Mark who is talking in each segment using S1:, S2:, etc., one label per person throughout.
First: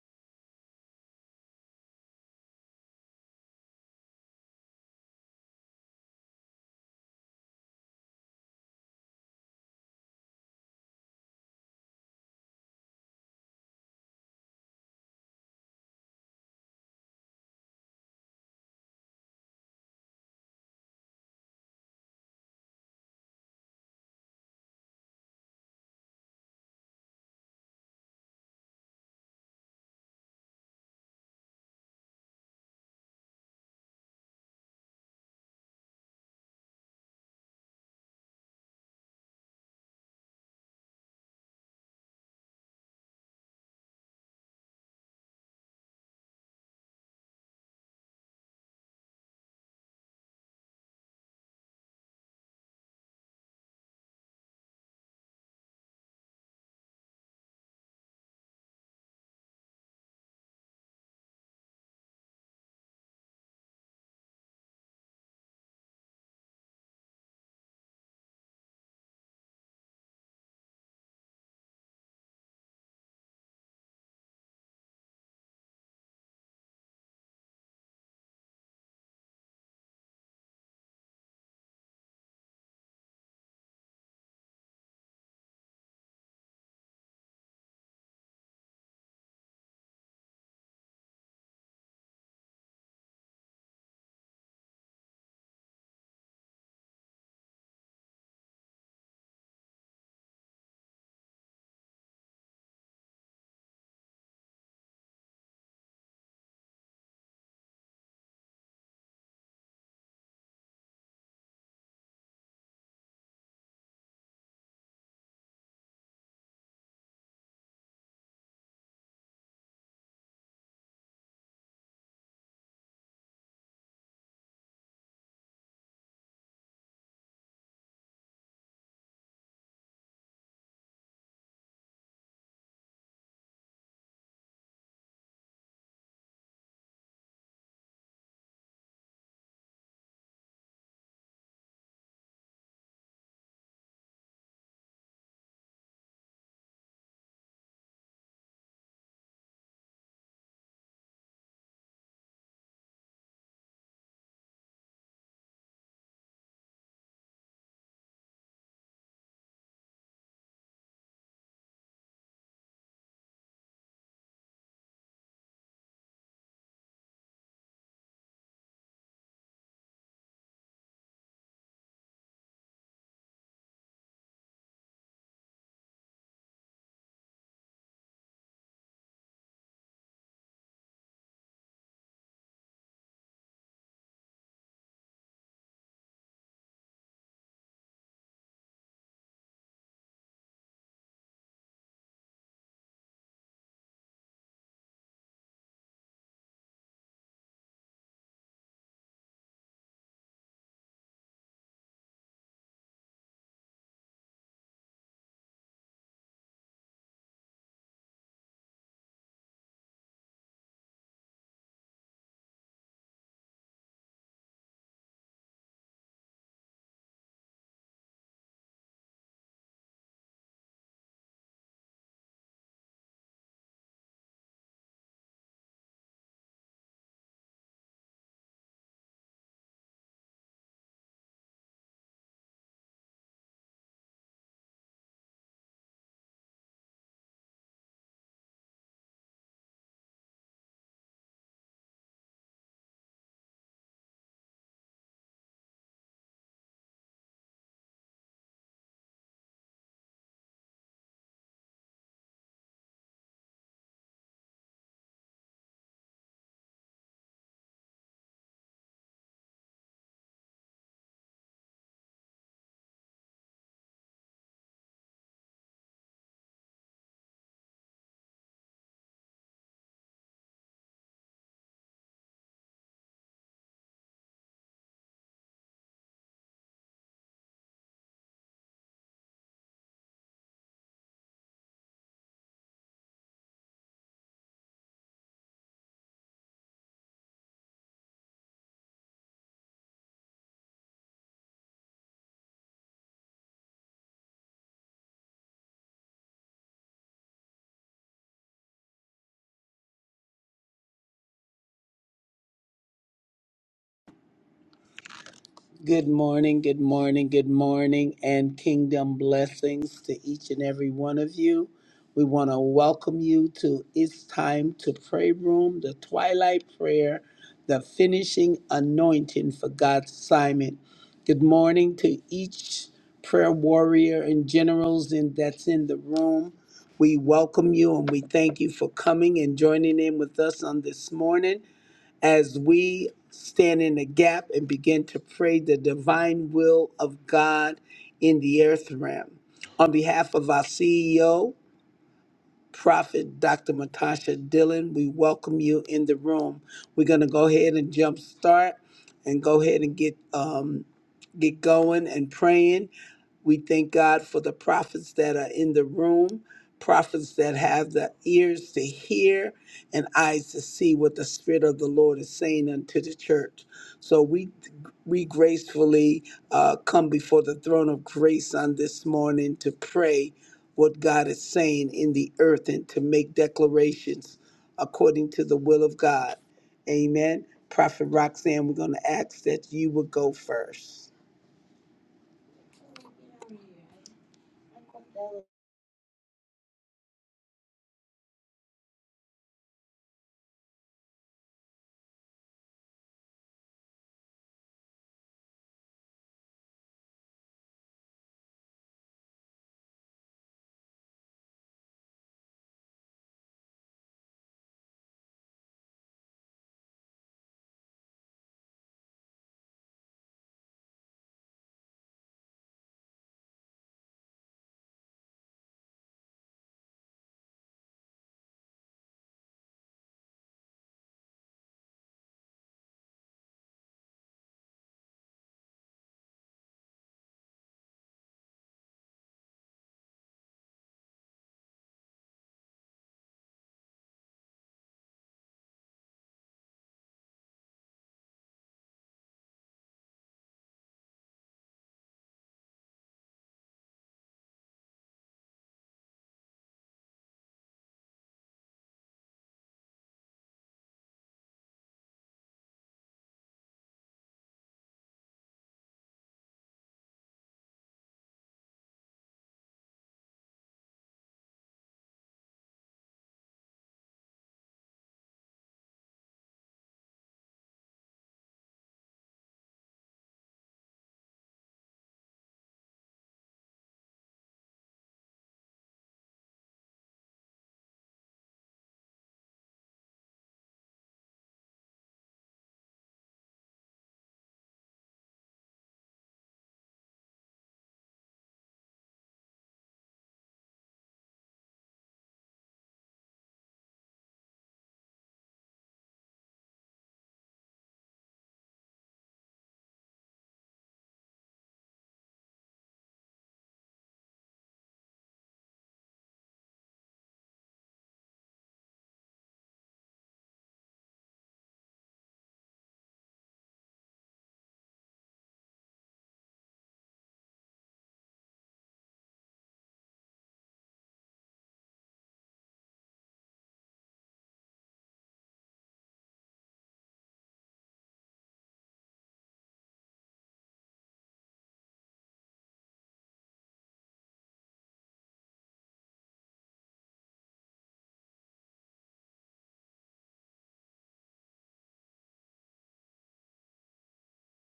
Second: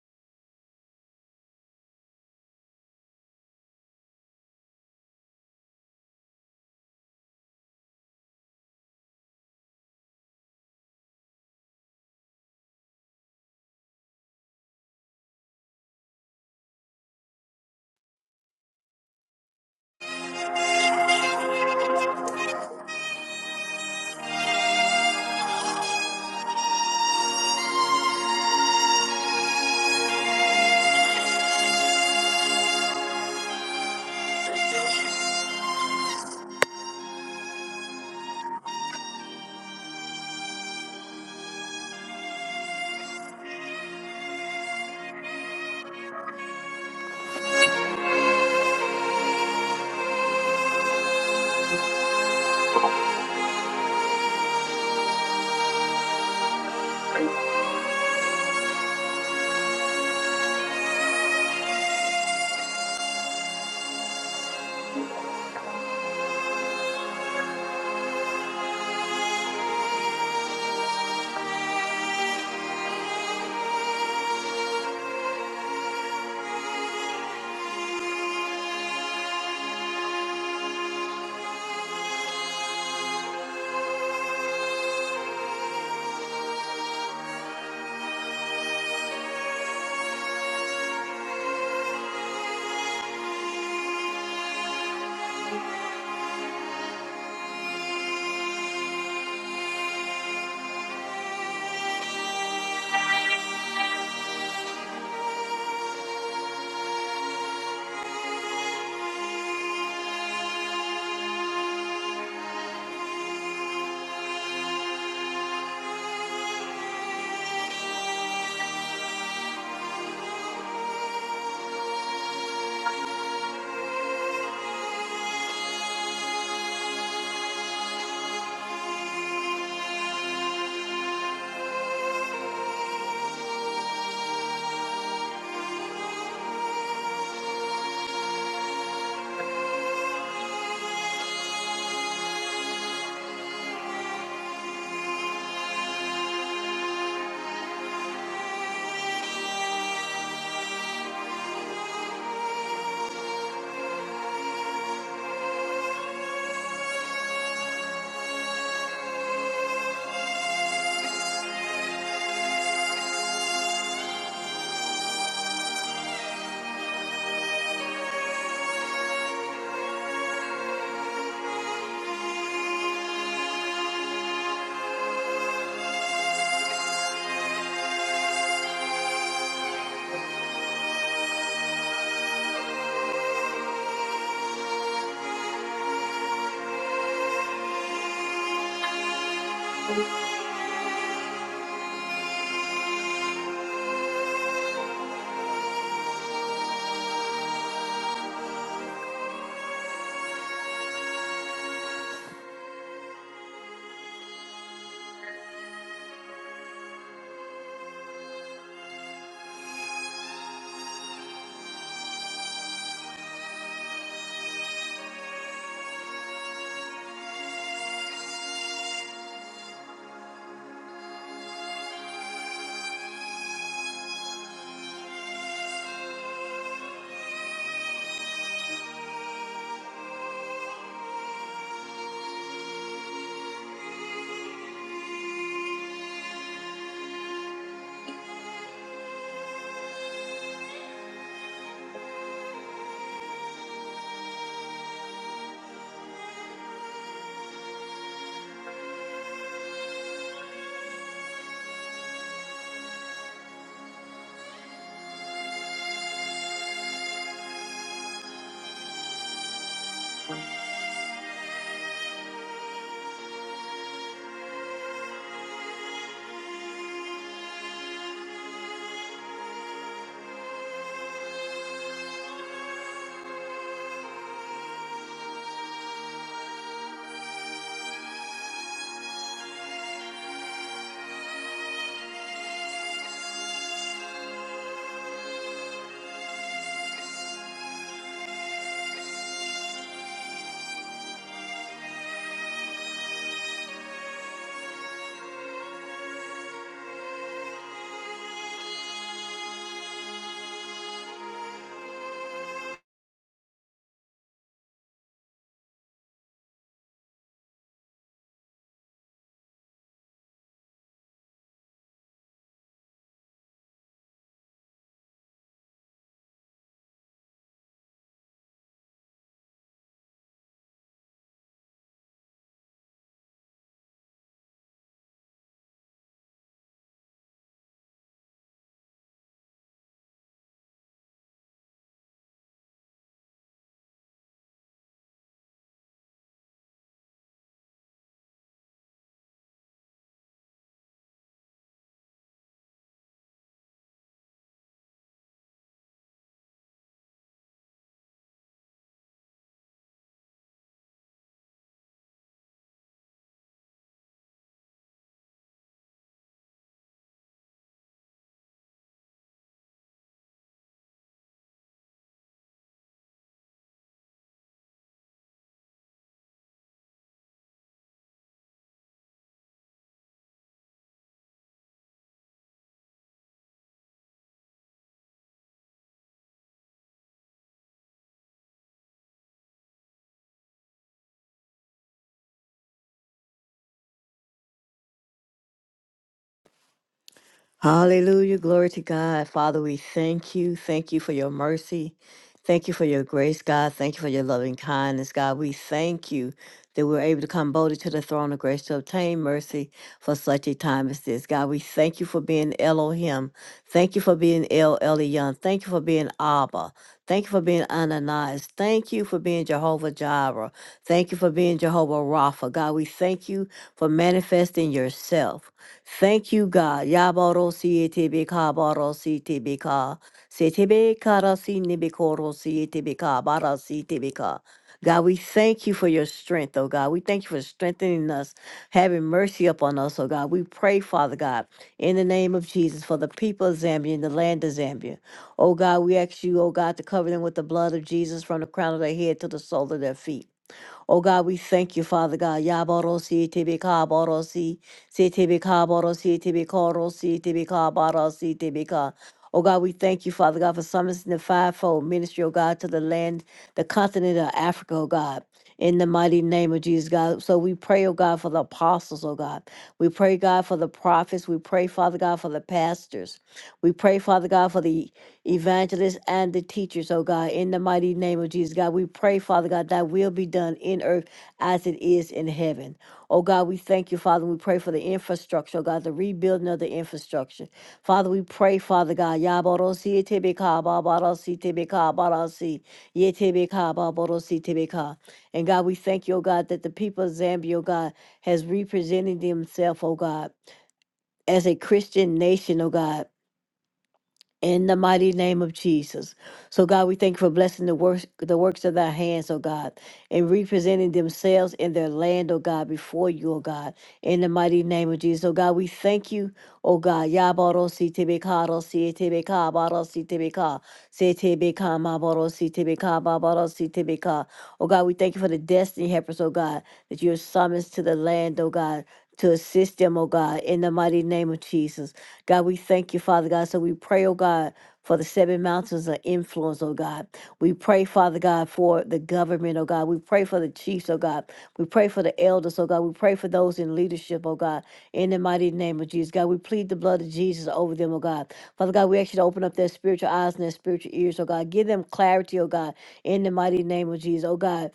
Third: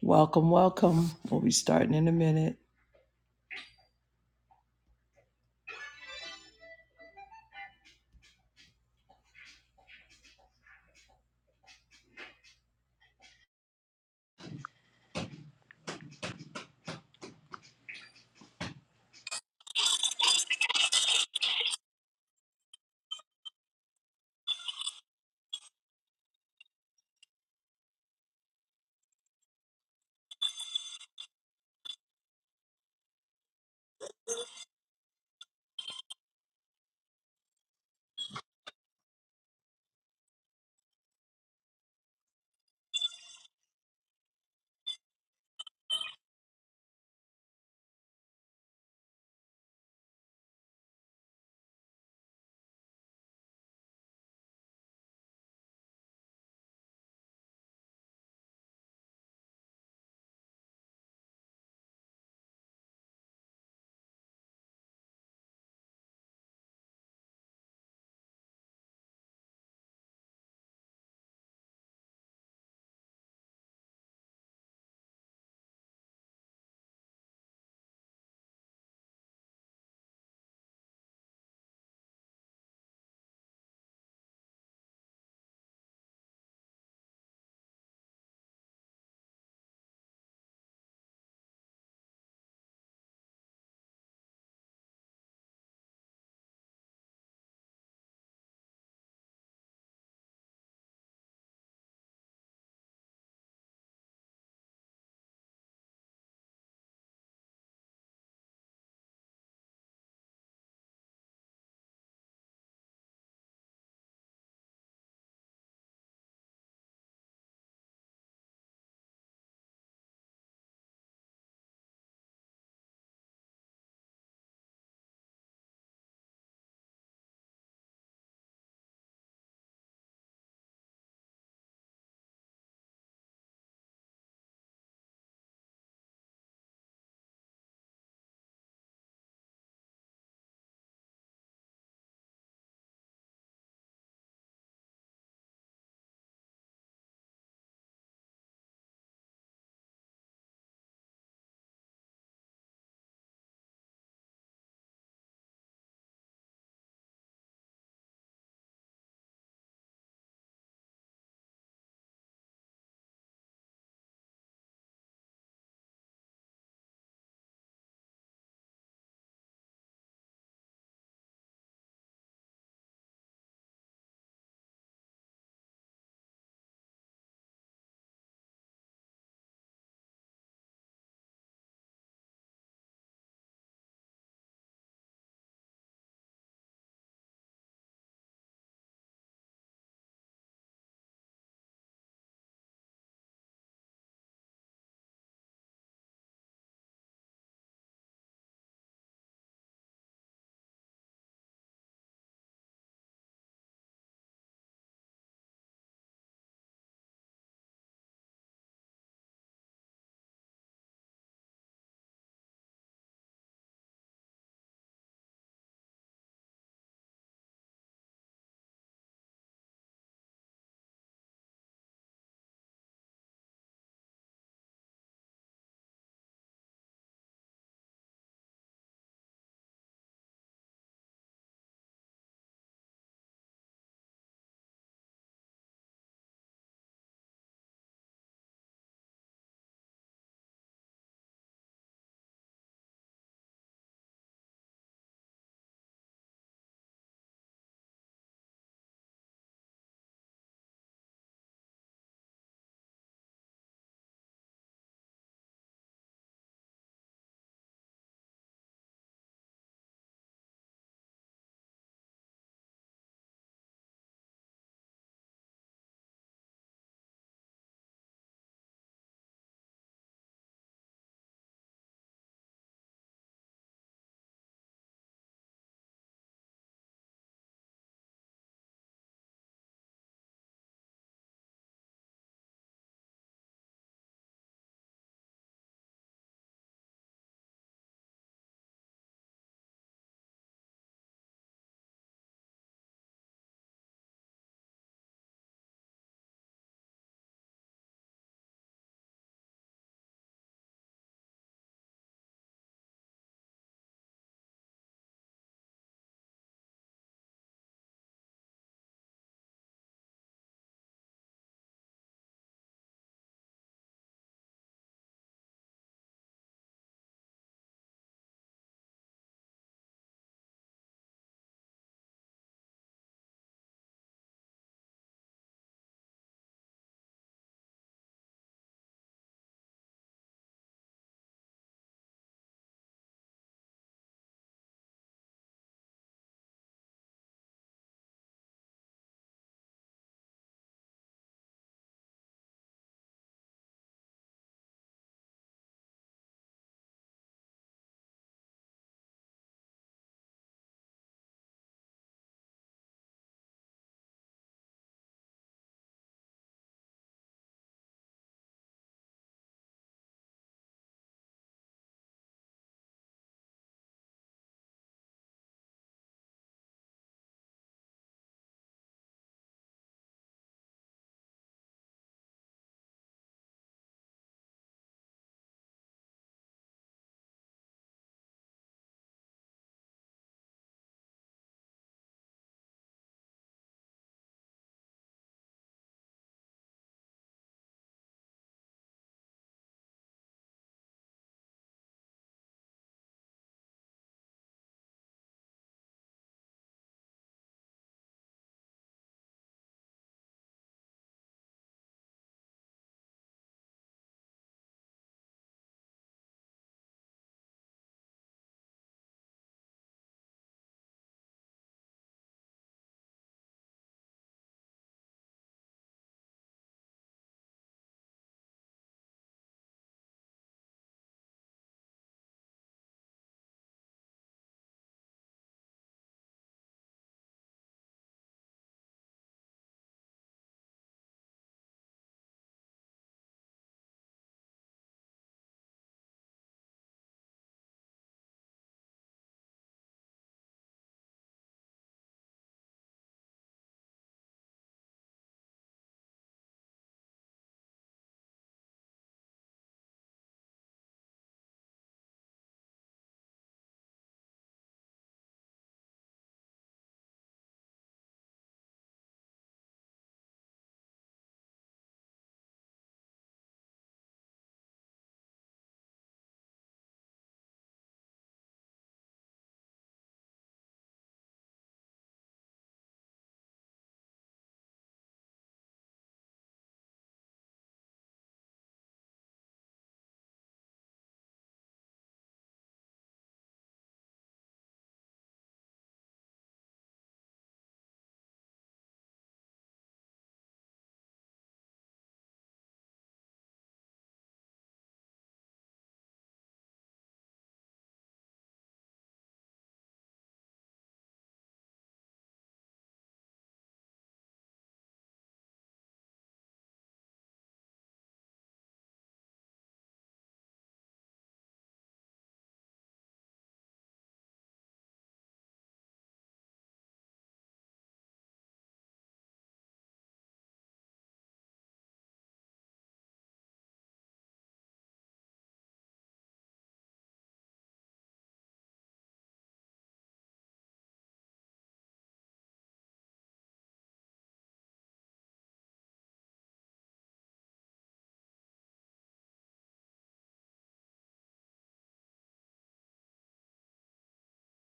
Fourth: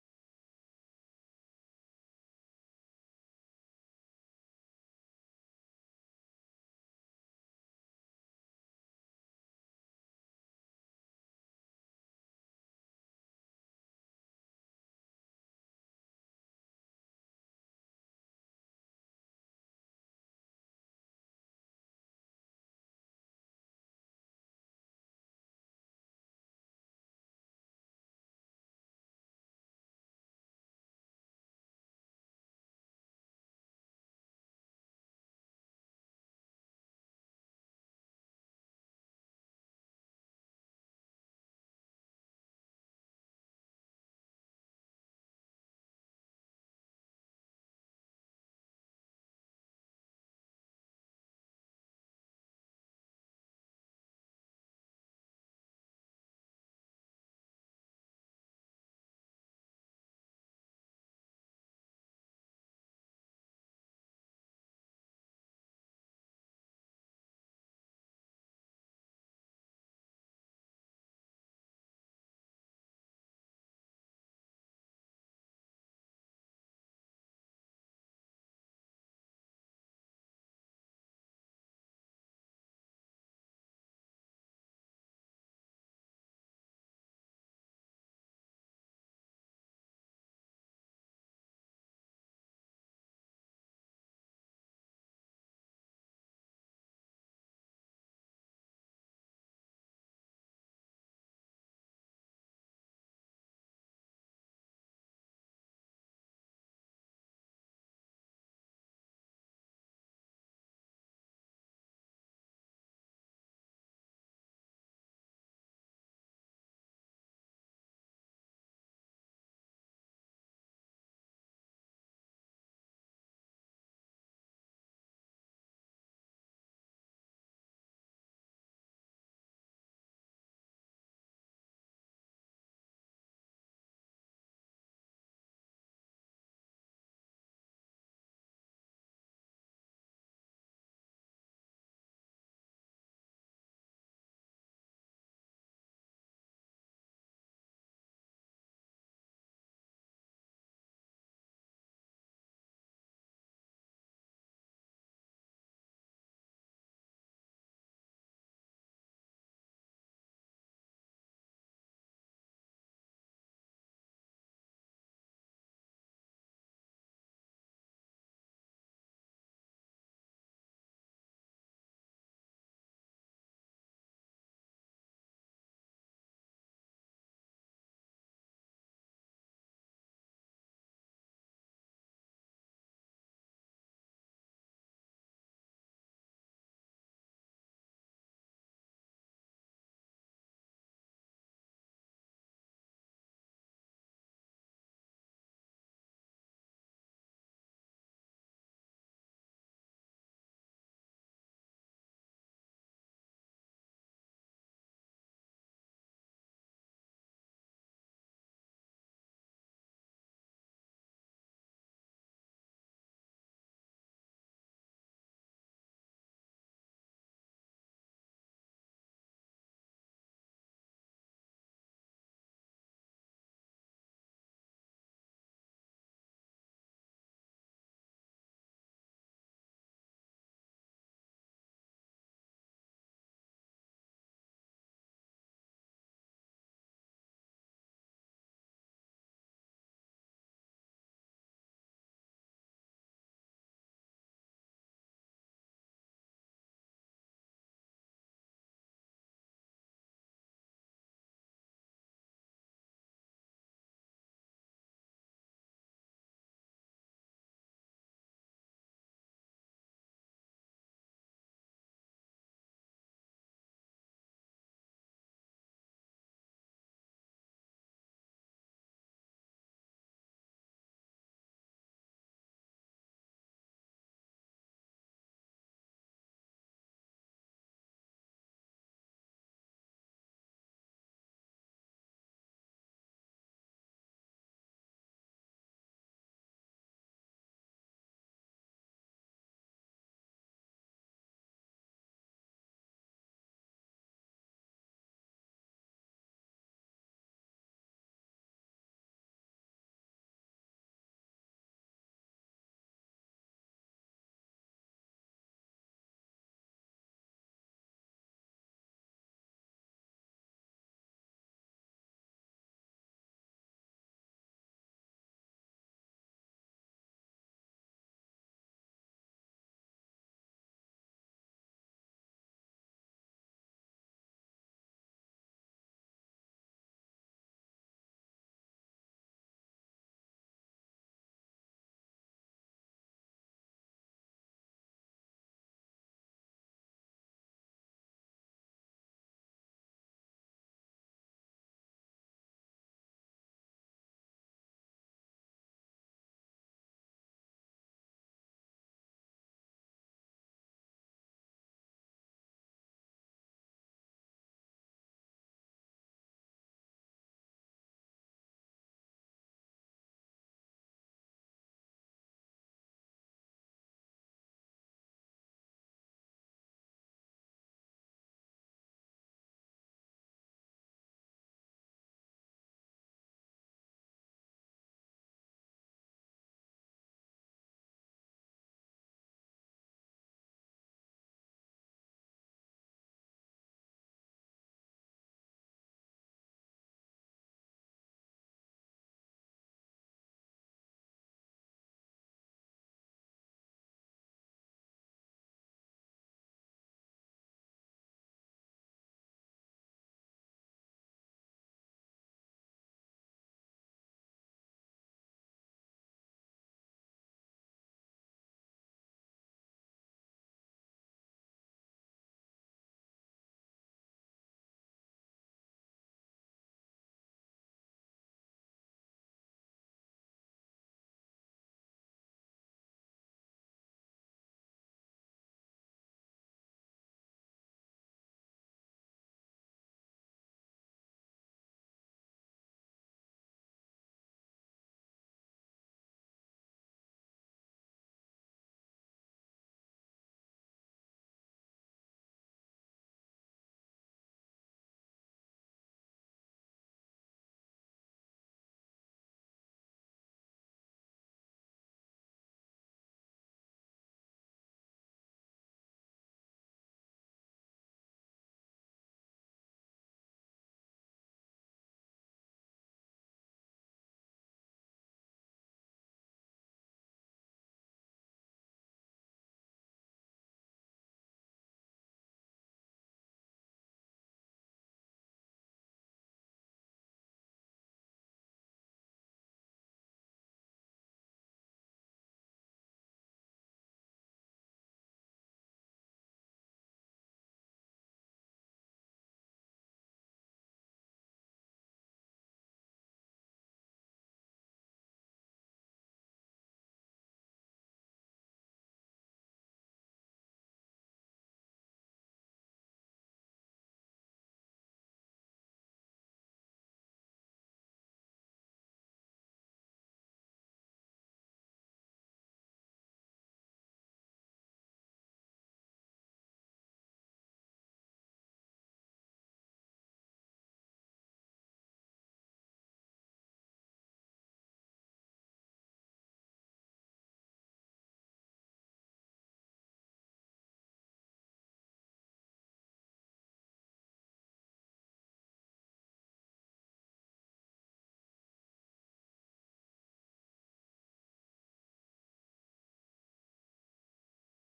S1: Welcome, welcome. We'll be starting in a minute.
S2: Good morning, good morning, good morning, and kingdom blessings to each and every one of you. We want to welcome you to It's Time to Pray Room, the Twilight Prayer, the finishing anointing for God's assignment. Good morning to each prayer warrior and generals in, that's in the room. We welcome you and we thank you for coming and joining in with us on this morning as we stand in the gap and begin to pray the divine will of God in the earth realm. On behalf of our CEO, Prophet Dr. Matasha Dillon, we welcome you in the room. We're going to go ahead and jump start and go ahead and get um, get going and praying. We thank God for the prophets that are in the room, prophets that have the ears to hear and eyes to see what the Spirit of the Lord is saying unto the church. So we we gracefully uh, come before the throne of grace on this morning to pray what God is saying in the earth and to make declarations according to the will of God. Amen. Prophet Roxanne, we're going to ask that you would go first.
S3: Hallelujah. Glory to God. Father, we thank you. Thank you for your mercy. Thank you for your grace, God. Thank you for your loving kindness, God. We thank you that we're able to come boldly to the throne of grace to obtain mercy for such a time as this. God, we thank you for being Elohim. Thank you for being El Elyon. Thank you for being Abba. Thank you for being Ananias. Thank you for being Jehovah Jireh. Thank you for being Jehovah Rapha. God, we thank you for manifesting yourself. Thank you, God. Yaborosi etebeka barosi tebeka. Setebe karasi nebekorosi etebeka barasi tebeka. God, we thank you for your strength, oh God. We thank you for strengthening us, having mercy upon us, oh God. We pray, Father God, in the name of Jesus, for the people of Zambia and the land of Zambia. Oh God, we ask you, oh God, to cover them with the blood of Jesus from the crown of their head to the sole of their feet. Oh God, we thank you, Father God. Yaborosi tibi kaborosi, si tibi kaborosi tibi korosi tibi kabarosi tibi ka. Oh God, we thank you, Father God, for summoning the fivefold ministry, oh God, to the land, the continent of Africa, oh God. In the mighty name of Jesus, God. So we pray, oh God, for the apostles, oh God. We pray, God, for the prophets. We pray, Father God, for the pastors. We pray, Father God, for the evangelists and the teachers, oh God, in the mighty name of Jesus, God. We pray, Father God, that will be done in earth as it is in heaven. Oh God, we thank you, Father. We pray for the infrastructure, oh God, the rebuilding of the infrastructure. Father, we pray, Father God, Yaborosi Tibika Babarosi Tibika Barasi Yetibika Baborosi Tibika. And God, we thank you, oh God, that the people of Zambia, oh God, has represented themselves, oh God, as a Christian nation, oh God in the mighty name of Jesus. So God, we thank you for blessing the works the works of thy hands, oh God, and representing themselves in their land, oh God, before you, oh God, in the mighty name of Jesus. Oh God, we thank you, oh God. Yabarosi tebekarosi tebeka barosi tebeka se tebeka mabarosi tebeka babarosi tebeka. Oh God, we thank you for the destiny helpers, oh God, that you have summoned to the land, oh God. To assist them, oh God, in the mighty name of Jesus. God, we thank you, Father God. So we pray, oh God, for the seven mountains of influence, oh God. We pray, Father God, for the government, oh God. We pray for the chiefs, oh God. We pray for the elders, oh God. We pray for those in leadership, oh God. In the mighty name of Jesus, God, we plead the blood of Jesus over them, oh God. Father God, we ask you to open up their spiritual eyes and their spiritual ears, oh God. Give them clarity, oh God. In the mighty name of Jesus, oh God.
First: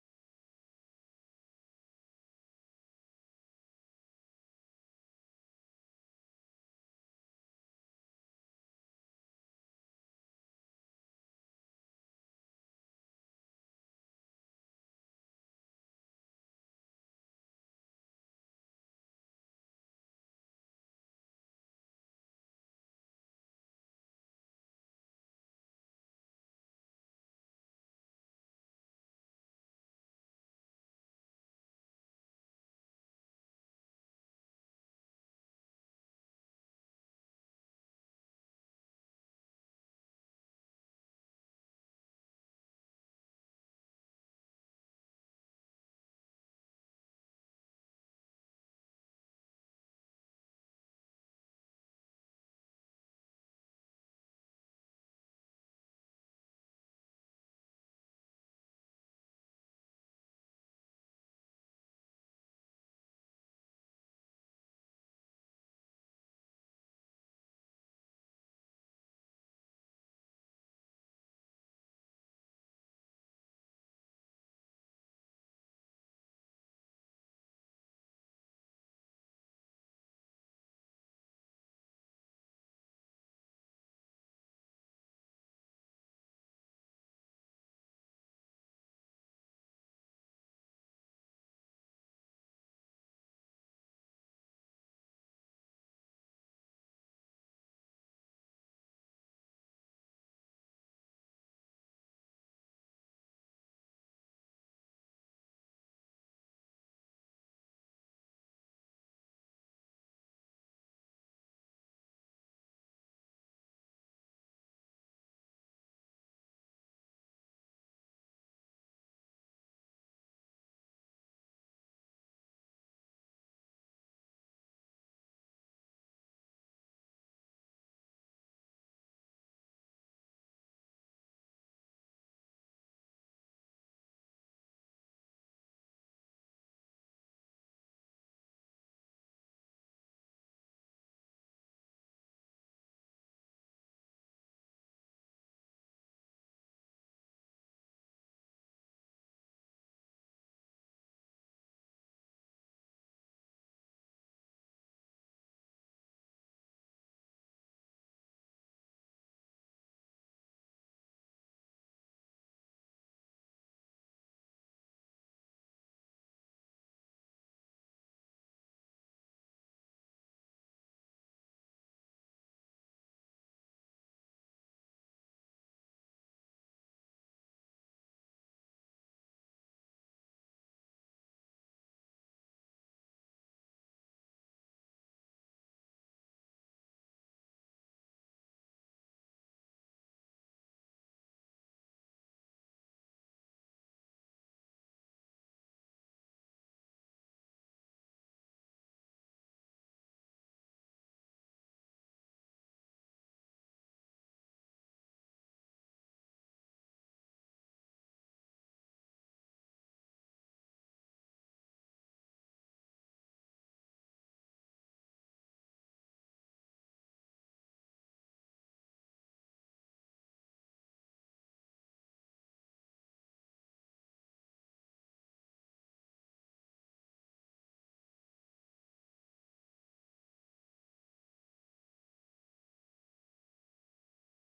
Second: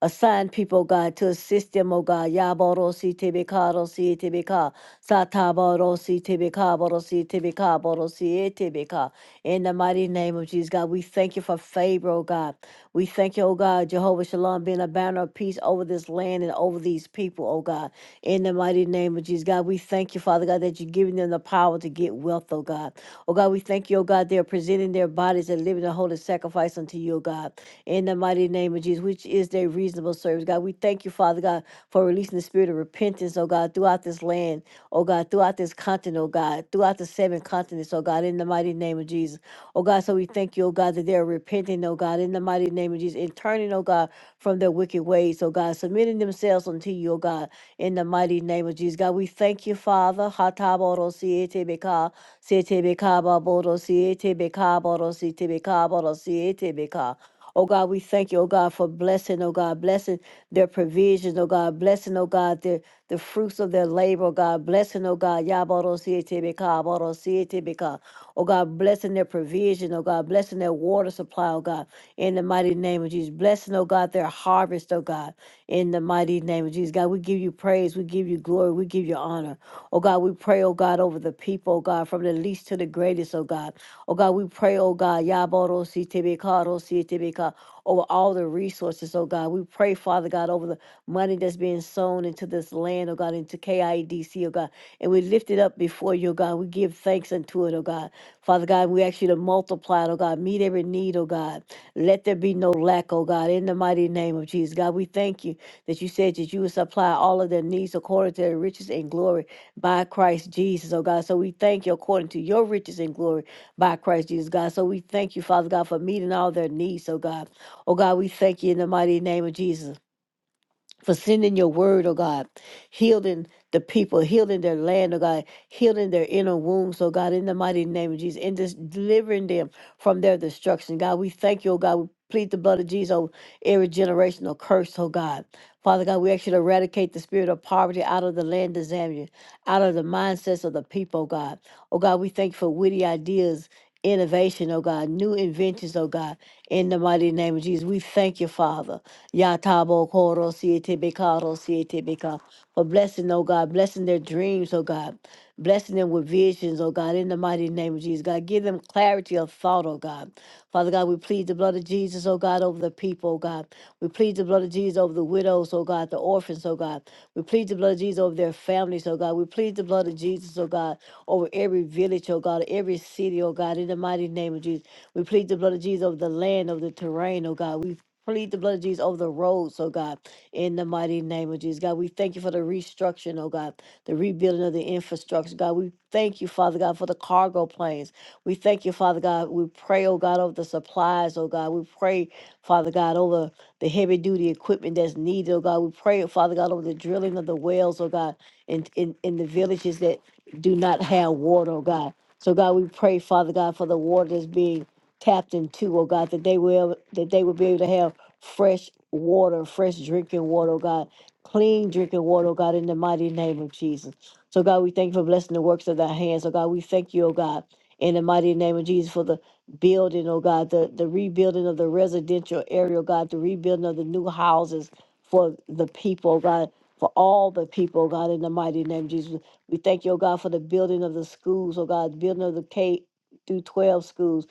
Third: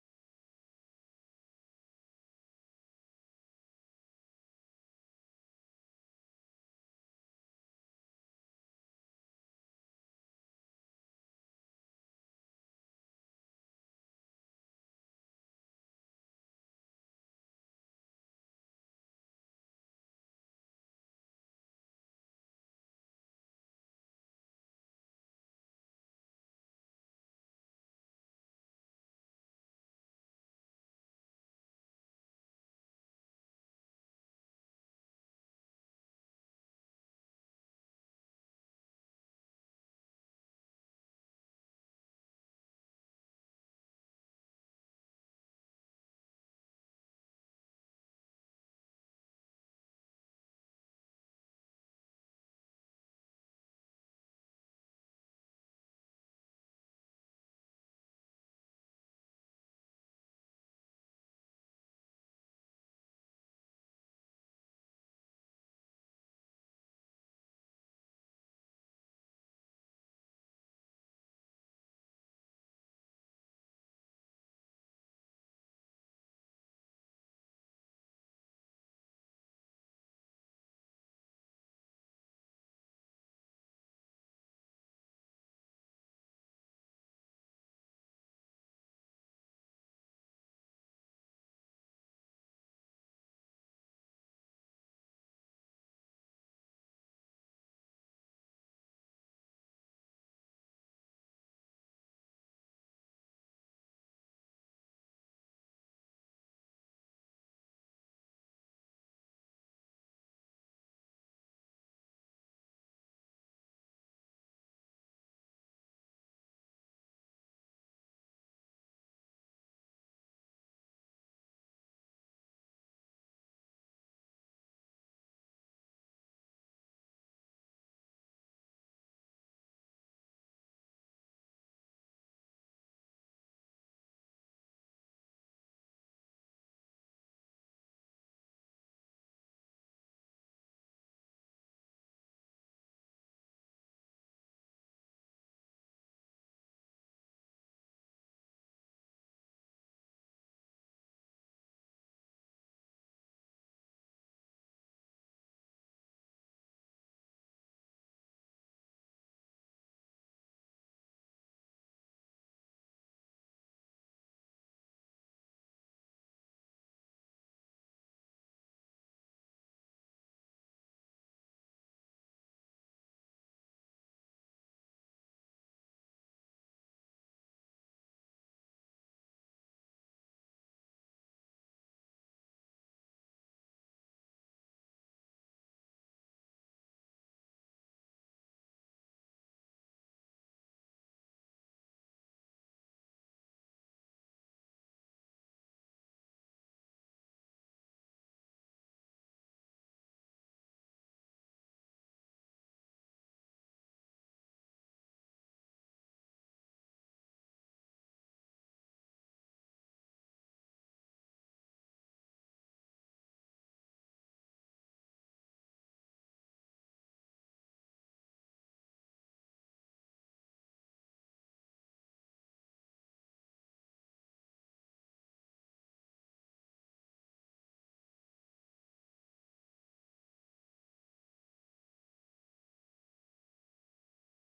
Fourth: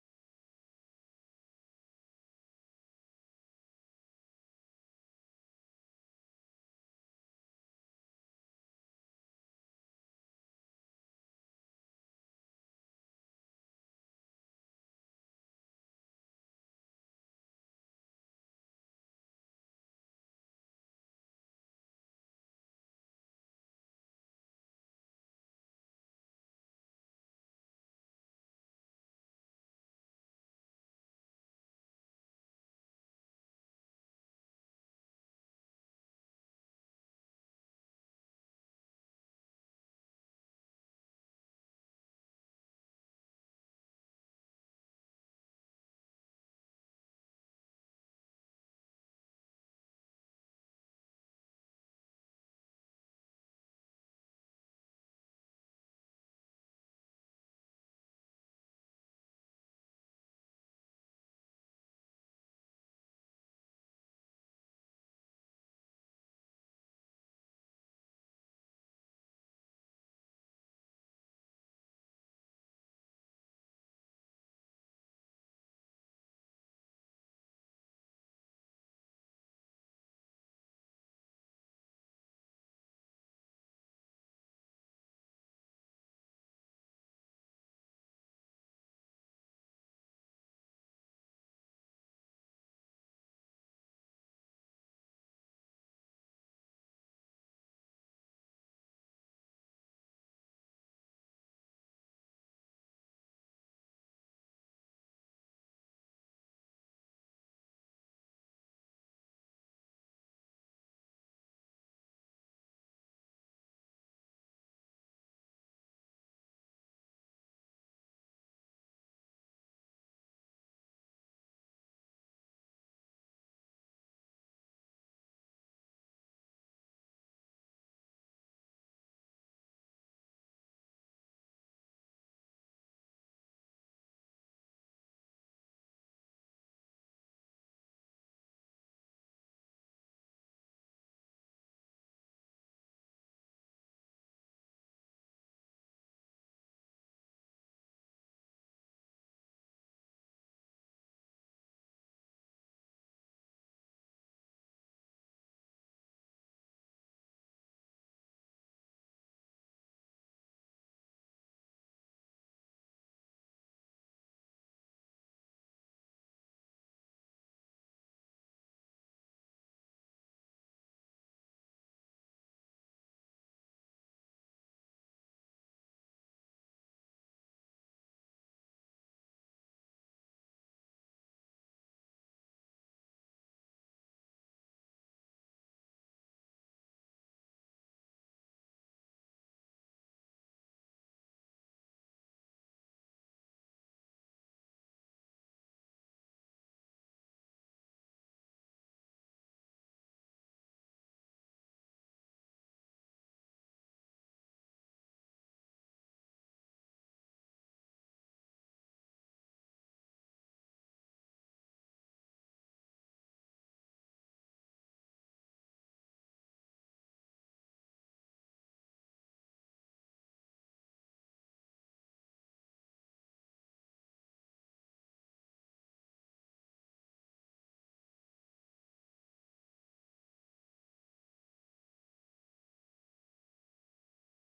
S3: Assign people, God, to assist them, oh God. Yaborosi tibikarosi tibika. sataborosi tibika, borosi tibika, tibikabarosi tibika. In the mighty name of Jesus, God, we thank you for favor, oh God. We thank you, oh God, Jehovah Shalom, being a banner of peace over this land and over these people, oh God. In the mighty name of Jesus, God, we thank you, Father God, that you're giving them the power to get wealth, oh God. Oh God, we thank you, oh God, they're presenting their bodies and living a holy sacrifice unto you, oh God in the mighty name of Jesus, which is their reasonable service. God, we thank you, Father God, for releasing the spirit of repentance, oh God, throughout this land, oh God, throughout this continent, oh God, throughout the seven continents, oh God, in the mighty name of Jesus. Oh God, so we thank you, oh God, that they are repenting, oh God, in the mighty name of Jesus, and turning, oh God, from their wicked ways, oh God, submitting themselves unto you, oh God, in the mighty name of Jesus. God, we thank you, Father. Hataboro siete beka, siete beka baboro siete beka boro siete beka boro siete beka. Oh God, we thank you, oh God, for blessing, oh God, blessing their provisions, oh God, blessing, oh God, their the fruits of their labor, oh God, blessing, oh God, Yabarosietebeka, Abarosietebeka. Oh God, blessing their provision, oh God, blessing their water supply, oh God, in the mighty name of Jesus. Blessing, oh God, their harvest, oh God, in the mighty name of Jesus. God, we give you praise, we give you glory, we give you honor. Oh God, we pray, oh God, over the people, oh God, from the least to the greatest, oh God. Oh God, we pray, oh God, Yaboro Sitibika, Rositibika, over all the resources, oh God. We pray, Father God, over the money that's being sown into this land, oh God, into KIEDC, oh God. And we lift it up before you, oh God. We give thanks unto it, oh God. Father God, we ask you to multiply it, oh God. Meet every need, oh God. Let there be no lack, oh God, in the mighty name of Jesus. God, we thank you that you said that you would supply all of their needs according to their riches and glory by Christ Jesus, oh God. So we thank you according to your riches and glory by Christ Jesus, God. So we thank you, Father God, for meeting all their needs, oh God. Oh God, we thank you in the mighty name of Jesus for sending your word, oh God, healing the people, healing their land, oh God, healing their inner wombs, oh God, in the mighty name of Jesus, and just delivering them from their destruction. God, we thank you, oh God. We plead the blood of Jesus over every generational curse, oh God. Father God, we actually eradicate the spirit of poverty out of the land of Zambia, out of the mindsets of the people, oh God. Oh God, we thank you for witty ideas, innovation, oh God, new inventions, oh God, in the mighty name of Jesus. We thank you, Father. Yatabo Koro Siete Bekaro Siete Beka. For blessing, oh God, blessing their dreams, oh God. Blessing them with visions, oh God, in the mighty name of Jesus. God, give them clarity of thought, oh God. Father God, we plead the blood of Jesus, oh God, over the people, oh God. We plead the blood of Jesus over the widows, oh God, the orphans, oh God. We plead the blood of Jesus over their families, oh God. We plead the blood of Jesus, oh God, over every village, oh God, every city, oh God, in the mighty name of Jesus. We plead the blood of Jesus over the land, over the terrain, oh God. We. Plead the blood of Jesus over the roads, oh God, in the mighty name of Jesus. God, we thank you for the restructuring, oh God, the rebuilding of the infrastructure. God, we thank you, Father God, for the cargo planes. We thank you, Father God. We pray, oh God, over the supplies, oh God. We pray, Father God, over the heavy duty equipment that's needed, oh God. We pray, Father God, over the drilling of the wells, oh God, in, in, in the villages that do not have water, oh God. So God, we pray, Father God, for the water that's being tapped into, oh God, that they will that they will be able to have fresh water, fresh drinking water, oh God, clean drinking water, oh God, in the mighty name of Jesus. So, God, we thank you for blessing the works of thy hands. Oh God, we thank you, oh God, in the mighty name of Jesus for the building, oh God, the, the rebuilding of the residential area, oh God, the rebuilding of the new houses for the people, oh God, for all the people, oh God, in the mighty name of Jesus. We thank you, oh God, for the building of the schools, oh God, the building of the K through 12 schools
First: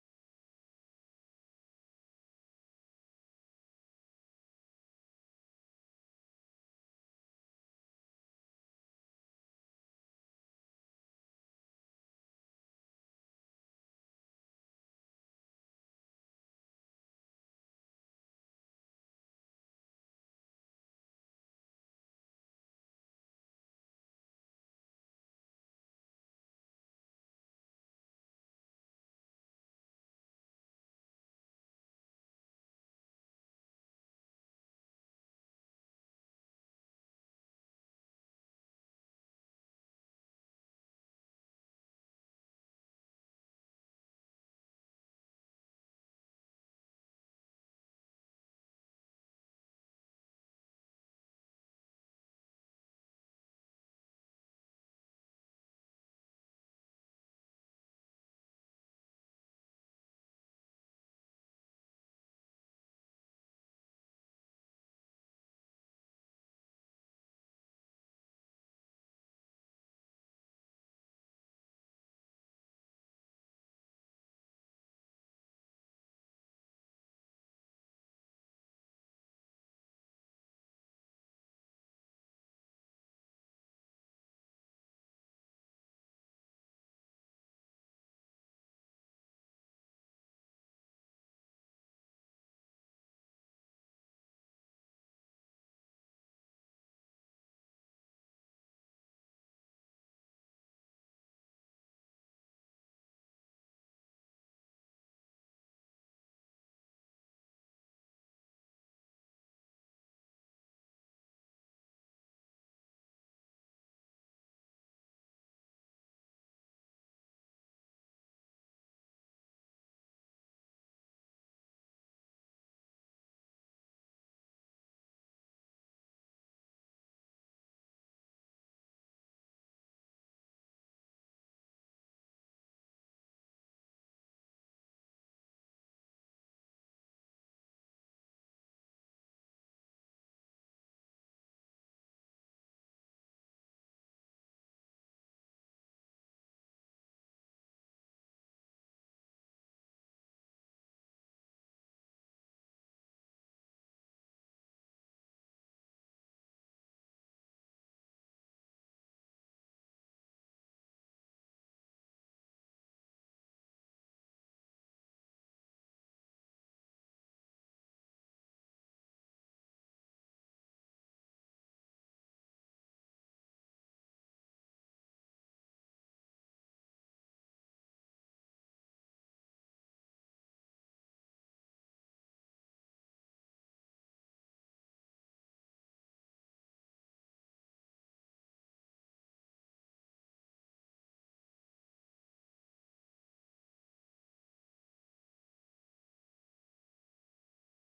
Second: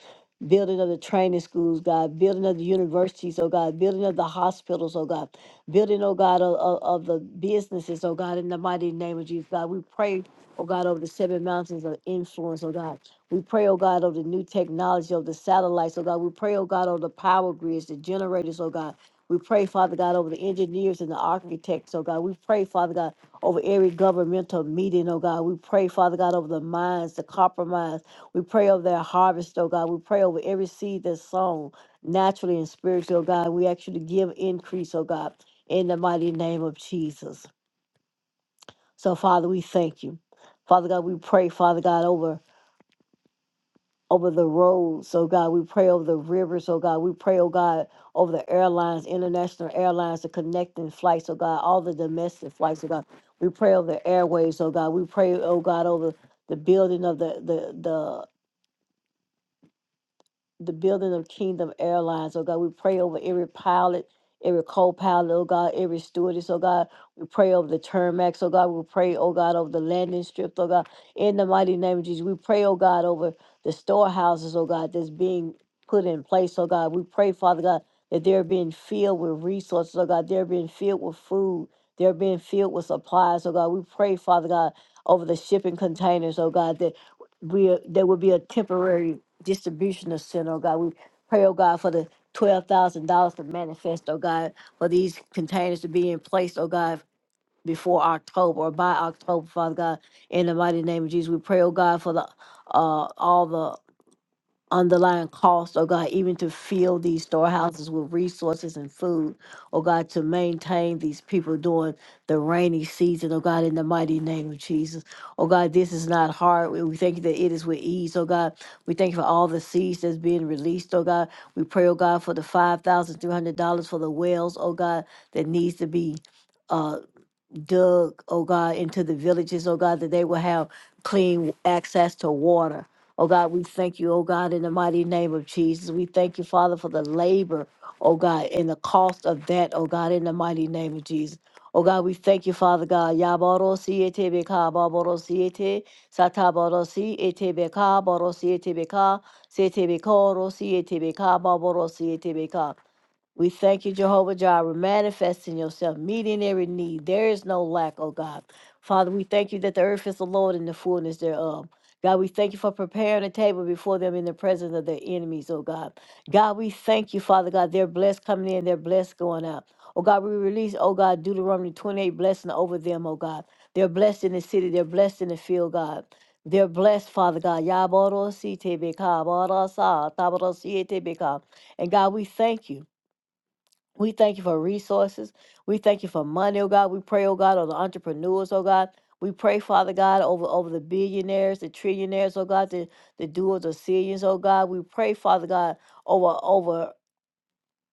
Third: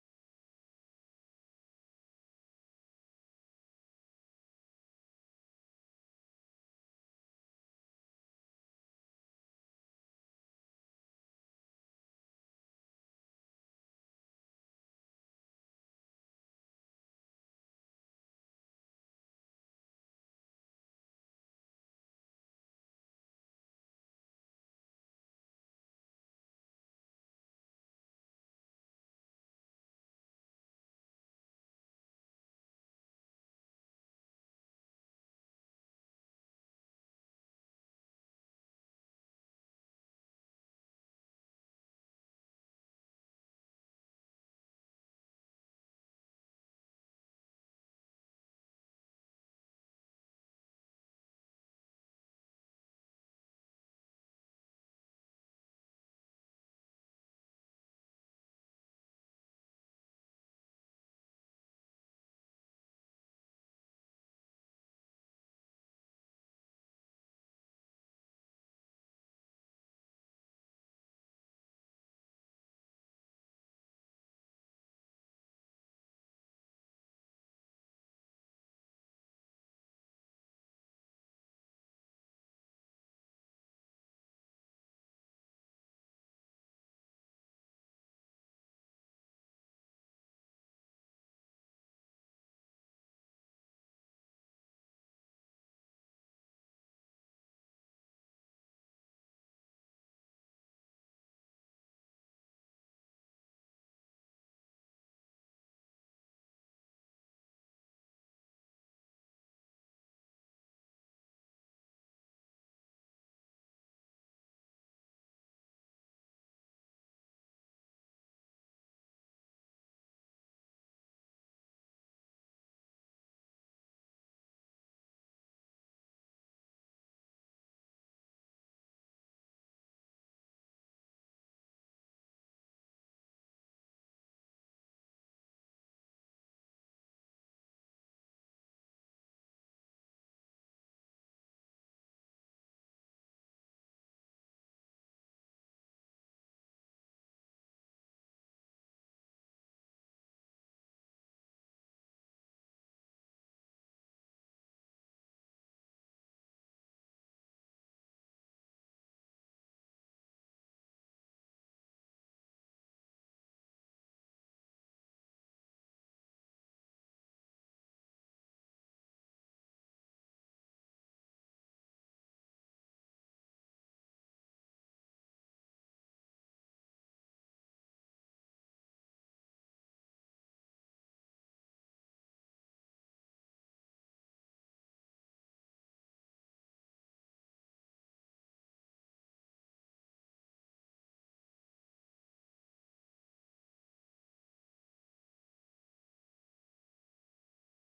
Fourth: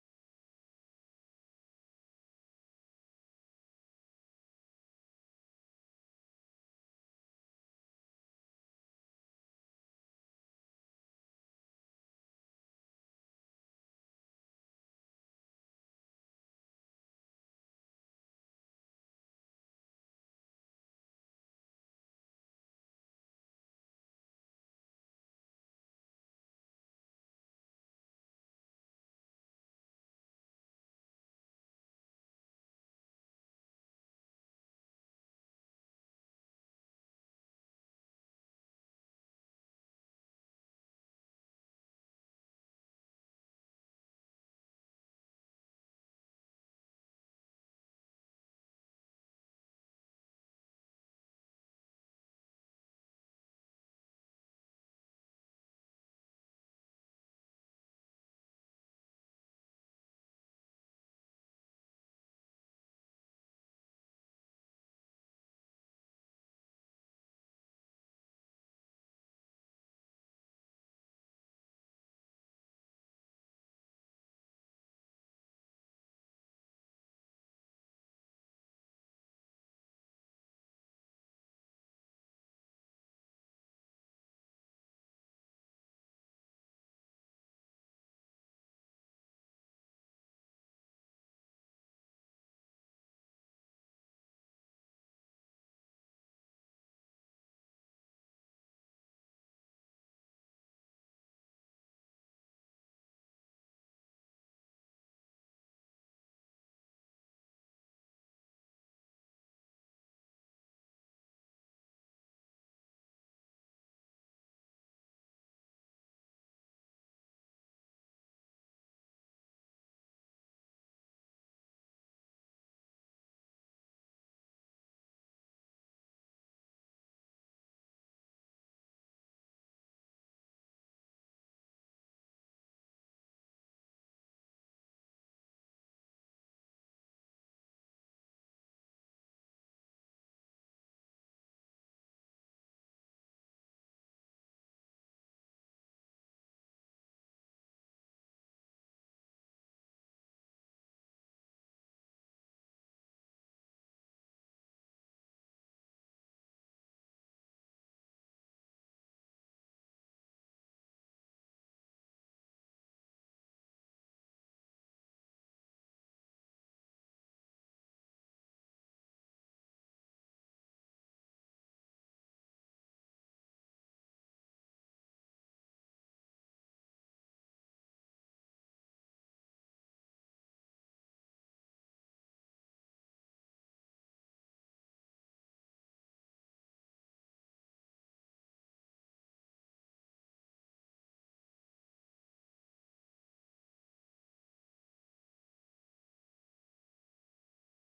S3: building of the training schools, God, building of the universities, oh God, building of the hospitals, oh God, building, oh God, of, of, of the businesses, oh God, in the mighty name of Jesus, God. We pray, oh God, over the seven mountains of influence, oh God. We pray, oh God, over the new technology, of the satellites, oh God. We pray, oh God, over the power grids, the generators, oh God. We pray, Father God, over the engineers and the architects, oh God. We pray, Father God, over every governmental meeting, oh God. We pray, Father God, over the minds, the compromise. We pray over that harvest, oh God. We pray over every seed that's sown naturally and spiritually, oh God. We actually give increase, oh God, in the mighty name of Jesus. So, Father, we thank you. Father God, we pray, Father God, over over the roads, oh God. We pray over the rivers, oh God. We pray, oh God, over the airlines, international airlines, the connecting flights, oh God, all the domestic flights, oh God. We pray over the airways, oh God. We pray, oh God, over the building of the the the the building of Kingdom Airlines. Oh God, we pray over every pilot, every co-pilot, oh God, every stewardess, oh God. We pray over the termax, oh God. We pray, oh God, over the landing strip, oh God. In the mighty name of Jesus, we pray, oh God, over the storehouses, oh God, that's being put in place, oh God. We pray, Father God, that they're being filled with resources, oh God. They're being filled with food. They're being filled with supplies, oh God. We pray, Father God, over the shipping containers, oh God, that we there will be a temporary distribution of sin, oh God. We pray, oh God, for the twelve thousand dollars to manifest, oh God, for these containers to be in place, oh God, before October or by October, Father God. In the mighty name of Jesus, we pray, oh God, for the uh all the underlying cost, oh God, even to fill these storehouses with resources and food, oh God, to maintain these people during the rainy season, oh God, in the mighty name of Jesus. Oh God, this is not hard. We we thank you that it is with ease, oh God. We thank you for all the seeds that's being released, oh God. We pray, oh God, for the $5,300 for the wells, oh God, that needs to be. uh dug, oh God, into the villages, oh God, that they will have clean access to water. Oh God, we thank you, oh God, in the mighty name of Jesus. We thank you, Father, for the labor, oh God, and the cost of that, oh God, in the mighty name of Jesus. Oh God, we thank you, Father God. Yaboro siete beka baboro siete sataboro siete beka boro siete beka siete beka siete beka baboro siete beka. We thank you, Jehovah Jireh, manifesting yourself, meeting every need. There is no lack, oh God. Father, we thank you that the earth is the Lord and the fullness thereof. God, we thank you for preparing a table before them in the presence of their enemies, oh God. God, we thank you, Father God. They're blessed coming in, they're blessed going out. Oh God, we release, oh God, Deuteronomy 28 blessing over them, oh God. They're blessed in the city, they're blessed in the field, God. They're blessed, Father God. Yabarositebeka, barasa, tabarosietebeka. And God, we thank you. We thank you for resources. We thank you for money, oh God. We pray, oh God, over the entrepreneurs, oh God. We pray, Father God, over, over the billionaires, the trillionaires, oh God, the, the doers of zillions, oh God. We pray, Father God, over over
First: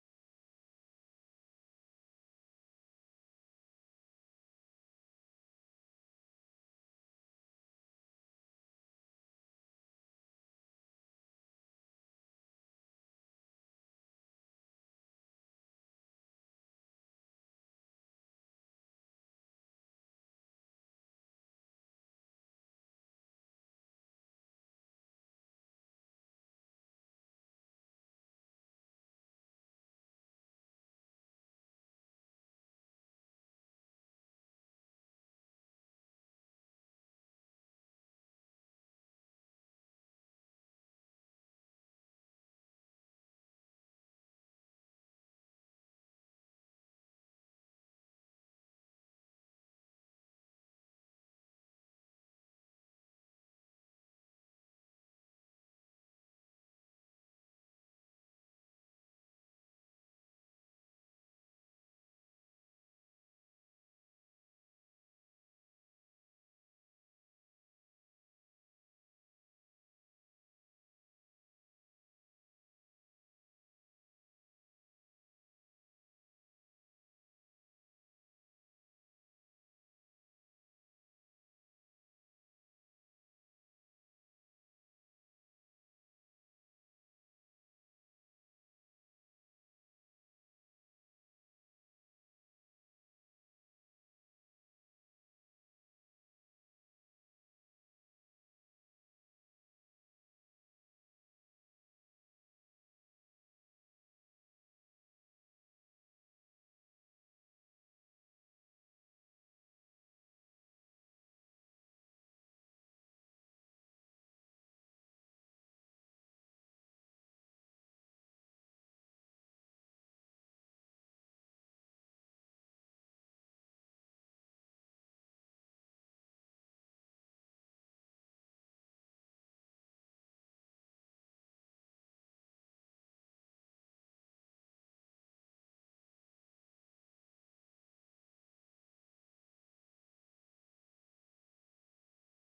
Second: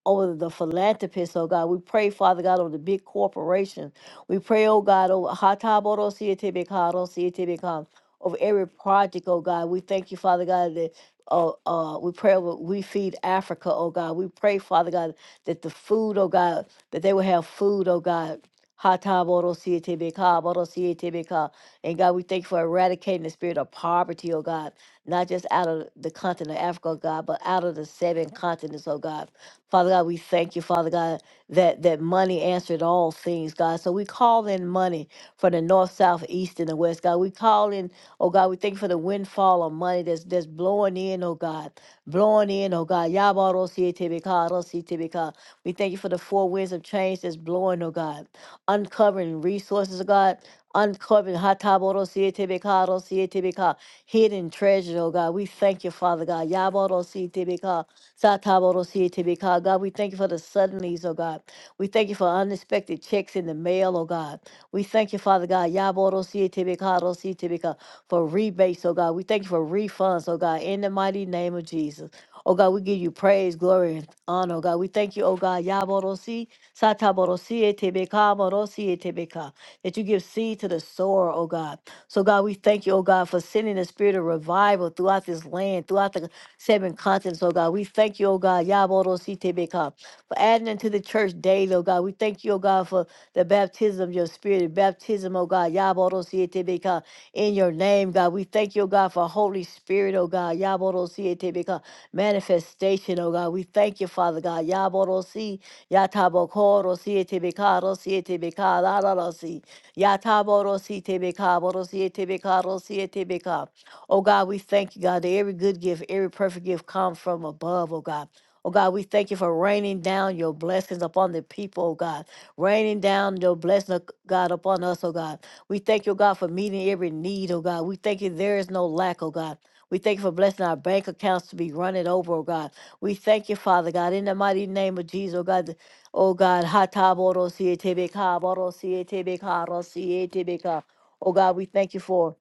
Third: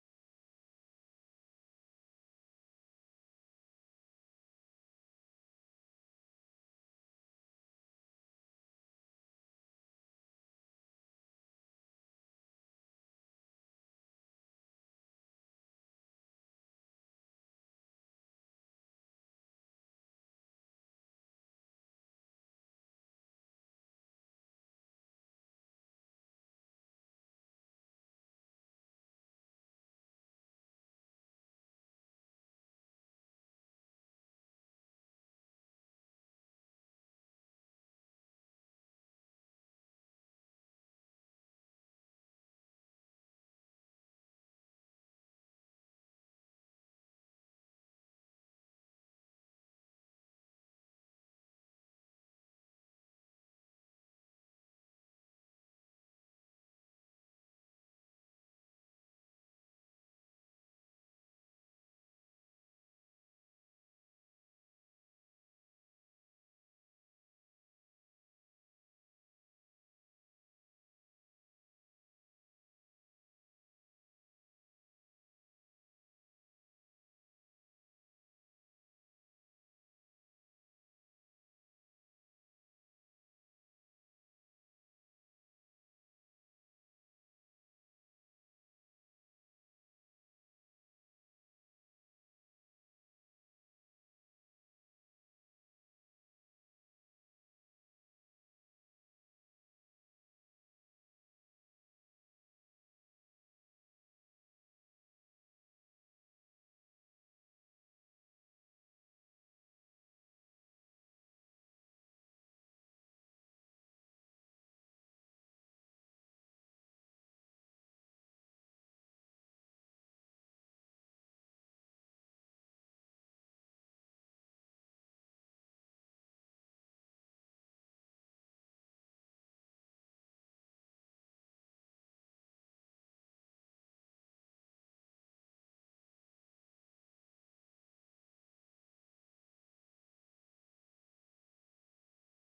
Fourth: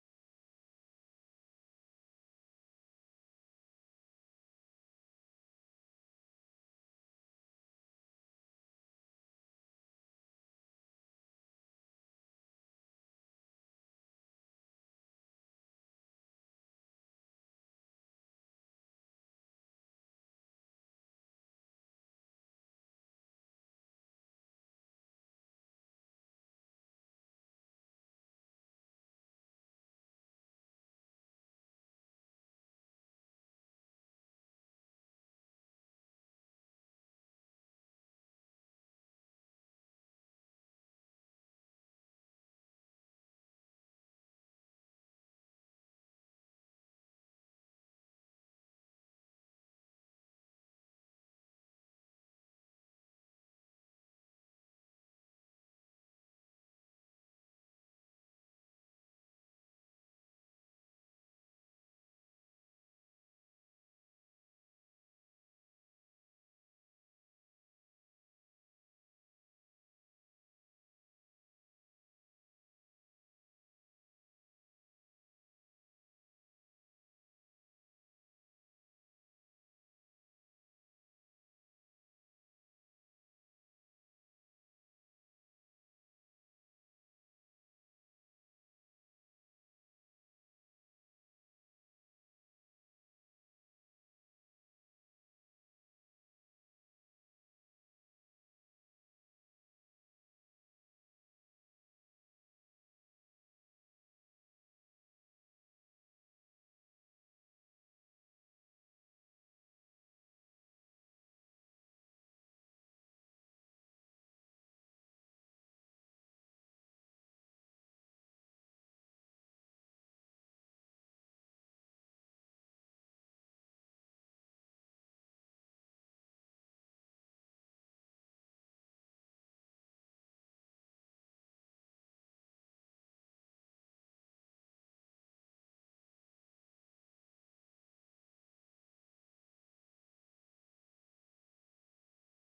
S3: over the philanthropists, oh God. We pray, Father God, over the big corporations. We pray, oh God, over Hataboro Sietibikado Sietibikam, over every project, oh God. We thank you, Father God, that uh, uh, we pray over We Feed Africa, oh God. We pray, Father God, that the food, oh God, that they will have food, oh God. Hataboro Sietibikado Sietibikam. And God, we thank you for eradicating the spirit of poverty, oh God, not just out of the continent of Africa, oh God, but out of the seven continents, oh God. Father God, we thank you, Father God, that, that money answered all things, God. So we call in money for the north, south, east, and the west, God. We call in, oh God, we thank you for the windfall of money that's that's blowing in, oh God. Blowing in, oh God. Yabarosietebeka, rosietebeka. We thank you for the four winds of change that's blowing, oh God. Uncovering resources, oh God. Uncovering hataborosietebeka, rosietebeka. hidden treasure, oh God. We thank you, Father God. Yabarosietebeka, Sataborosietebi, God, God, we thank you for the suddenlies, oh God. We thank you for unexpected checks in the mail, oh God. We thank you, Father God, Yaborosietebi, Karosietebi, God, for rebates, oh God. We thank you for refunds, oh God, in the mighty name of Jesus. Oh God, we give you praise, glory, and honor, oh God. We thank you, oh God, Yaborosi, Sataborosietebi, Kaborosietebi, God, that you give seed to the sower, oh God. So God, we thank you, oh God, for sending the spirit of revival throughout this land, throughout the seven continents, oh God. We thank you, oh God, Yabodo Sitebeka, for adding into the church daily, oh God. We thank you, oh God, for the baptism of your spirit, baptism, oh God, Yabodo Sitebeka, in your name, God. We thank you, oh God, for Holy Spirit, oh God, Yabodo Sitebeka, manifestation, oh God. We thank you, Father God, Yabodo Si, Yatabokoro Sitebeka, Rositebeka, Ladalosi, Yataboro Sitebeka, Borositebeka, Rositebeka. Oh God, we thank you, God, that every good gift, every perfect gift comes from above, oh God. Oh God, we thank you for raining down your blessings upon the people, oh God. Raining down your blessing, oh God, upon us, oh God. We thank you, oh God, for meeting every need, oh God. We thank you there is no lack, oh God. We thank you for blessing our bank accounts to be running over, oh God. We thank you, Father God, in the mighty name of Jesus, oh God. that- Oh God, Hataboro Sietebeka, Boro Sietebeka, Ro Sietebeka. Oh God, we thank you for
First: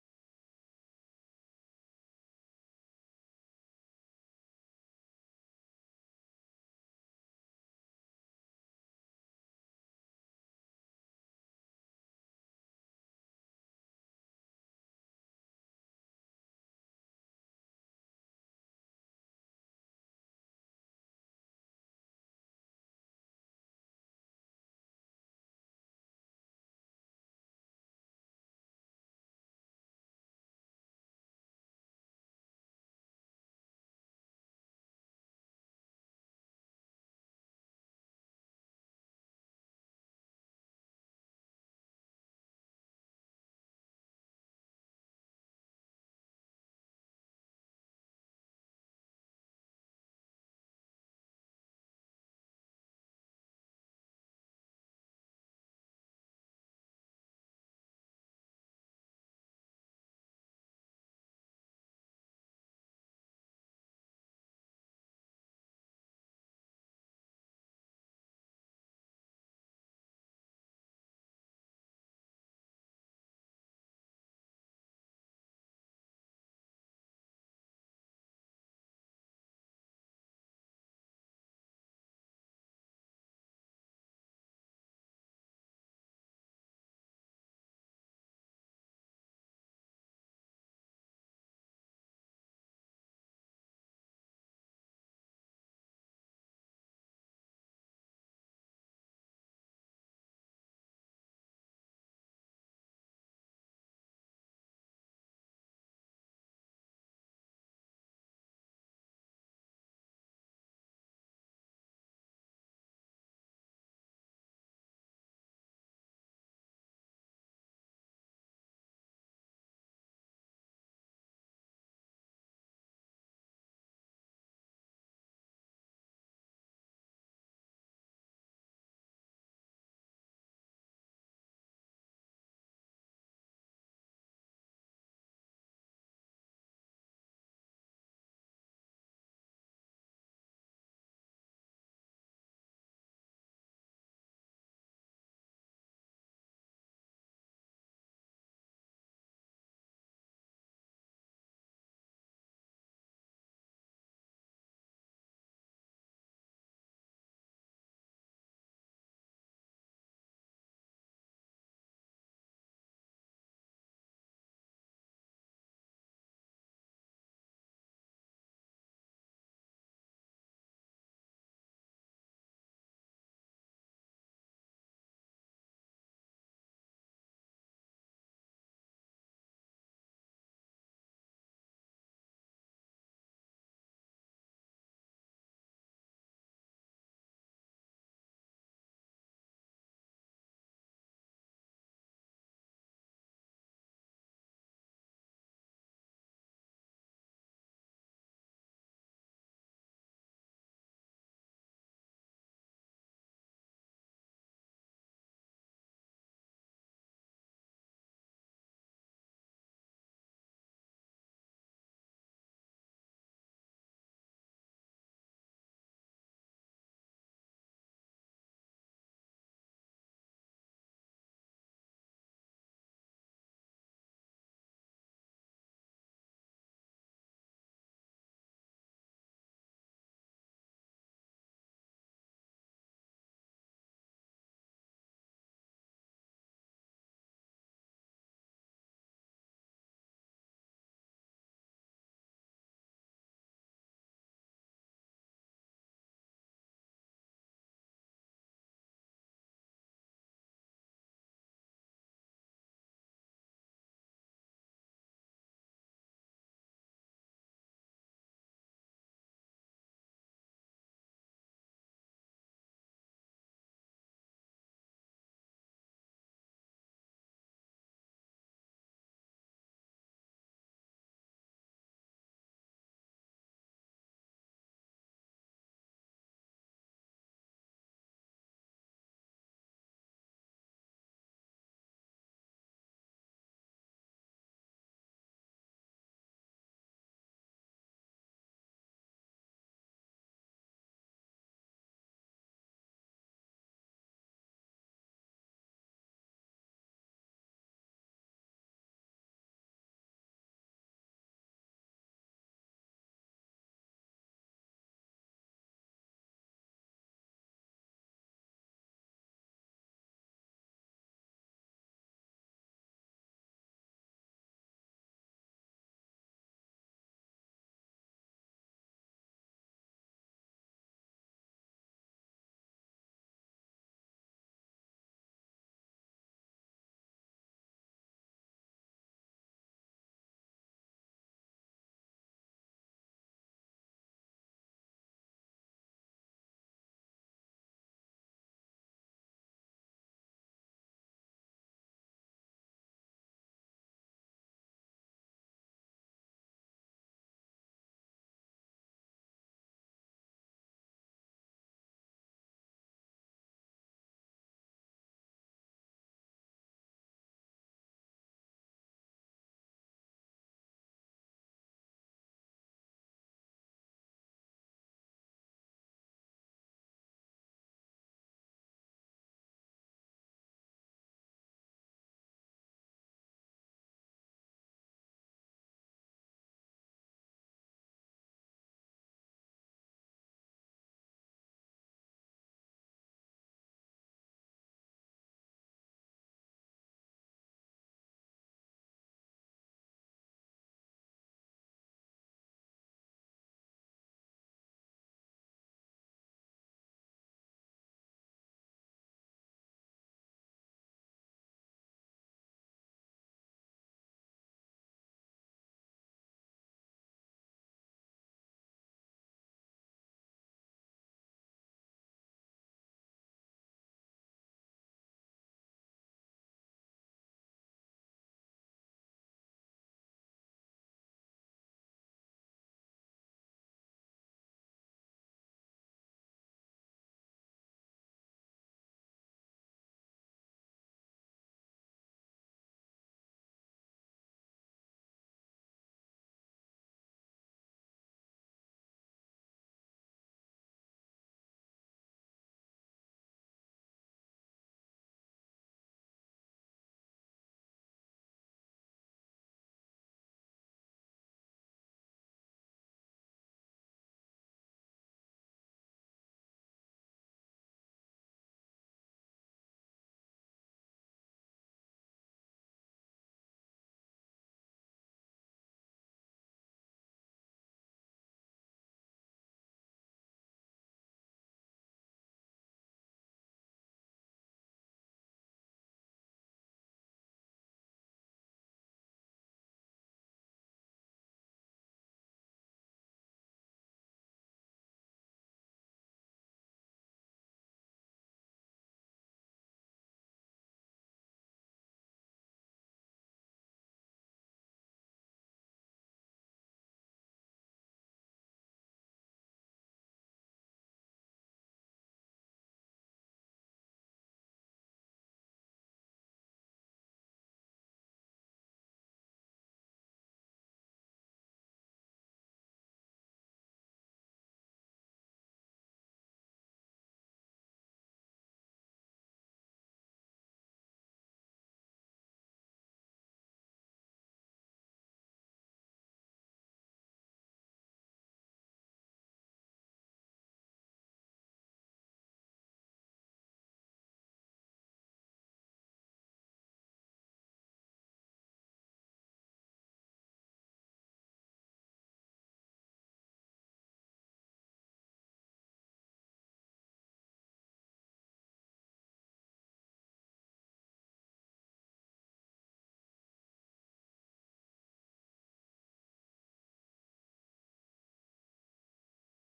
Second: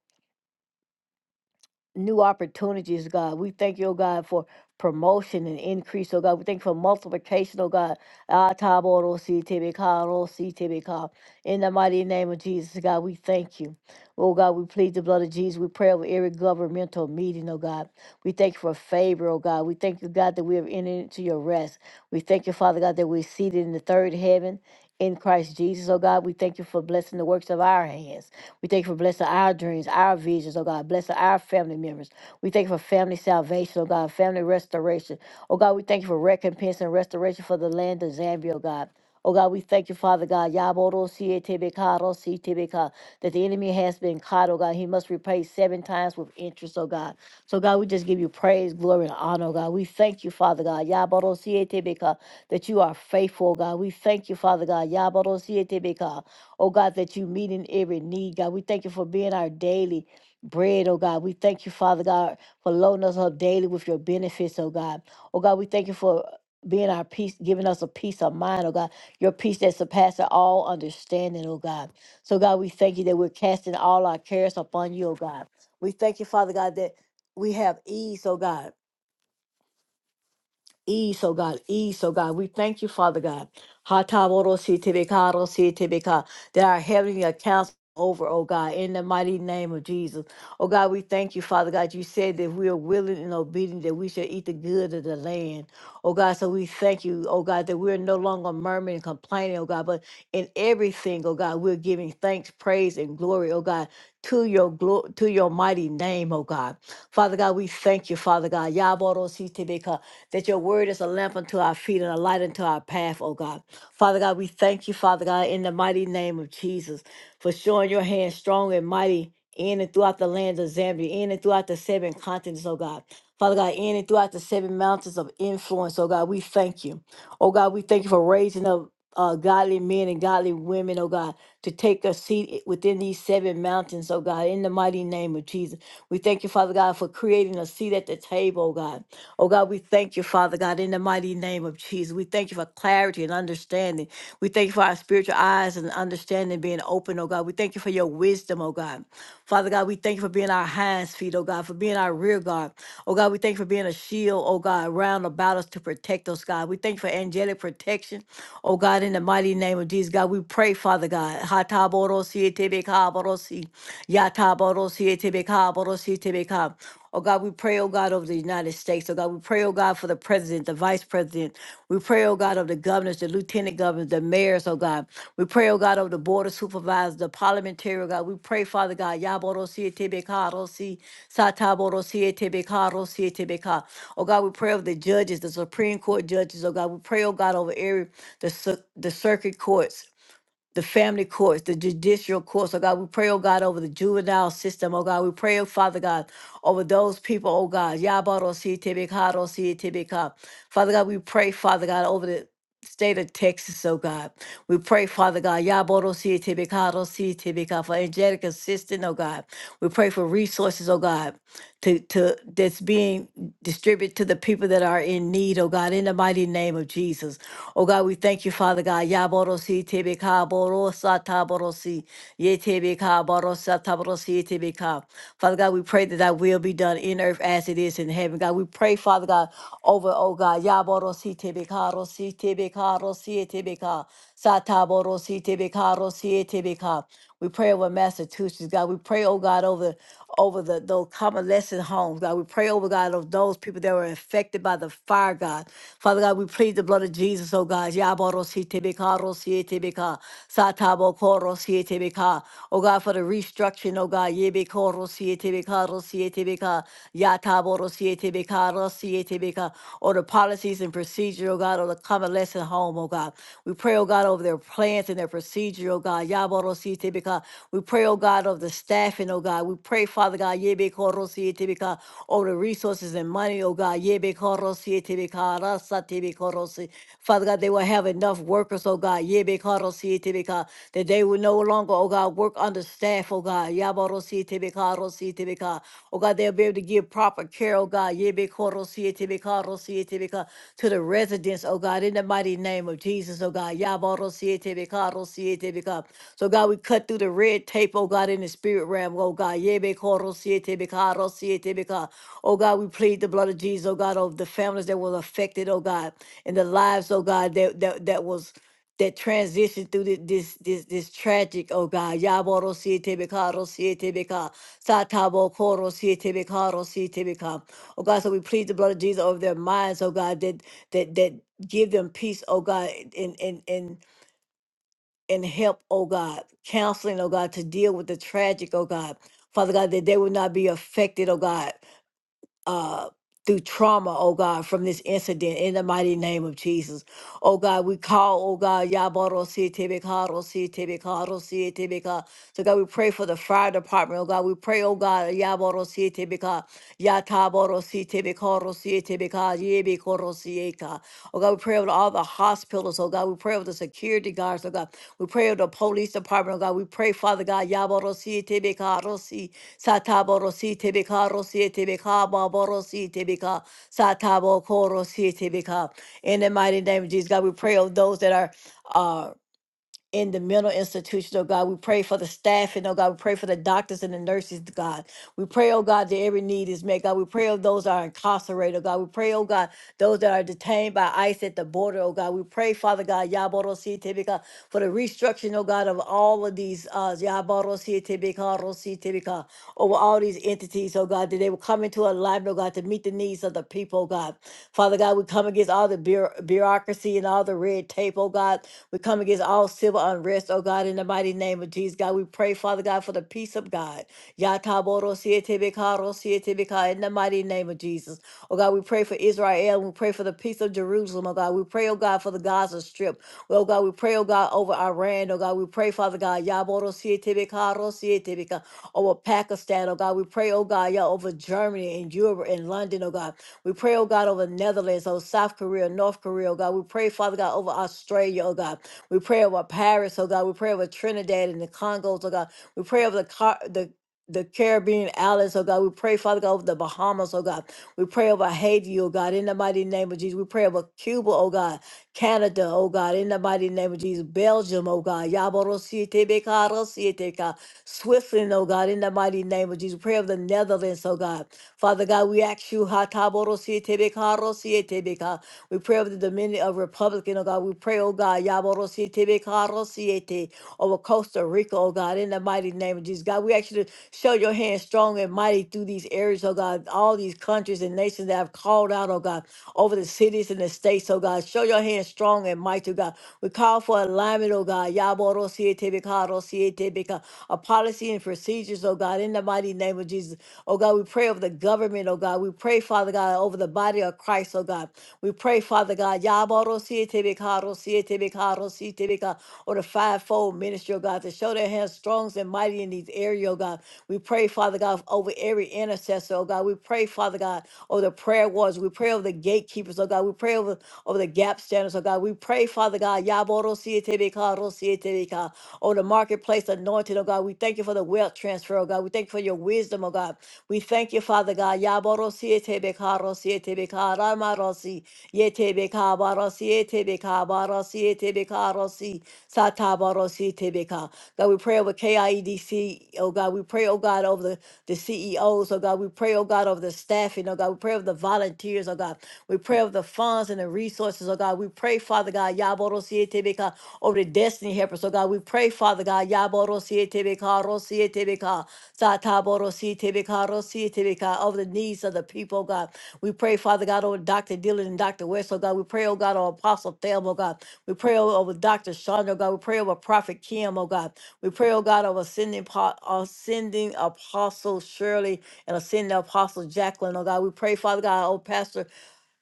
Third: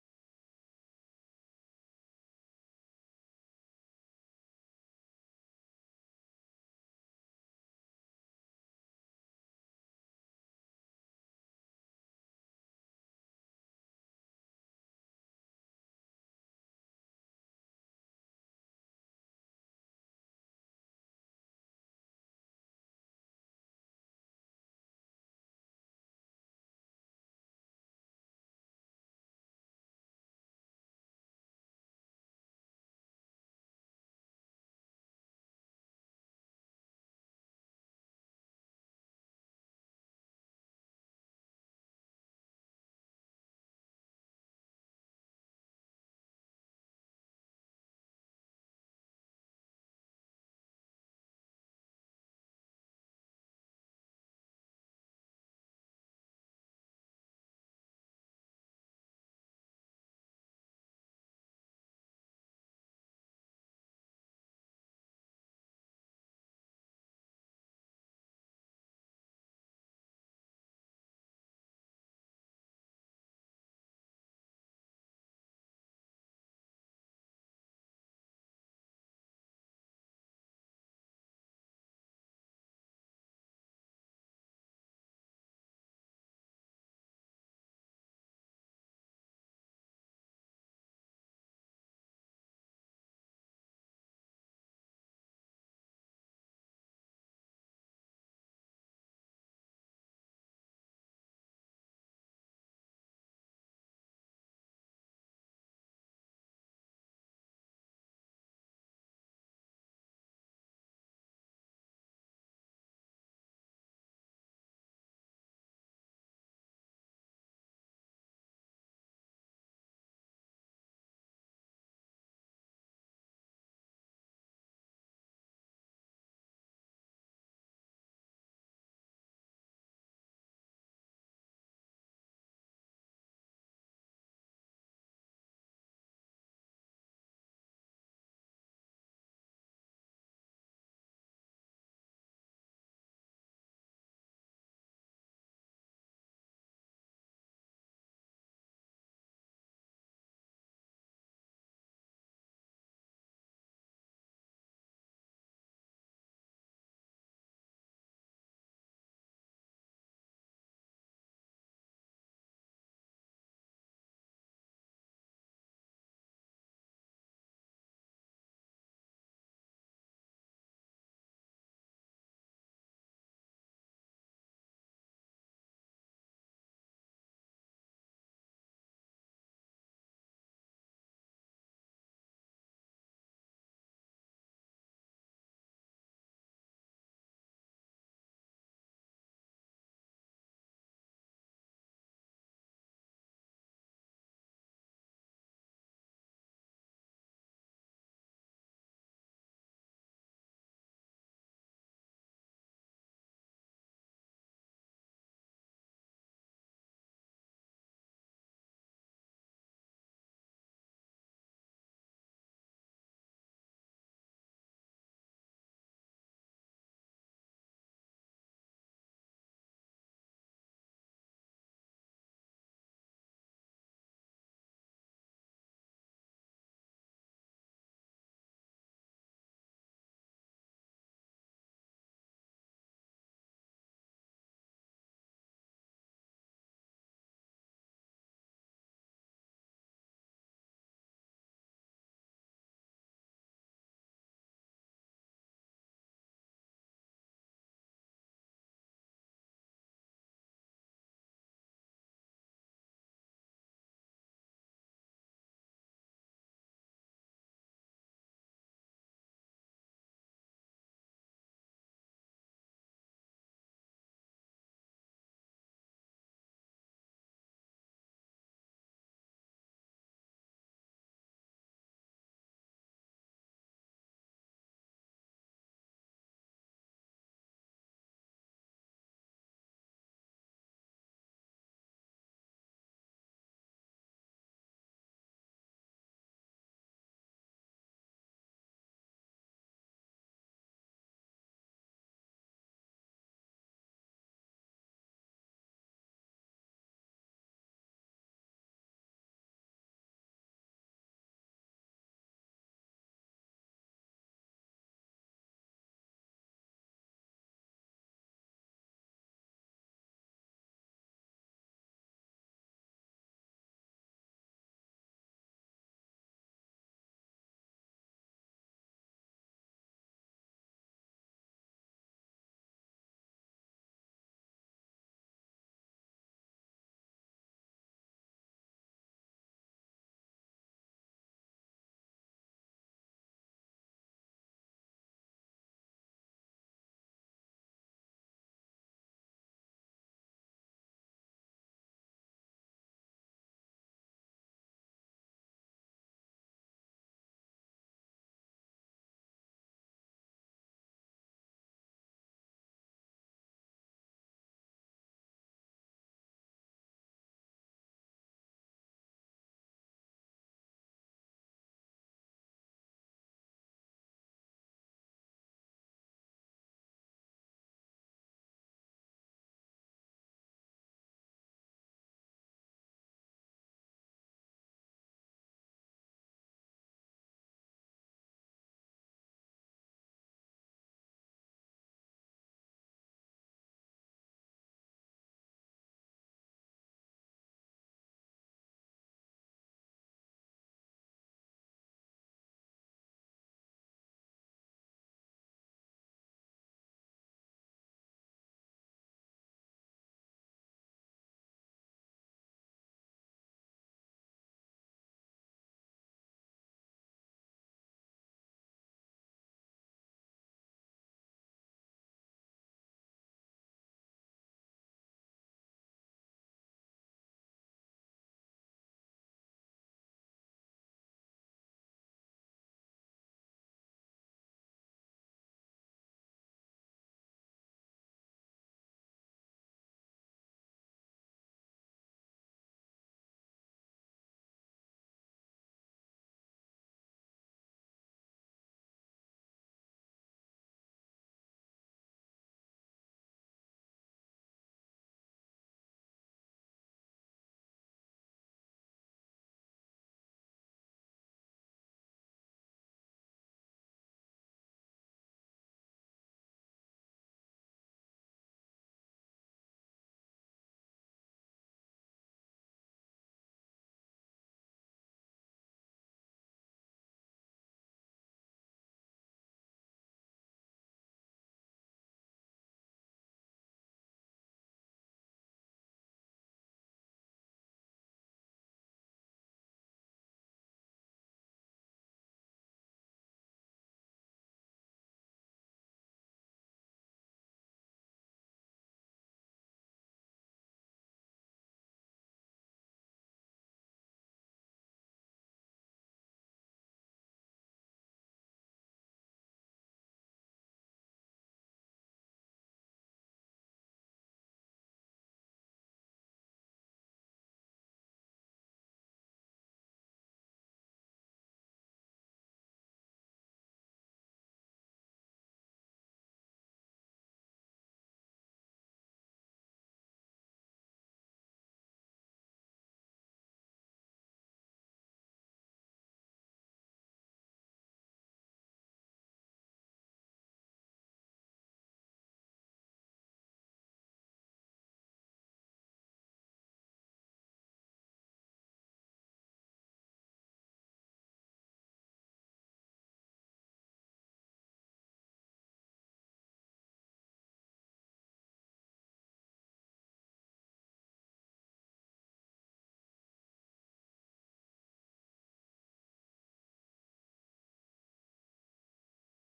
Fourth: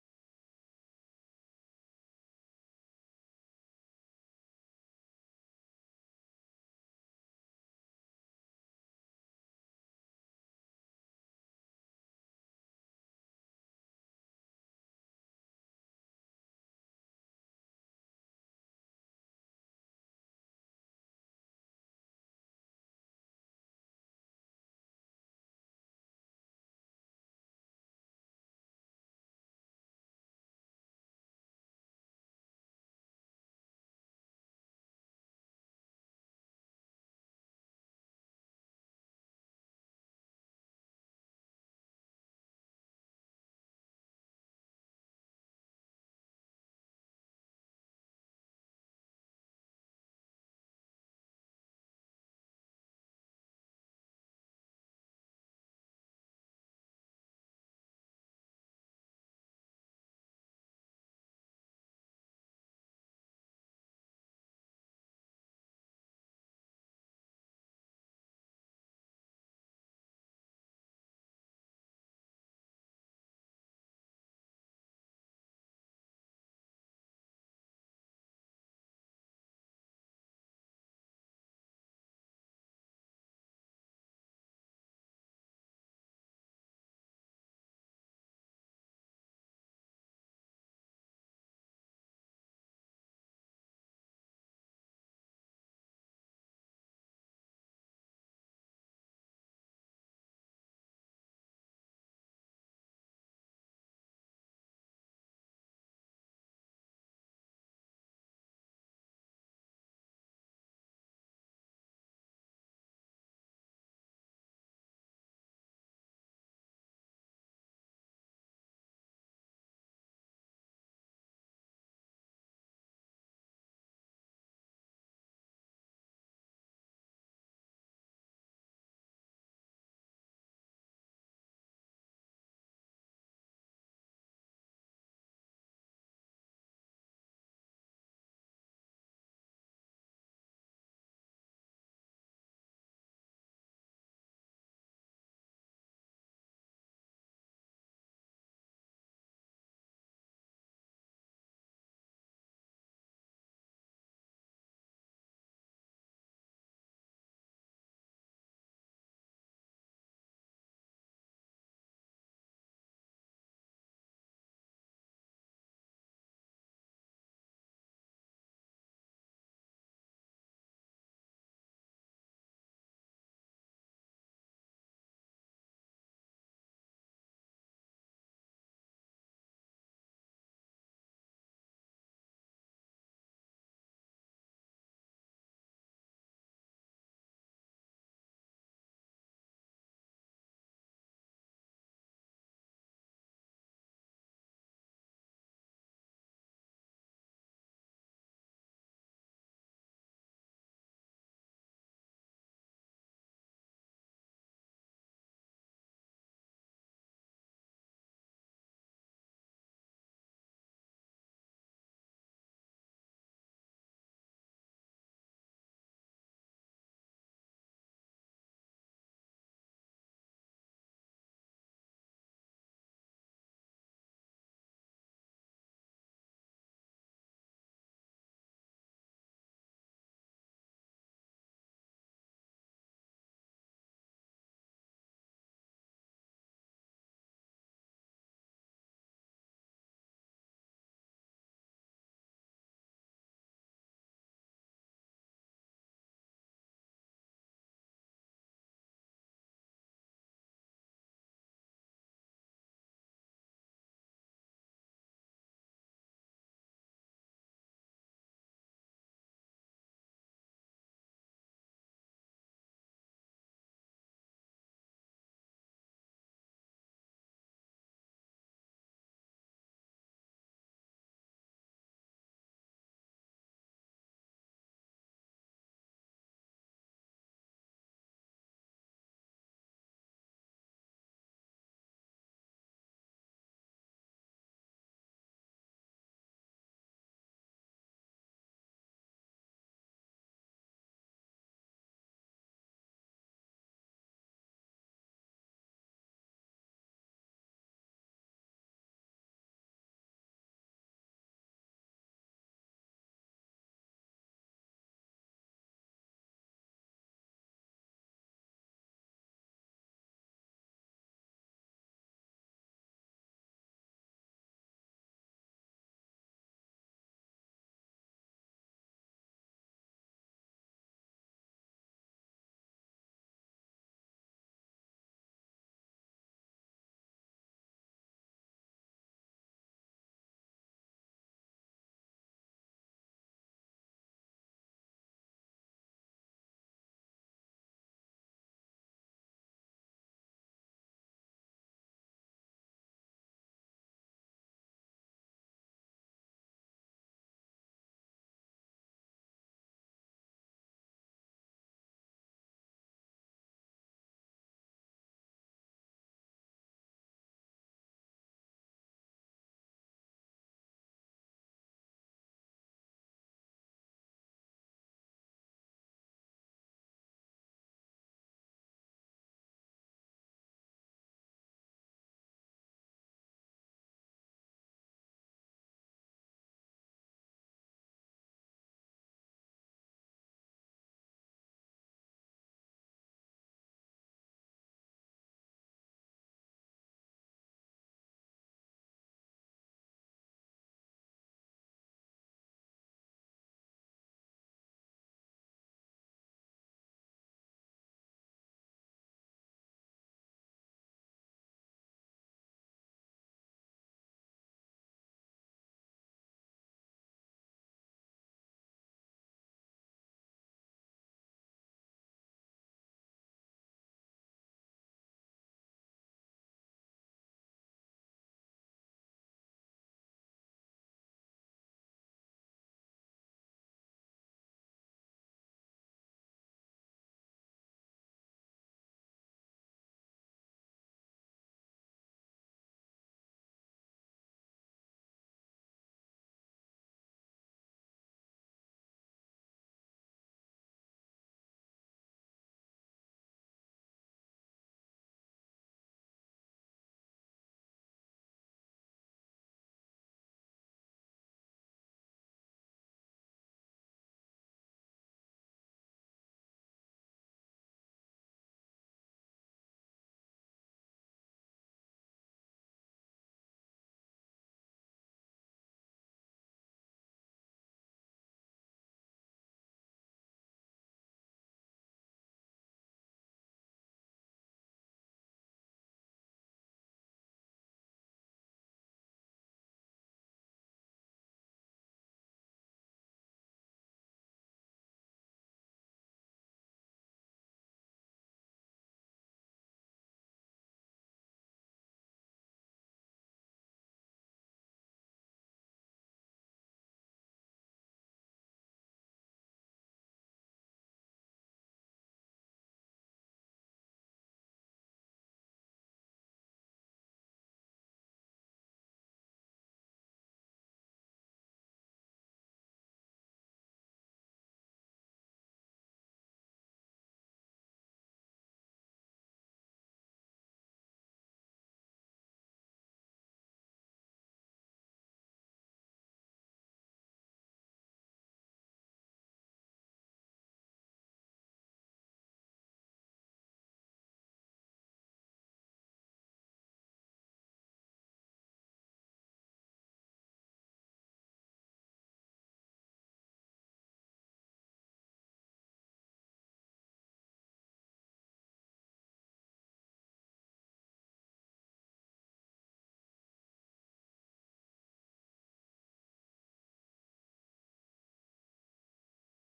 S3: new opportunities, God. We thank you, oh God, for promotion and increase, oh God. We thank you for multiplication, oh God. Ah, taboro si tebe ka, ro si tebe ka. In the mighty name of Jesus, God, we thank you. Oh God, we plead the blood of Jesus. We pray over every governmental meeting, oh God. We thank you for favor, oh God. We thank you, God, that we have entered into your rest. We thank you, Father God, that we're seated in the third heaven in Christ Jesus, oh God. We thank you for blessing the works of our hands. We thank you for blessing our dreams, our visions, oh God. Blessing our family members. We thank you for family salvation, oh God, family restoration. Oh God, we thank you for recompense and restoration for the land of Zambia, oh God. Oh God, we thank you, Father God. Yaboro sietebekaro sietebeka, That the enemy has been caught, oh God. He must repay seven times with interest, oh God. So God, we just give you praise, glory, and honor, oh God. We thank you, Father God. Yaboro sietebeka, That you are faithful, oh God. We thank you, Father God. Yaboro sietebeka, Oh God, that you meet in every need, God. We thank you for being our daily bread, oh God. We thank you, Father God, for loading us up daily with your benefits, oh God. Oh God, we thank you for being our peace, giving us a peace of mind, oh God, your peace that surpasses all understanding, oh God. So, God, we thank you that we're casting all our cares upon you, oh God. We thank you, Father God, that we have ease, oh God ease, oh God, ease, oh God. We thank you, Father God. Hatawarositebekaarositebeka, That our heavenly accounts over, oh God, in the mighty name of Jesus. Oh God, we thank you, Father God. You said that we are willing and obedient that we shall eat the good of the land. Oh God, so we thank you, oh God, that we're no longer murmuring and complaining, oh God, but in everything, oh God, we're giving thanks, praise, and glory, oh God, to your glo- to your mighty name, oh God. Father God, we thank you, Father God. Yabarositebeka, that your word is a lamp unto our feet and a light unto our path, oh God. Father God, we thank you, Father God, in the mighty name of Jesus, for showing your hand strong and mighty in and throughout the lands of Zambia, in and throughout the seven continents, oh God. Father God, in and throughout the seven mountains of influence, oh God, we thank you. Oh God, we thank you for raising up uh, godly men and godly women, oh God, to take a seat i- within these seven mountains, oh God, in the mighty name of Jesus. We thank you, Father God, for creating a seat at the table, oh God. Oh God, we thank you, Father God, in the mighty name of Jesus. We thank you for clarity and understanding. We thank you for our spiritual eyes and understanding being open, oh God. We thank you for your wisdom, oh God. Father God, we thank you for being our hands, feet, oh God, for being our rear guard. Oh God, we thank you for being a shield, oh God, round about us to protect us, God. We thank you for angelic protection, oh God, in the mighty name of Jesus. God, we pray, Father God. Hataboro sietebe kaboro si. Yataboro sietebe kaboro sietebe kab. Oh God, we pray, oh God, over the United States. Oh God, we pray, oh God, for the president, the vice president. We pray, oh God, of the governors, the lieutenant governors, the mayors, oh God. We pray, oh God, over the board of supervisors, the parliamentary, oh God. We pray, Father God, Yabodosietebekarosi, Satabodosietebekarosi, Oh God, we pray over the judges, the Supreme Court judges, oh God. We pray, oh God, over every the, cir- the circuit courts the family courts, the judicial courts, oh God, we pray, oh God, over the juvenile system, oh God, we pray, oh Father God, over those people, oh God, Yabarositibikatorositibika. Father God, we pray, Father God, over the state of Texas, oh God. We pray, Father God, Yabarositibikatorositibika, for angelic assistance, oh God. We pray for resources, oh God to to that's being distributed to the people that are in need, oh God, in the mighty name of Jesus. Oh God, we thank you, Father God. Yaborosi tebeka borosa taborosi. Yetebeka borosa taborosi tebeka. Father God, we pray that thy will be done in earth as it is in heaven. God, we pray, Father God, over, oh God, Yaborosi tebeka rosi tebeka rosi tebeka. Sataborositibikarosioitibika. We pray over Massachusetts, God. We pray, oh God, over over the those convalescent homes, God. We pray over God of those people that were affected by the fire, God. Father God, we plead the blood of Jesus, oh God. Yaborositibikarosioitibika. Satabokorosietibika. Oh God, for the restructuring, oh God. Yebikorosietibikarosioitibika. Yataborosietibika. TBK, CATBK, or the policies and procedure, oh God, or the convalescent home, oh God. We pray, oh God, over their plans and their procedure, oh God. Yaboro CATBK. We pray, oh God, over the staffing, oh God. We pray, Father God, Yebekoro CATBK, over the resources and money, oh God. Yebekoro CATBK, Rasa TBKoro si. Father God, they will have enough workers, oh God. Yebekoro CATBK, that they will no longer, oh God. God, work on the staff, oh God. Yabarosi Tibika, Rosi Tibika. Oh God, they'll be able to give proper care, oh God. Yebekorosi Tibika, Rosi Tibika, to the residents, oh God, in the mighty name of Jesus, oh God. Yabarosi Tibika, Rosi Tibika. So God, we cut through the red tape, oh God, in the spirit realm, oh God. Yebekorosi Tibika, Rosi Tibika. Oh God, we plead the blood of Jesus, oh God, over the families that were affected, oh God, and the lives, oh God, that that, that was that transition through thi- this this this tragic, oh God, Yaboro Siete Bikaro Siete Bika, Satabo Koro Siete Bikaro Siete Bika. Oh God, so we plead the blood of Jesus over their minds, oh God, that that that give them peace, oh God, and and and and help, oh God, counseling, oh God, to deal with the tragic, oh God. Father God, that they will not be affected, oh God uh, through trauma, oh God, from this incident in the mighty name of Jesus. Oh God, we call, oh God, Yaboro Si Tebekaro Si Tebekaro Si Tebeka. So God, we pray for the fire department, oh God. We pray, oh God, Yaboro Si Tebeka, Yataboro Si Tebekaro Si Tebeka, Yebekoro Si Eka. Oh God, we pray over all the hospitals, oh God. We pray over the security guards, oh God. We pray over the police department, oh God. We pray, Father God, Yaboro Si Tebekaro Si. Sataborosi tebeka rosi tebeka baborosi tebeka satabokorosi tebeka. In the mighty name of Jesus, God, we pray of those that are. uh in the mental institution, oh God. We pray for the staff, and oh God. We pray for the doctors and the nurses, God. We pray, oh God, that every need is met, God. We pray of those that are incarcerated, oh God. We pray, oh God, those that are detained by ICE at the border, oh God. We pray, Father God, Yaboro Tibika, for the restructuring, oh God, of all of these uh Yaboro Tibika, Rosi Tibika, over all these entities, oh God, that they will come into alignment, oh God, to meet the needs of the people, oh God. Father God, we come against all the bureaucracy bureaucracy and all the red tape, oh God. We come against all civil unrest, oh God, in the mighty name of Jesus, God. We pray, Father God, for the peace of God. Yataboro sietebeka, ro sietebeka, in the mighty name of Jesus. Oh God, we pray for Israel. We pray for the peace of Jerusalem, oh God. We pray, oh God, for the Gaza Strip. Well, Oh God, we pray, oh God, over Iran, oh God. We pray, Father God, Yaboro sietebeka, ro sietebeka, over Pakistan, oh God. We pray, oh God, yeah, over Germany and Europe and London, oh God. We pray, oh God, over Netherlands, oh South Korea, North Korea, oh God. We pray, Father God, over Australia, oh God. We pray over Paris, oh God. We pray over Trinidad and the Congos, oh God. We pray over the car the the Caribbean islands, oh God. We pray, Father God, over the Bahamas, oh God. We pray over Haiti, oh God, in the mighty name of Jesus. We pray over Cuba, oh God, Canada, oh God, in the mighty name of Jesus. Belgium, oh God, Yaborosietebeka, Switzerland, oh God, in the mighty name of Jesus. We pray over the Netherlands, oh God. Father God, we ask you, Hataborosietebeka, Rosietebeka. we pray over the Dominion of Republican, oh God. We pray, oh God, Yaborosietebeka, Rosiete, over Costa Rica, oh God, in the mighty name of Jesus. God, we ask you to show your hand strong and mighty mighty through these areas, oh God, all these countries and nations that have called out, oh God, over the cities and the states, oh God. Show your hand strong and mighty, oh God. We call for alignment, oh God. Yaboro siete bekaro siete beka. A policy and procedures, oh God, in the mighty name of Jesus. Oh God, we pray over the government, oh God. We pray, Father God, over the body of Christ, oh God. We pray, Father God, Yaboro siete bekaro siete bekaro siete beka. Or the fivefold ministry, oh God, to show their hands strong and mighty mighty in these areas, oh God. We pray, Father God, over every intercessor, oh God. We pray, Father God, over the prayer wards. We pray over the gatekeepers, oh God. We pray over, over the gap standards, oh God. We pray, Father God, Yaboro Sietebeka, Rosietebeka, over the marketplace anointed, oh God. We thank you for the wealth transfer, oh God. We thank you for your wisdom, oh God. We thank you, Father God. Yaboro Sietebeka, Rosietebeka, Ramarosi, Yetebeka, Barosietebeka, Barosietebeka, Rosi, Tebeka. God, we pray over KIEDC. Oh God, we pray, oh God, over the, the CEOs. Oh God, we pray, oh God, over the staffing. Oh God, we pray over the volunteers. Oh God, we pray over the funds and the resources. Oh God, we pray, Father God, Yaboro Tebeka, over the destiny helpers. Oh God, we pray, Father God, Yaboro Tebeka, Rosie Tebeka, Sataboro Tebeka, Rosie Tebeka, over the needs of the people, oh God. We pray, Father God, over Dr. Dillon and Dr. West. Oh God, we pray, oh God, over Apostle Thelma, oh God. We pray o- over Dr. Shonda, oh God. We pray over Prophet Kim, oh God. We pray, oh God, over sending, po- uh, sending Apostle Shirley and ascending Apostle Jacqueline, oh God. We pray, Father God, oh Pastor.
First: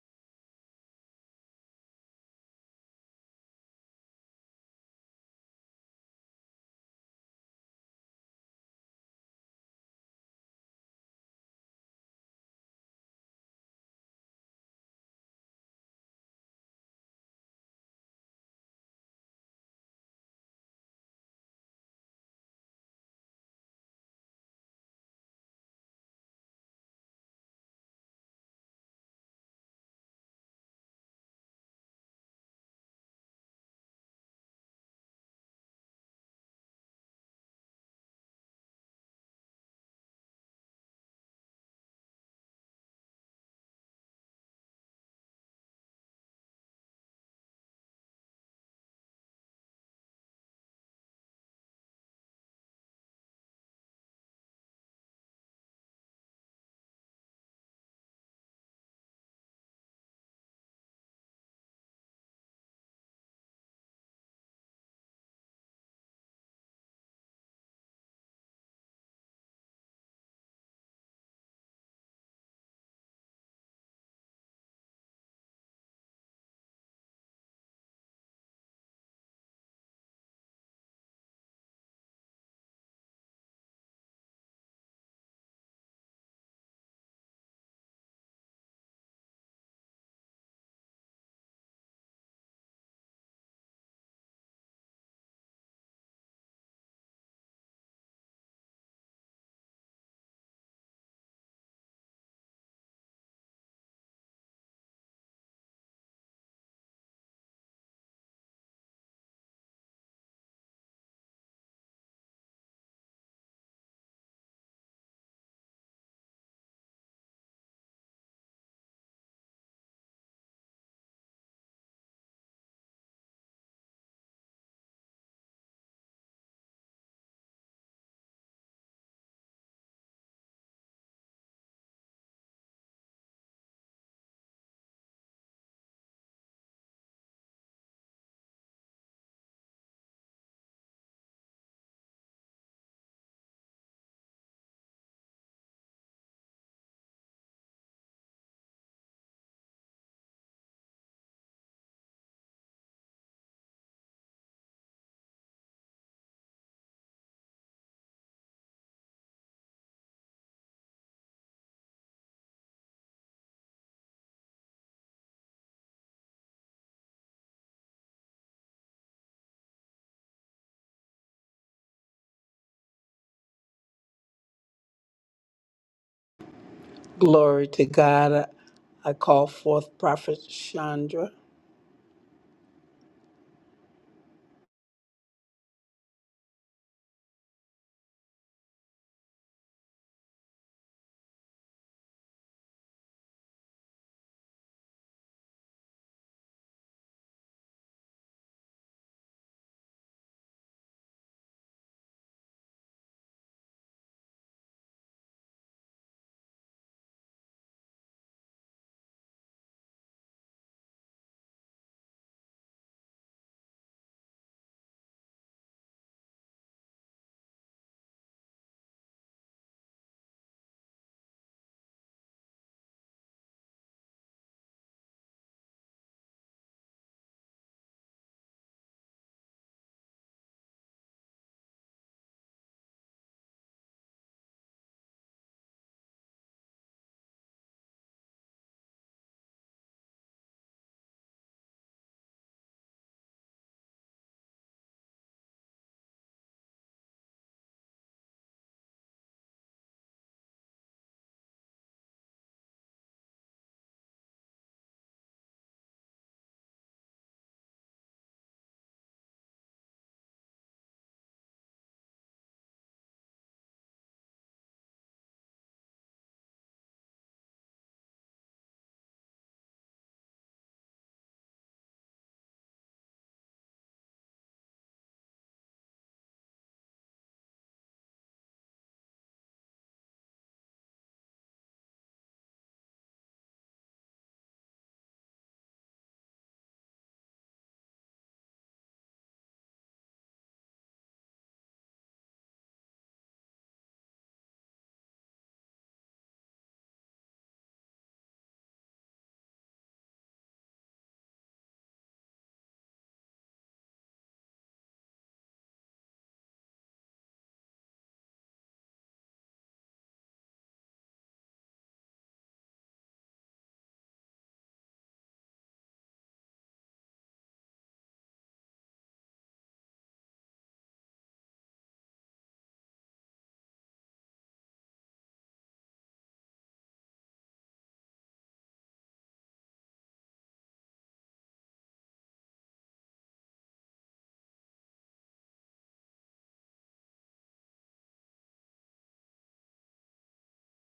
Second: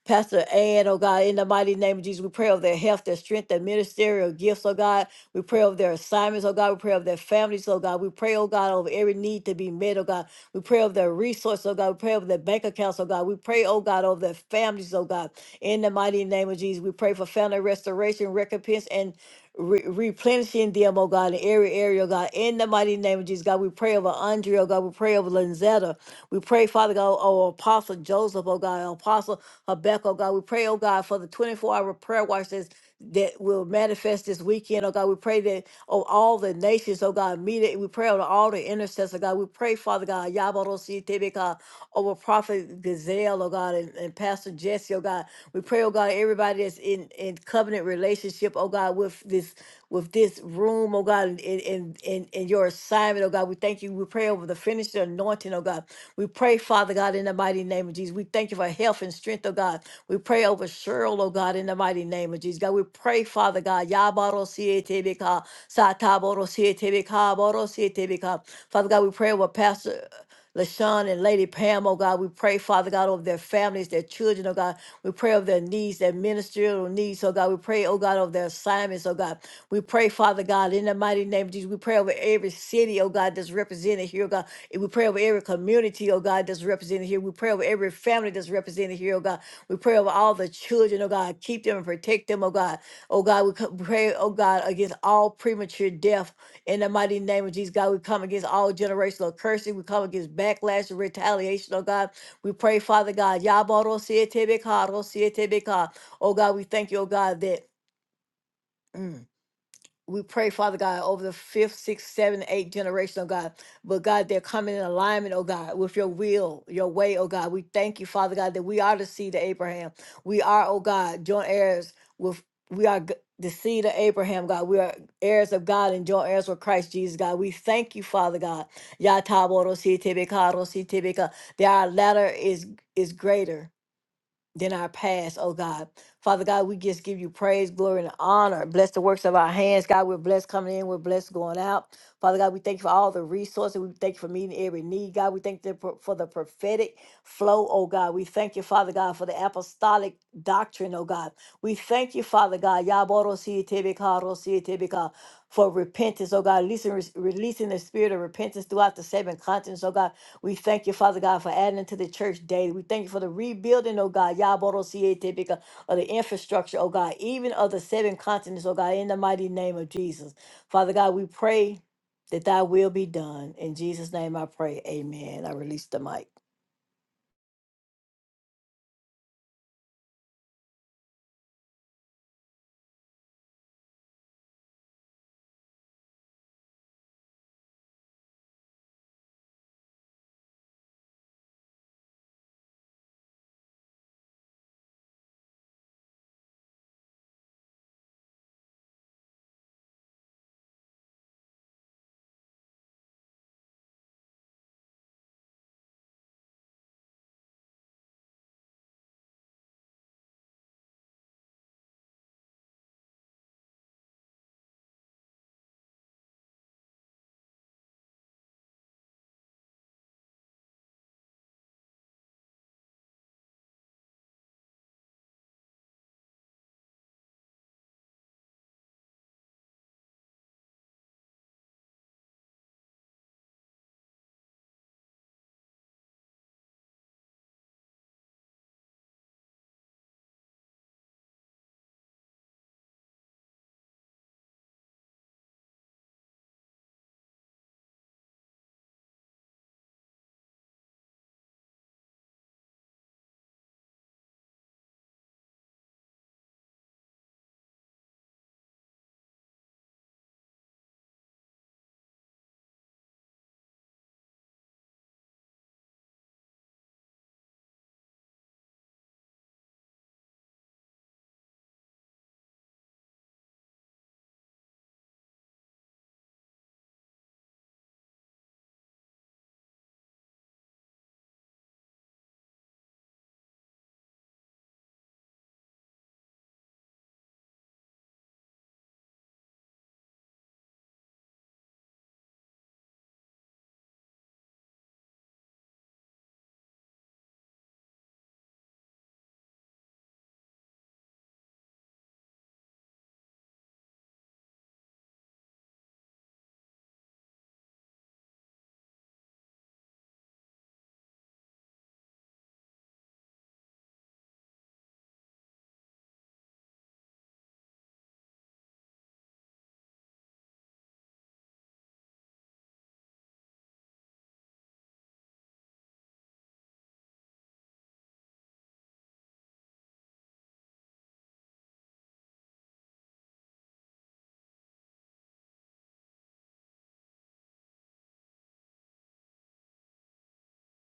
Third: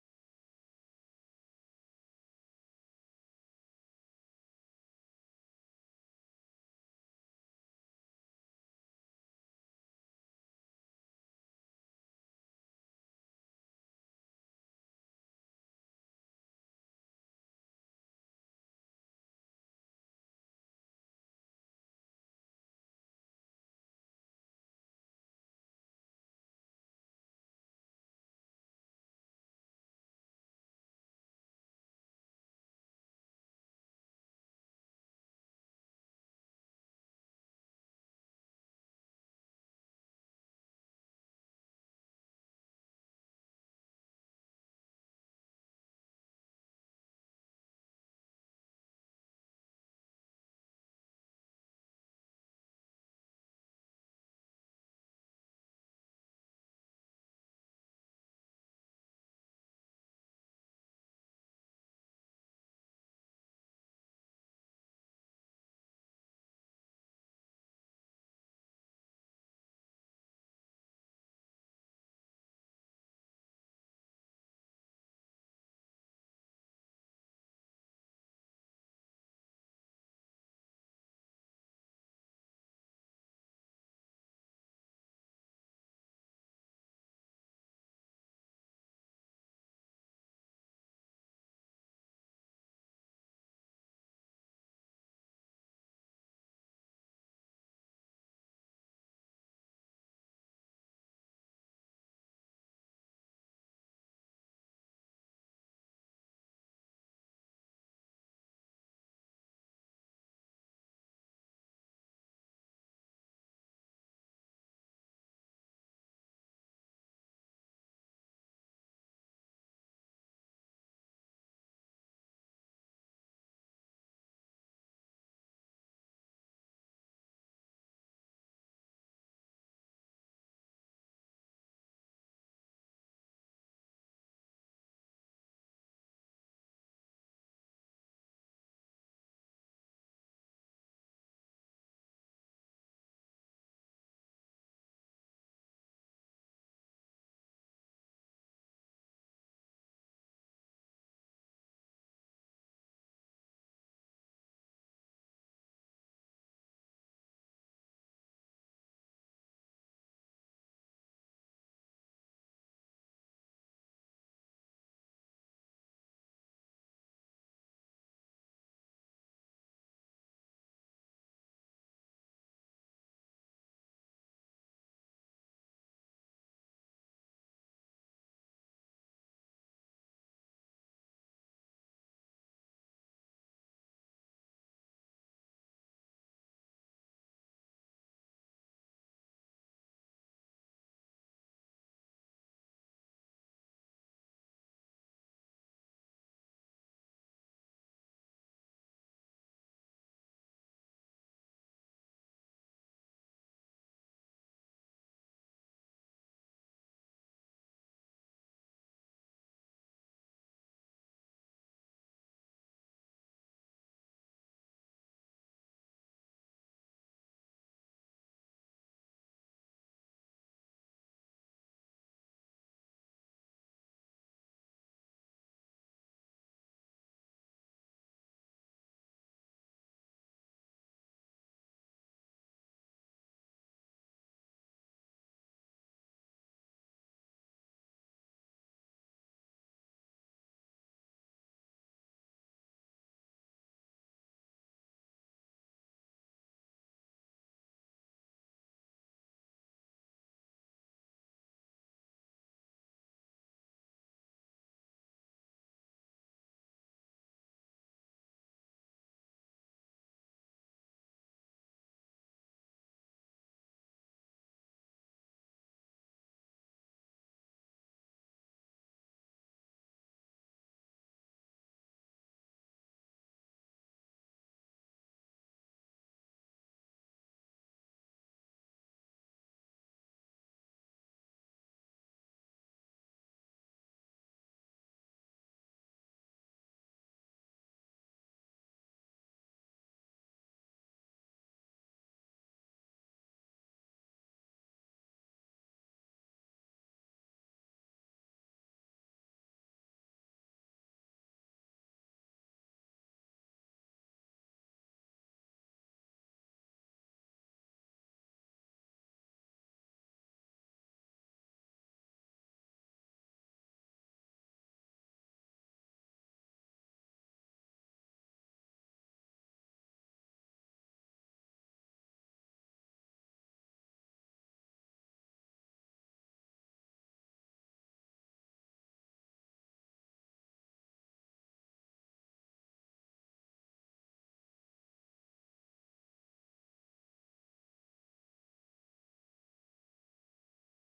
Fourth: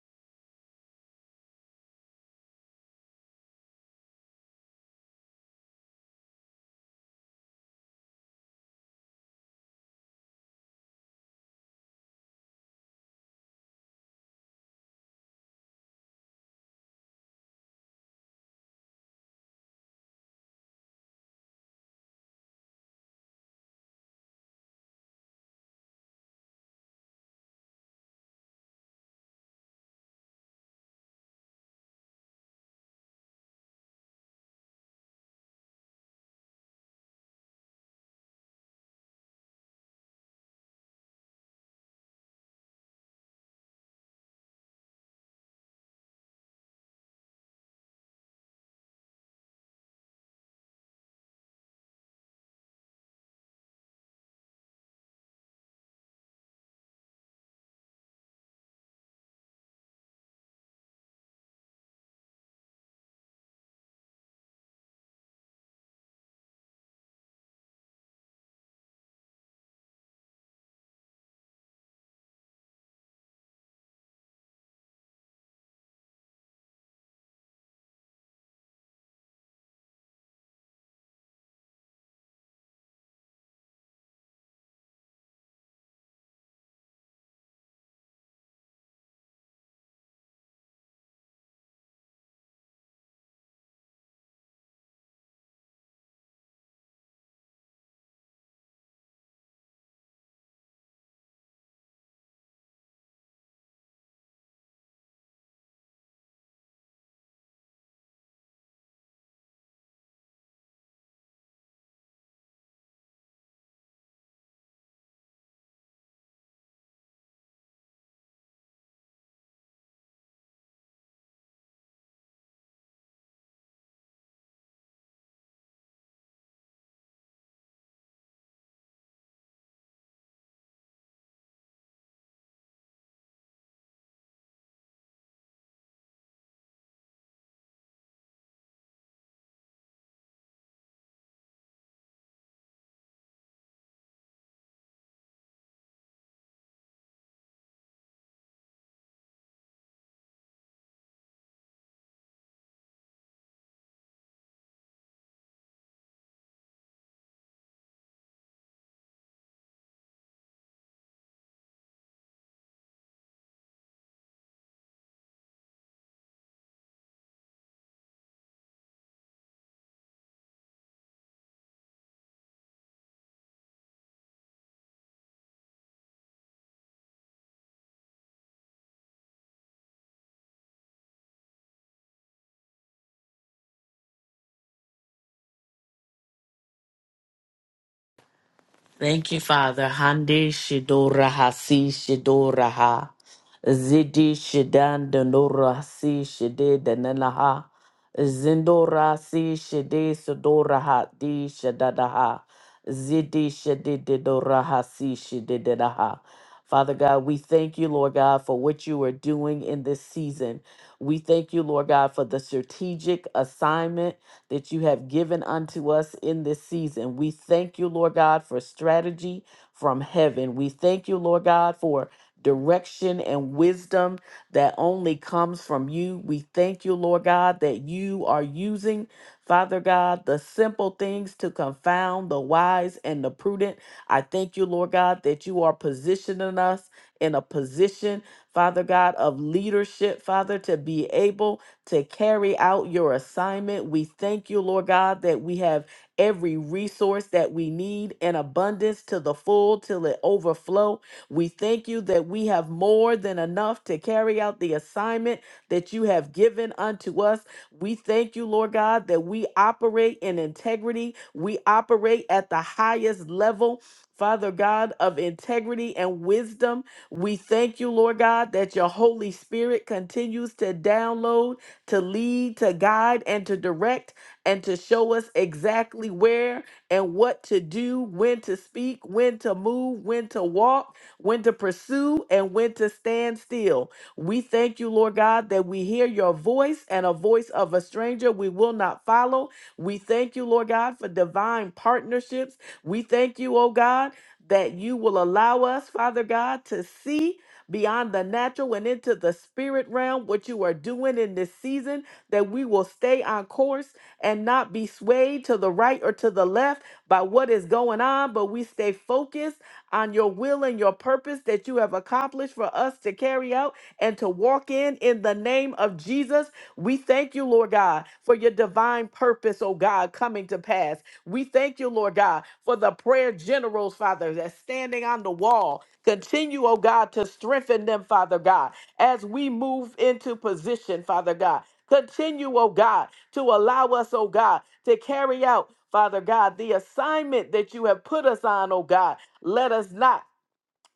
S3: Pastor Ann, oh God, in the mighty name of Jesus, we pray over their health, their strength, their ministerial gifts, oh God. We pray over their assignments, oh God. We pray over their families, oh God. We pray, oh God, over every need to be met, oh God. We pray over their resources, oh God. We pray over their bank accounts, oh God. We pray, oh God, over their families, oh God. In the mighty name of Jesus, we pray for family restoration, recompense, and re- replenishing them, oh God, in every area, oh God. In the mighty name of Jesus, God, we pray over Andrea, oh God. We pray over Lanzetta. We pray, Father God, over Apostle Joseph, oh God, Apostle Habakkuk, oh God. We pray, oh God, for the 24 hour prayer watch that's, that will manifest this weekend, oh God. We pray that over all the nations, oh God, meet it. We pray over all the intercessors, oh God. We pray, Father God, Yabarosi Tebeka, over Prophet Gazelle, oh God, and, and Pastor Jesse bless you, oh God. We pray, oh God, everybody that's in, in covenant relationship, oh God, with this with this room, oh God, and in in in your assignment, oh God. We thank you. We pray over the finished anointing, oh God. We pray, Father God, in the mighty name of Jesus. We thank you for health and strength, oh God. We pray over Cheryl, oh God, in the mighty name of Jesus. God, we pray, Father God. Yabaro Sietebeka, Sataboro Sietebeka, Boro Sietebeka. Father God, we pray over Pastor. LaShawn and Lady Pam, oh God. We pray, Father God, over their families, their children, oh God. We pray over their needs, their ministerial needs, oh God. We pray, oh God, over their assignments, oh God. We pray, Father God, in the mighty name of Jesus. We pray over every city, oh God, that's represented here, oh God. And we pray over every community, oh God. God, that's represented here. We pray over every family that's represented here, oh God. We pray over all the children, oh God. Keep them and protect them, oh God. Oh God, we co- pray, oh God, against all premature death in the mighty name of Jesus, God. We come against all generational cursing. We come against backlash and retaliation, oh God. We pray, Father God. Yabaro siete beka, siete beka. Oh God, we thank you, oh God, that. mm, we pray, Father God, over the fifth, sixth, seventh, eighth generation, oh God. But God, they're coming in alignment, oh God, with your will, your way, oh God. We thank you, Father God, that we are the seed of Abraham. We are, oh God, joint heirs with, we are g- the seed of Abraham, God. We are heirs of God and joint heirs with Christ Jesus, God. We thank you, Father God. Ya ta bo ro si te be ka ro si te be ka. That our ladder is is greater than our past, oh God. Father God, we just give you praise, glory, and honor. Bless the works of our hands. God, we're blessed coming in, we're blessed going out. Father God, we thank you for all the resources. We thank you for meeting every need. God, we thank you for for the prophetic flow, oh God. We thank you, Father God, for the apostolic doctrine, oh God. We thank you, Father God, Yaborosiyetebeka, rosiyetebeka, for repentance, oh God, releasing, releasing the spirit of repentance throughout the seven continents, oh God. We thank you, Father God, for adding to the church daily. We thank you for the rebuilding, oh God, Yaboro Siete, because of the infrastructure, oh God, even of the seven continents, oh God, in the mighty name of Jesus. Father God, we pray that thy will be done. In Jesus' name I pray. Amen. I release the mic.
S2: Glory to God. I I call forth Prophet Chandra.
S4: Thank you, Father. Hande Shidora Hasi Shidora Ha. Zidi Shidan Danora Hasi Shide Dananaha. Zindora Si Shide Sodora Ha Di Shadadaha. Zidi Shide Didora Hasi Shide Dadaha. Father God, we thank you, Lord God, for what you are doing in this season. We thank you, Lord God, for the strategic assignment that you have given unto us in this season. We thank you, Lord God, for strategy from heaven. We thank you, Lord God, for direction and wisdom that only comes from you. We thank you, Lord God, that you are using, Father God, the simple things to confound the wise and the prudent. I thank you, Lord God, that you are positioning us in a position, Father God, of leadership, Father, to be able to carry out your assignment. We thank you, Lord God, that we have every resource that we need in abundance to the full till it overflow. We thank you that we have more than enough to carry out the assignment that you have given unto us. We thank you, Lord God, that we operate in integrity. We operate at the highest level, Father God, of integrity and wisdom. We thank you, Lord God, that your Holy Spirit continues to download to lead, to guide, and to direct, and to show us exactly where and what to do, when to speak, when to move, when to walk, when to pursue, and when to stand still. We thank you, Lord God, that we hear your voice and a voice of a stranger we will not follow. We thank you, Lord God, for divine partnerships. We thank you, oh God, that you will allow us, Father God, to see beyond the natural and into the spirit realm, what you are doing in this season, that we will stay on course and not be swayed to the right or to the left by what is going on, but we stay focused on your will and your purpose that you have accomplished for us to carry out and to walk in in the name of Jesus. We thank you, Lord God, for your divine purpose, oh God, coming to pass. We thank you, Lord God, for the prayer generals, Father, that's standing on the wall Continue, oh God, to strengthen them, Father God, as we move into position, Father God. Continue, oh God, to allow us, oh God, to carry out, Father God, the assignment that you have put us on, oh God. Let us not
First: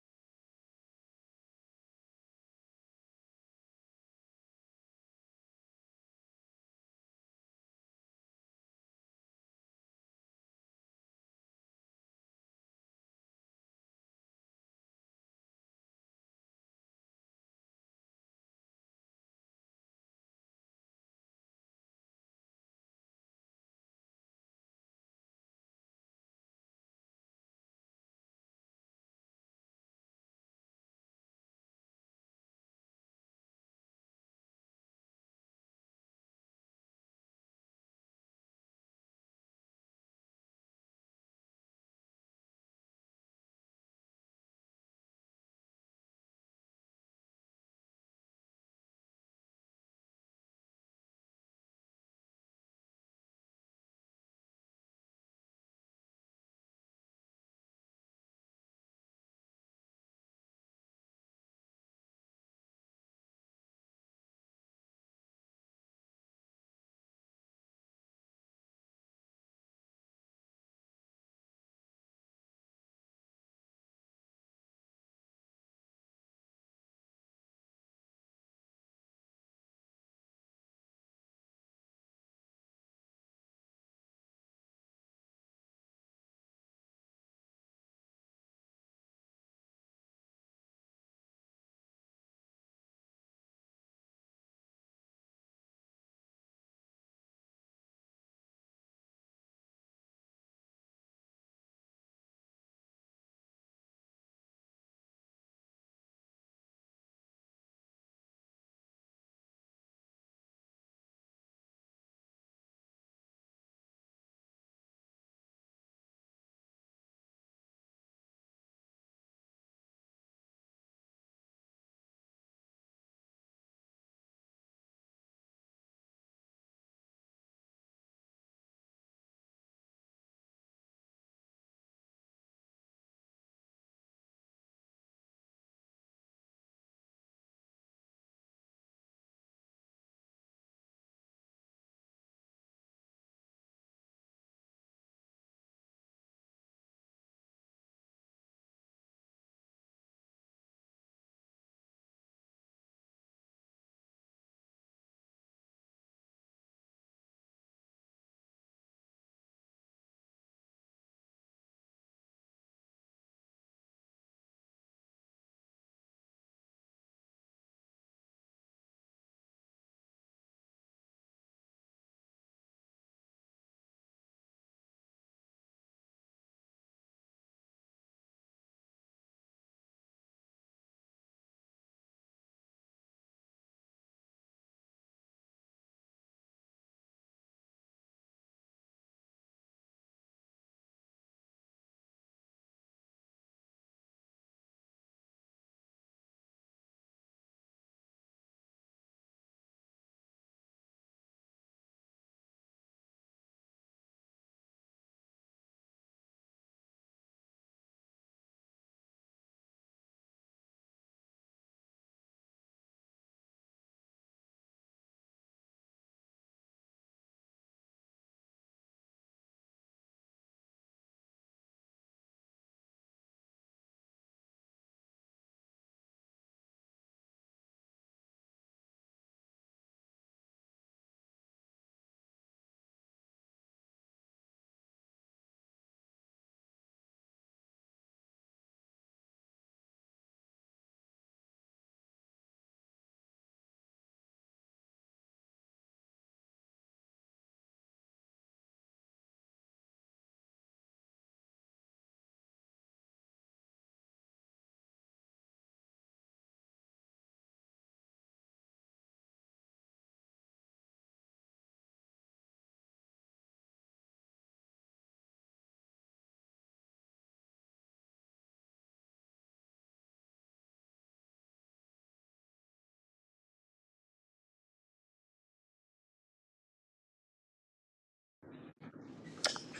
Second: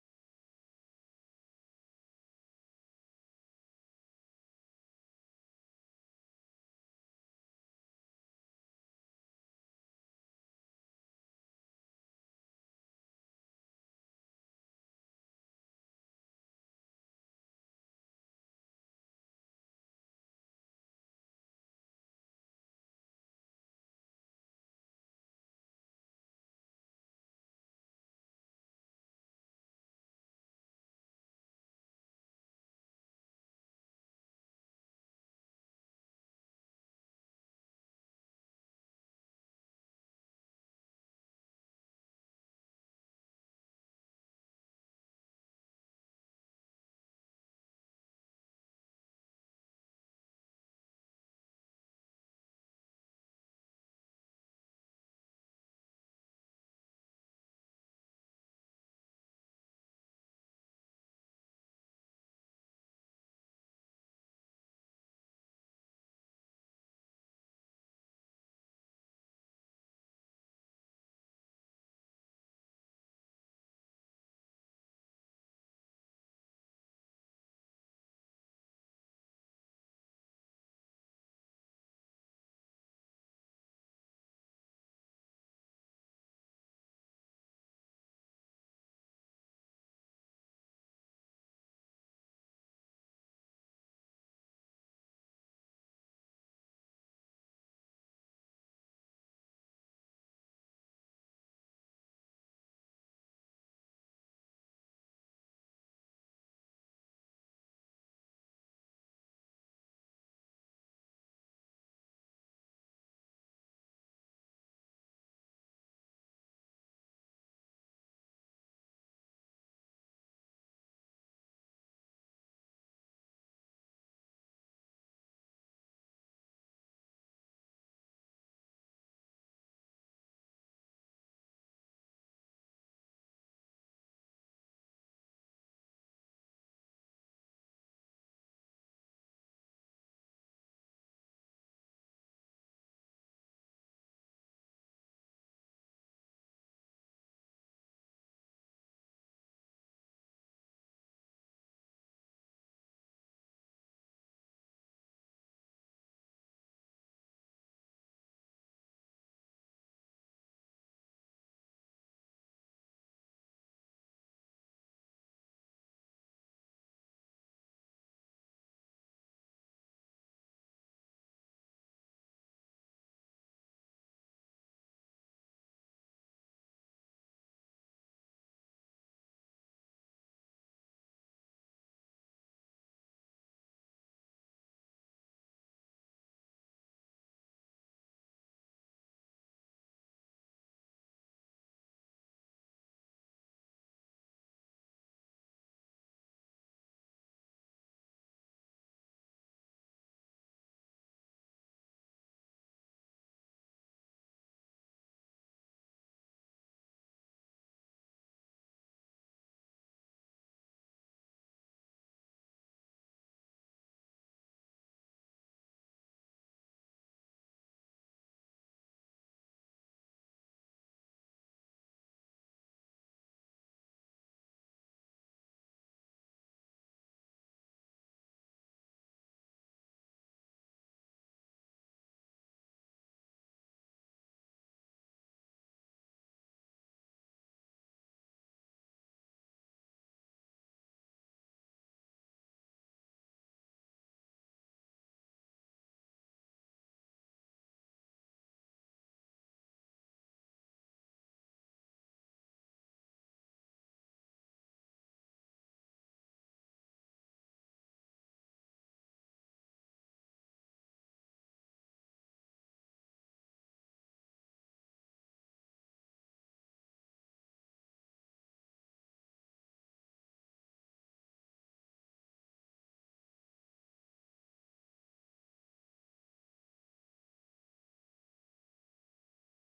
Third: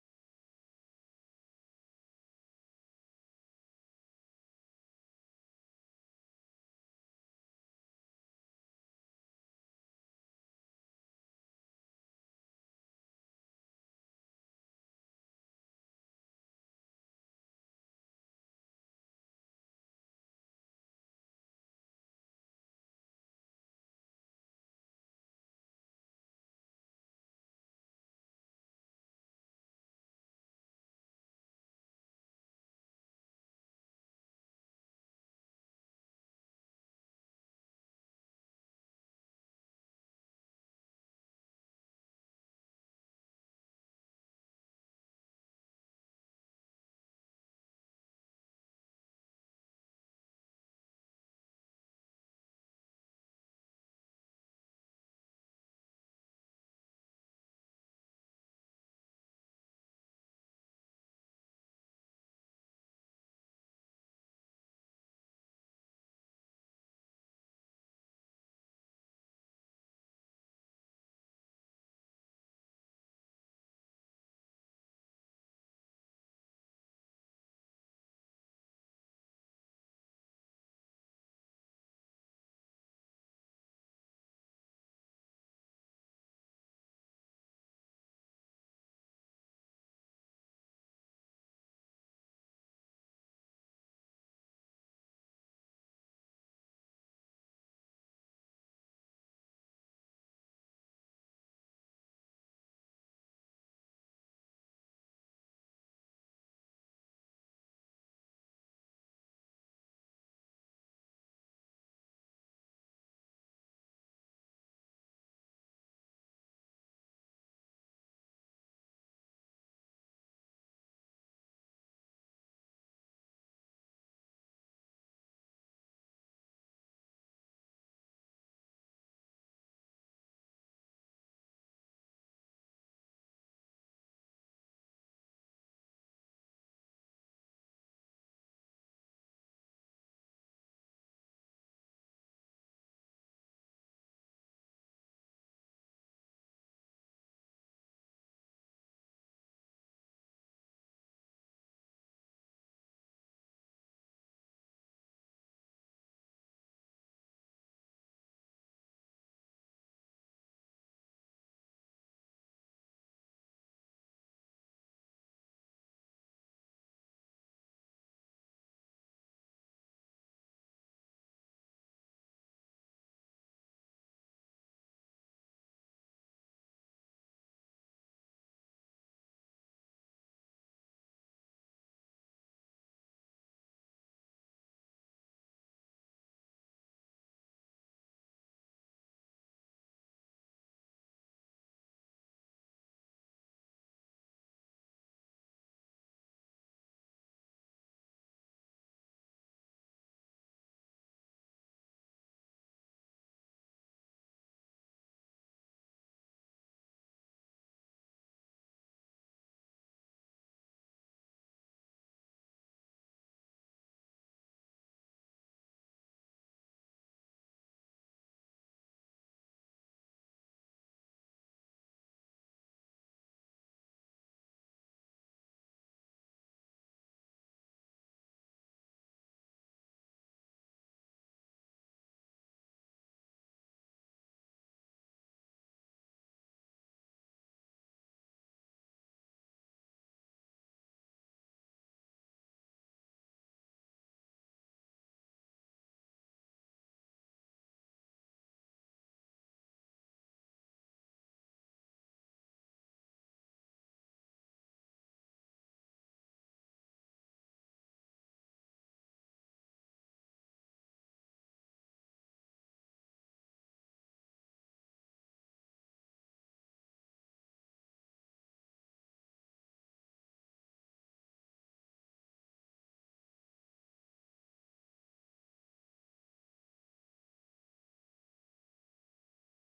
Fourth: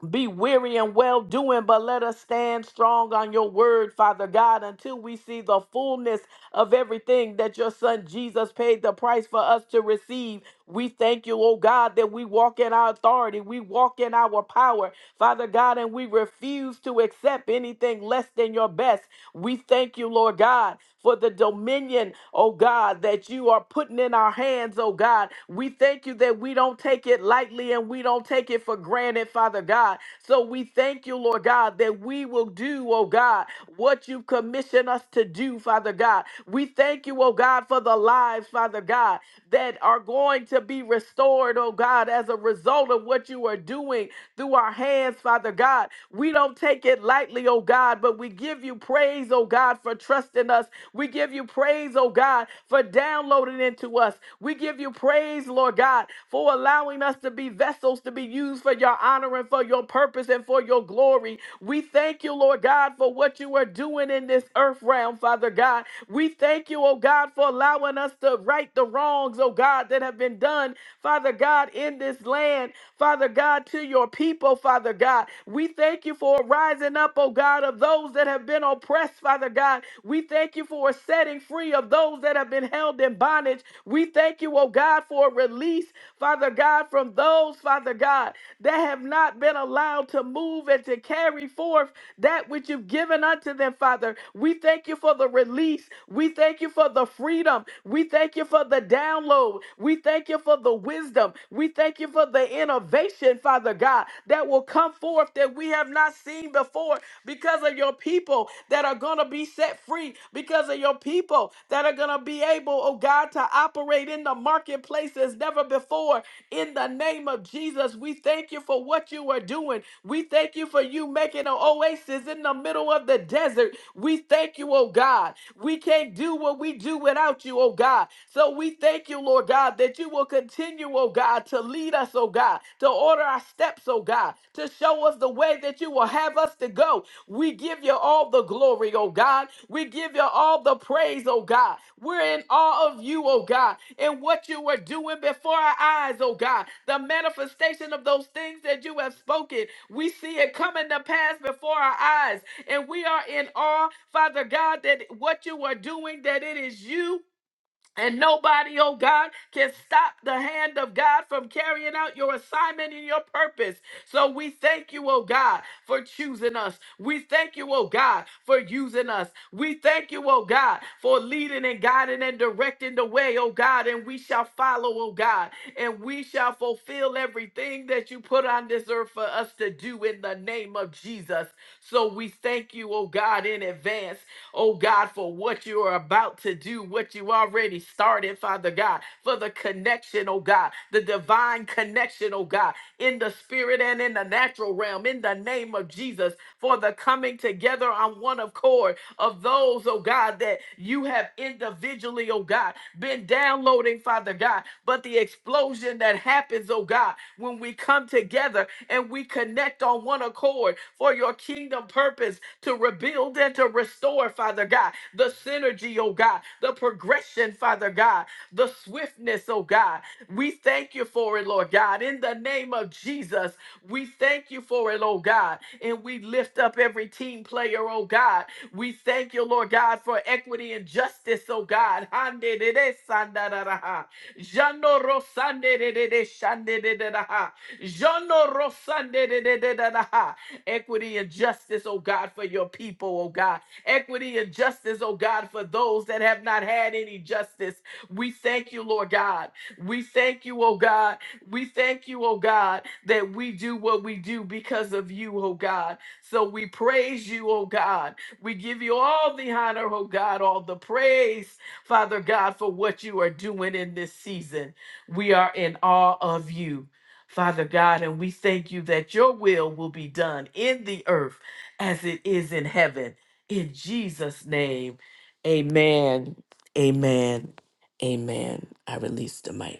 S4: be weary in well doing, but let us stand strong on your word, Father God, until we see the fullness of everything that your son Jesus paid the price for us to receive. We thank you, oh God, that we walk in our authority, we walk in our power, Father God, and we refuse to accept anything less than your best. We thank you, Lord God, for the dominion, oh God, that you are putting in our hands, oh God. We thank you that we don't take it lightly and we don't take it for granted, Father God. So we thank you, Lord God, that we will do, oh God, what you commission us to do, Father God. We thank you, oh God, for the lives, Father God, that are going to be restored, oh God, as a result of what you are doing through our hands, Father God. We don't take it lightly, oh God, but we give you you praise, oh God, for trusting us. We give you praise, oh God, for downloading into us. We give you praise, Lord God, for allowing us to be vessels to be used for your honor and for your purpose and for your glory. We thank you, Lord God, for what you are doing in this earth realm, Father God. We thank you, oh God, for allowing us to right the wrongs, oh God, that have been done, Father God, in this land, Father God, to your people, Father God. We thank you for a rising up, oh God, of those, that have been oppressed, Father God. We thank you for a setting free of those that have been held in bondage. We thank you, oh God, for a release, Father God, from those, Father God, that have not been allowed to move and to carry forth that which you've given unto them, Father. We thank you for the release. We thank you for the freedom. We thank you for the download. We thank you for the wisdom. We thank you for the innovation, Father God, that will come forth that we have not seen before because because of your people that are going to be set free, because of your people that are going to be able, oh God, to operate in the marketplace as never before. In the name of Jesus, we thank you for what you are doing. We thank you for you making an oasis in the middle of the desert. We thank you, oh God. We can't do what we do without you, oh God. So we thank you, Lord God, that you will continue, oh God, to lead us, oh God, to order our steps, oh God, to show us the way that you will have us to go we give you all the glory, oh God. We give you all the praise, oh God. We're in awe of you, oh God, and what you were doing before our eyes, oh God. The manifestation of those things that you have spoken, we see it coming to pass before our eyes. And we are in awe, Father God, that what you are doing, that it is you and nobody, oh God, can stop the hand of God from carrying out your assignment and your purpose. So we thank you, oh God, for choosing us. We thank you, oh God, for using us. We thank you, oh God, for leading and guiding and directing the way, oh God, and we shall follow, oh God, and we shall fulfill everything that you put on this earth for us to do in the name of Jesus. So we thank you, oh God, in advance oh God, for what you are about to do, what you already started, Father God, for the connection, oh God, the divine connection, oh God, in the spirit and in the natural realm, in the name of Jesus, for the coming together on one accord of those, oh God, that you have individually, oh God, been downloading, Father God, but the explosion that happens, oh God, when we come together and we connect on one accord for your kingdom purpose to rebuild and to restore, Father God, the synergy, oh God, the progression, Father God, the swiftness, oh God. We thank you for it, Lord God. In the name of Jesus, we thank you for it, oh God. And we lift up every team player, oh God, we thank you, Lord God, for equity and justice, oh God. Hande de de sanda da da ha. Jano ro sande de de de shande de de da ha. Jano ro sande de de de da da ha. Equity and justice, oh God, for your people, oh God. Equity and justice, oh God, for those that have not had any justice. We thank you, Lord God. We thank you, oh God. We thank you, oh God, that we do what we do because of you, oh God. So we praise you, oh God. We give you all the honor, oh God, all the praise, Father God, for what you are doing in this season. We are in awe of you. Father God, and we thank you that your will will be done in the earth as it is in heaven. In Jesus' name, amen. Amen. Amen. I release the mic.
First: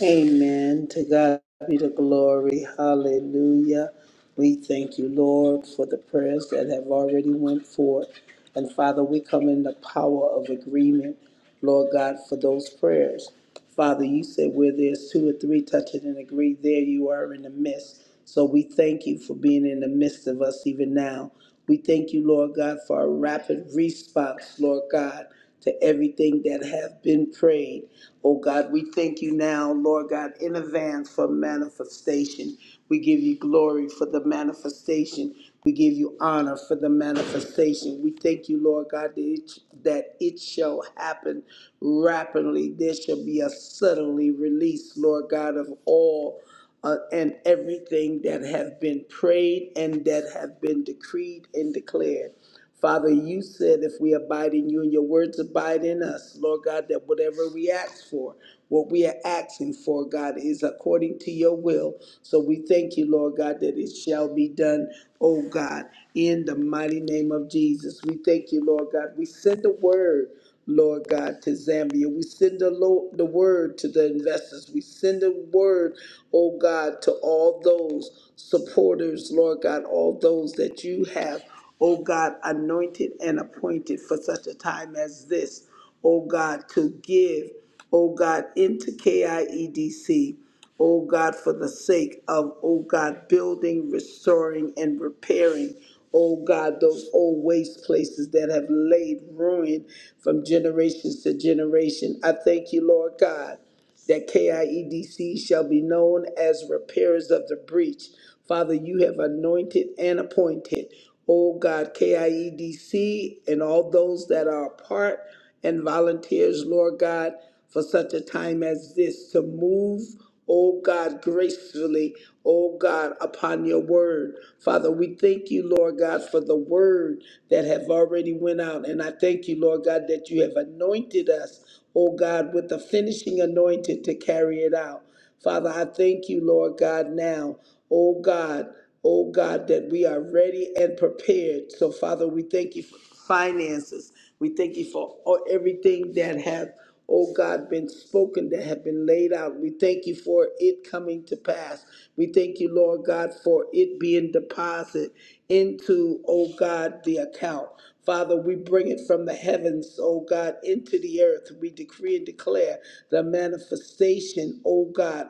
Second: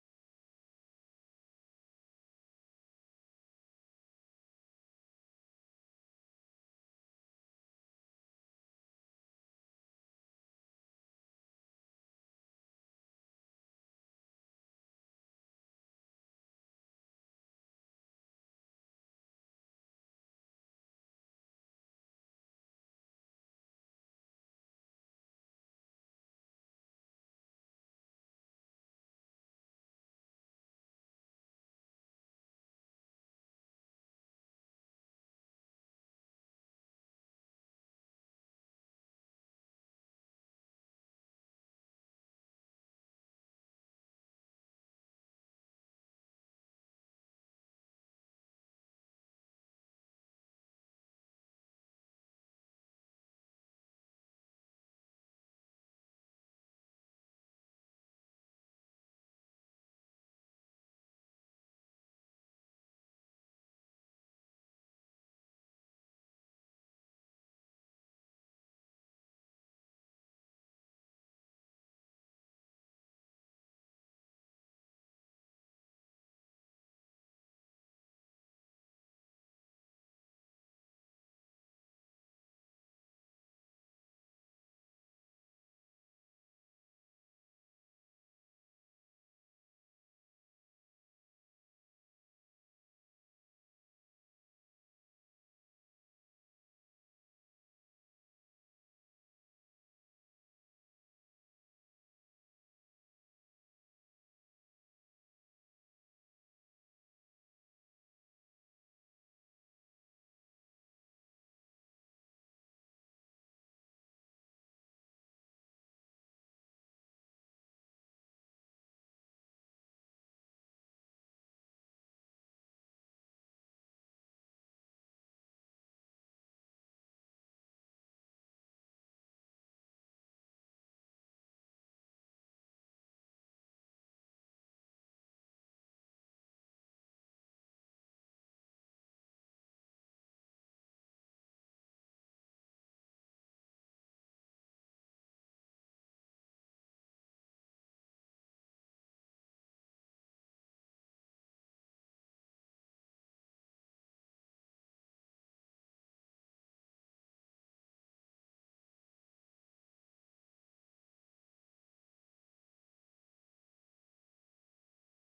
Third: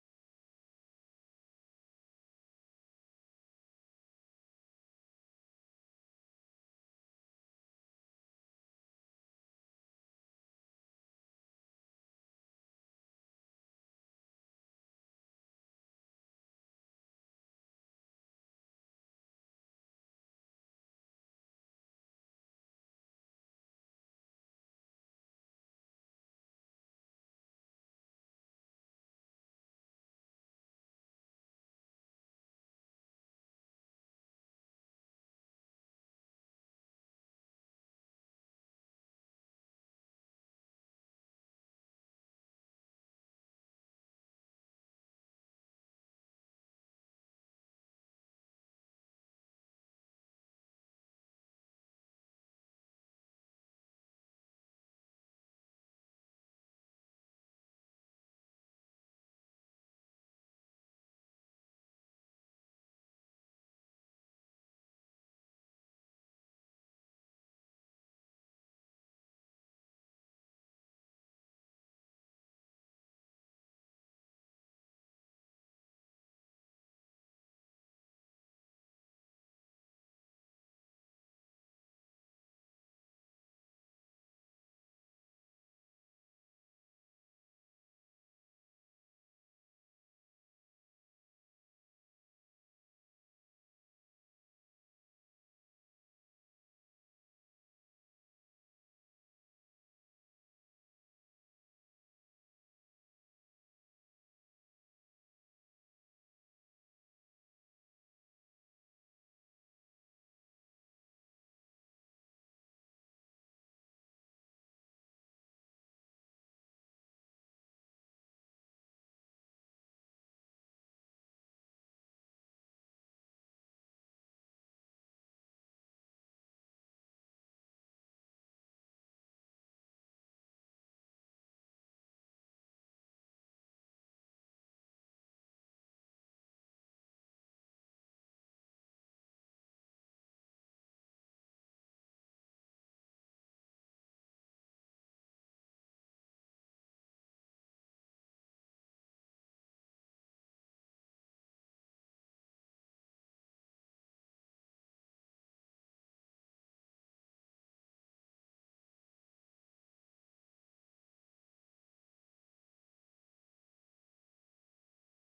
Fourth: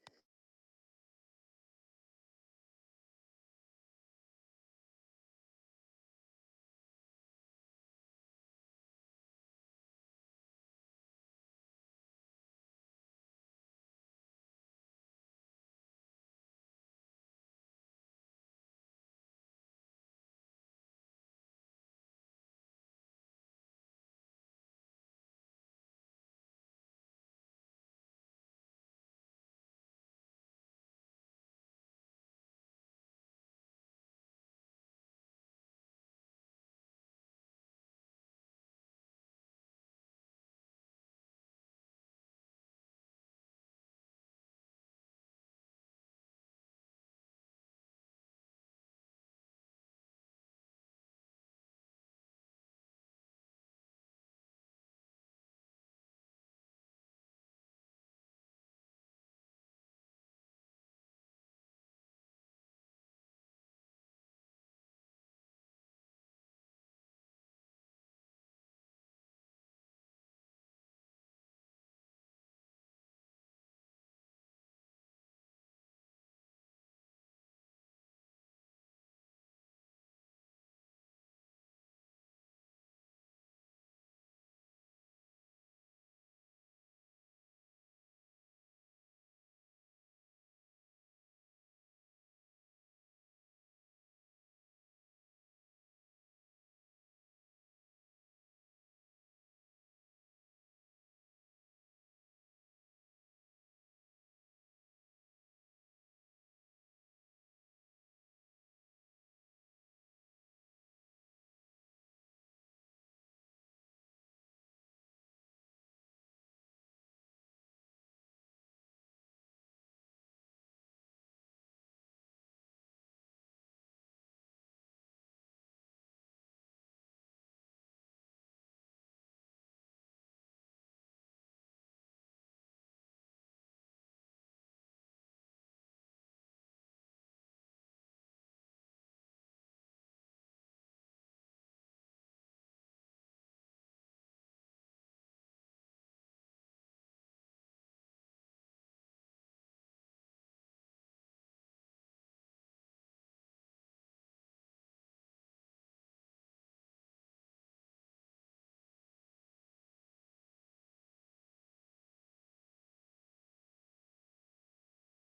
S2: Amen. To God be the glory. Hallelujah. We thank you, Lord, for the prayers that have already went forth. And Father, we come in the power of agreement, Lord God, for those prayers. Father, you said where there's two or three touching and agree, there you are in the midst. So we thank you for being in the midst of us even now. We thank you, Lord God, for a rapid response, Lord God, to everything that have been prayed. Oh God, we thank you now, Lord God, in advance for manifestation. We give you glory for the manifestation. We give you honor for the manifestation. We thank you, Lord God, that it, that it shall happen rapidly. There shall be a suddenly release, Lord God, of all uh, and everything that have been prayed and that have been decreed and declared. Father, you said if we abide in you and your words abide in us, Lord God, that whatever we ask for, what we are asking for, God, is according to your will. So we thank you, Lord God, that it shall be done, oh God, in the mighty name of Jesus. We thank you, Lord God. We send the word. Lord God, to Zambia. We send the, lo- the word to the investors. We send the word, oh God, to all those supporters, Lord God, all those that you have. O God, anointed and appointed for such a time as this, O God, to give, O God, into KIEDC, O God, for the sake of, O God, building, restoring, and repairing. O God, those old waste places that have laid ruin from generations to generation. I thank you, Lord God that KIEDC shall be known as repairers of the breach. Father, you have anointed and appointed, oh God, KIEDC and all those that are a part and volunteers, Lord God, for such a time as this to move oh God, gracefully, oh God, upon your word. Father, we thank you, Lord God, for the word that have already went out. And I thank you, Lord God, that you have anointed us, oh God, with the finishing anointing to carry it out. Father, I thank you, Lord God, now, oh God, oh God, that we are ready and prepared. So, Father, we thank you for finances. We thank you for all, everything that have, oh God, been spoken, that have been laid out. We thank you for it coming to pass. We thank you, Lord God, for it being deposited into, oh God, the account. Father, we bring it from the heavens, O God, into the earth. We decree and declare the manifestation, O God.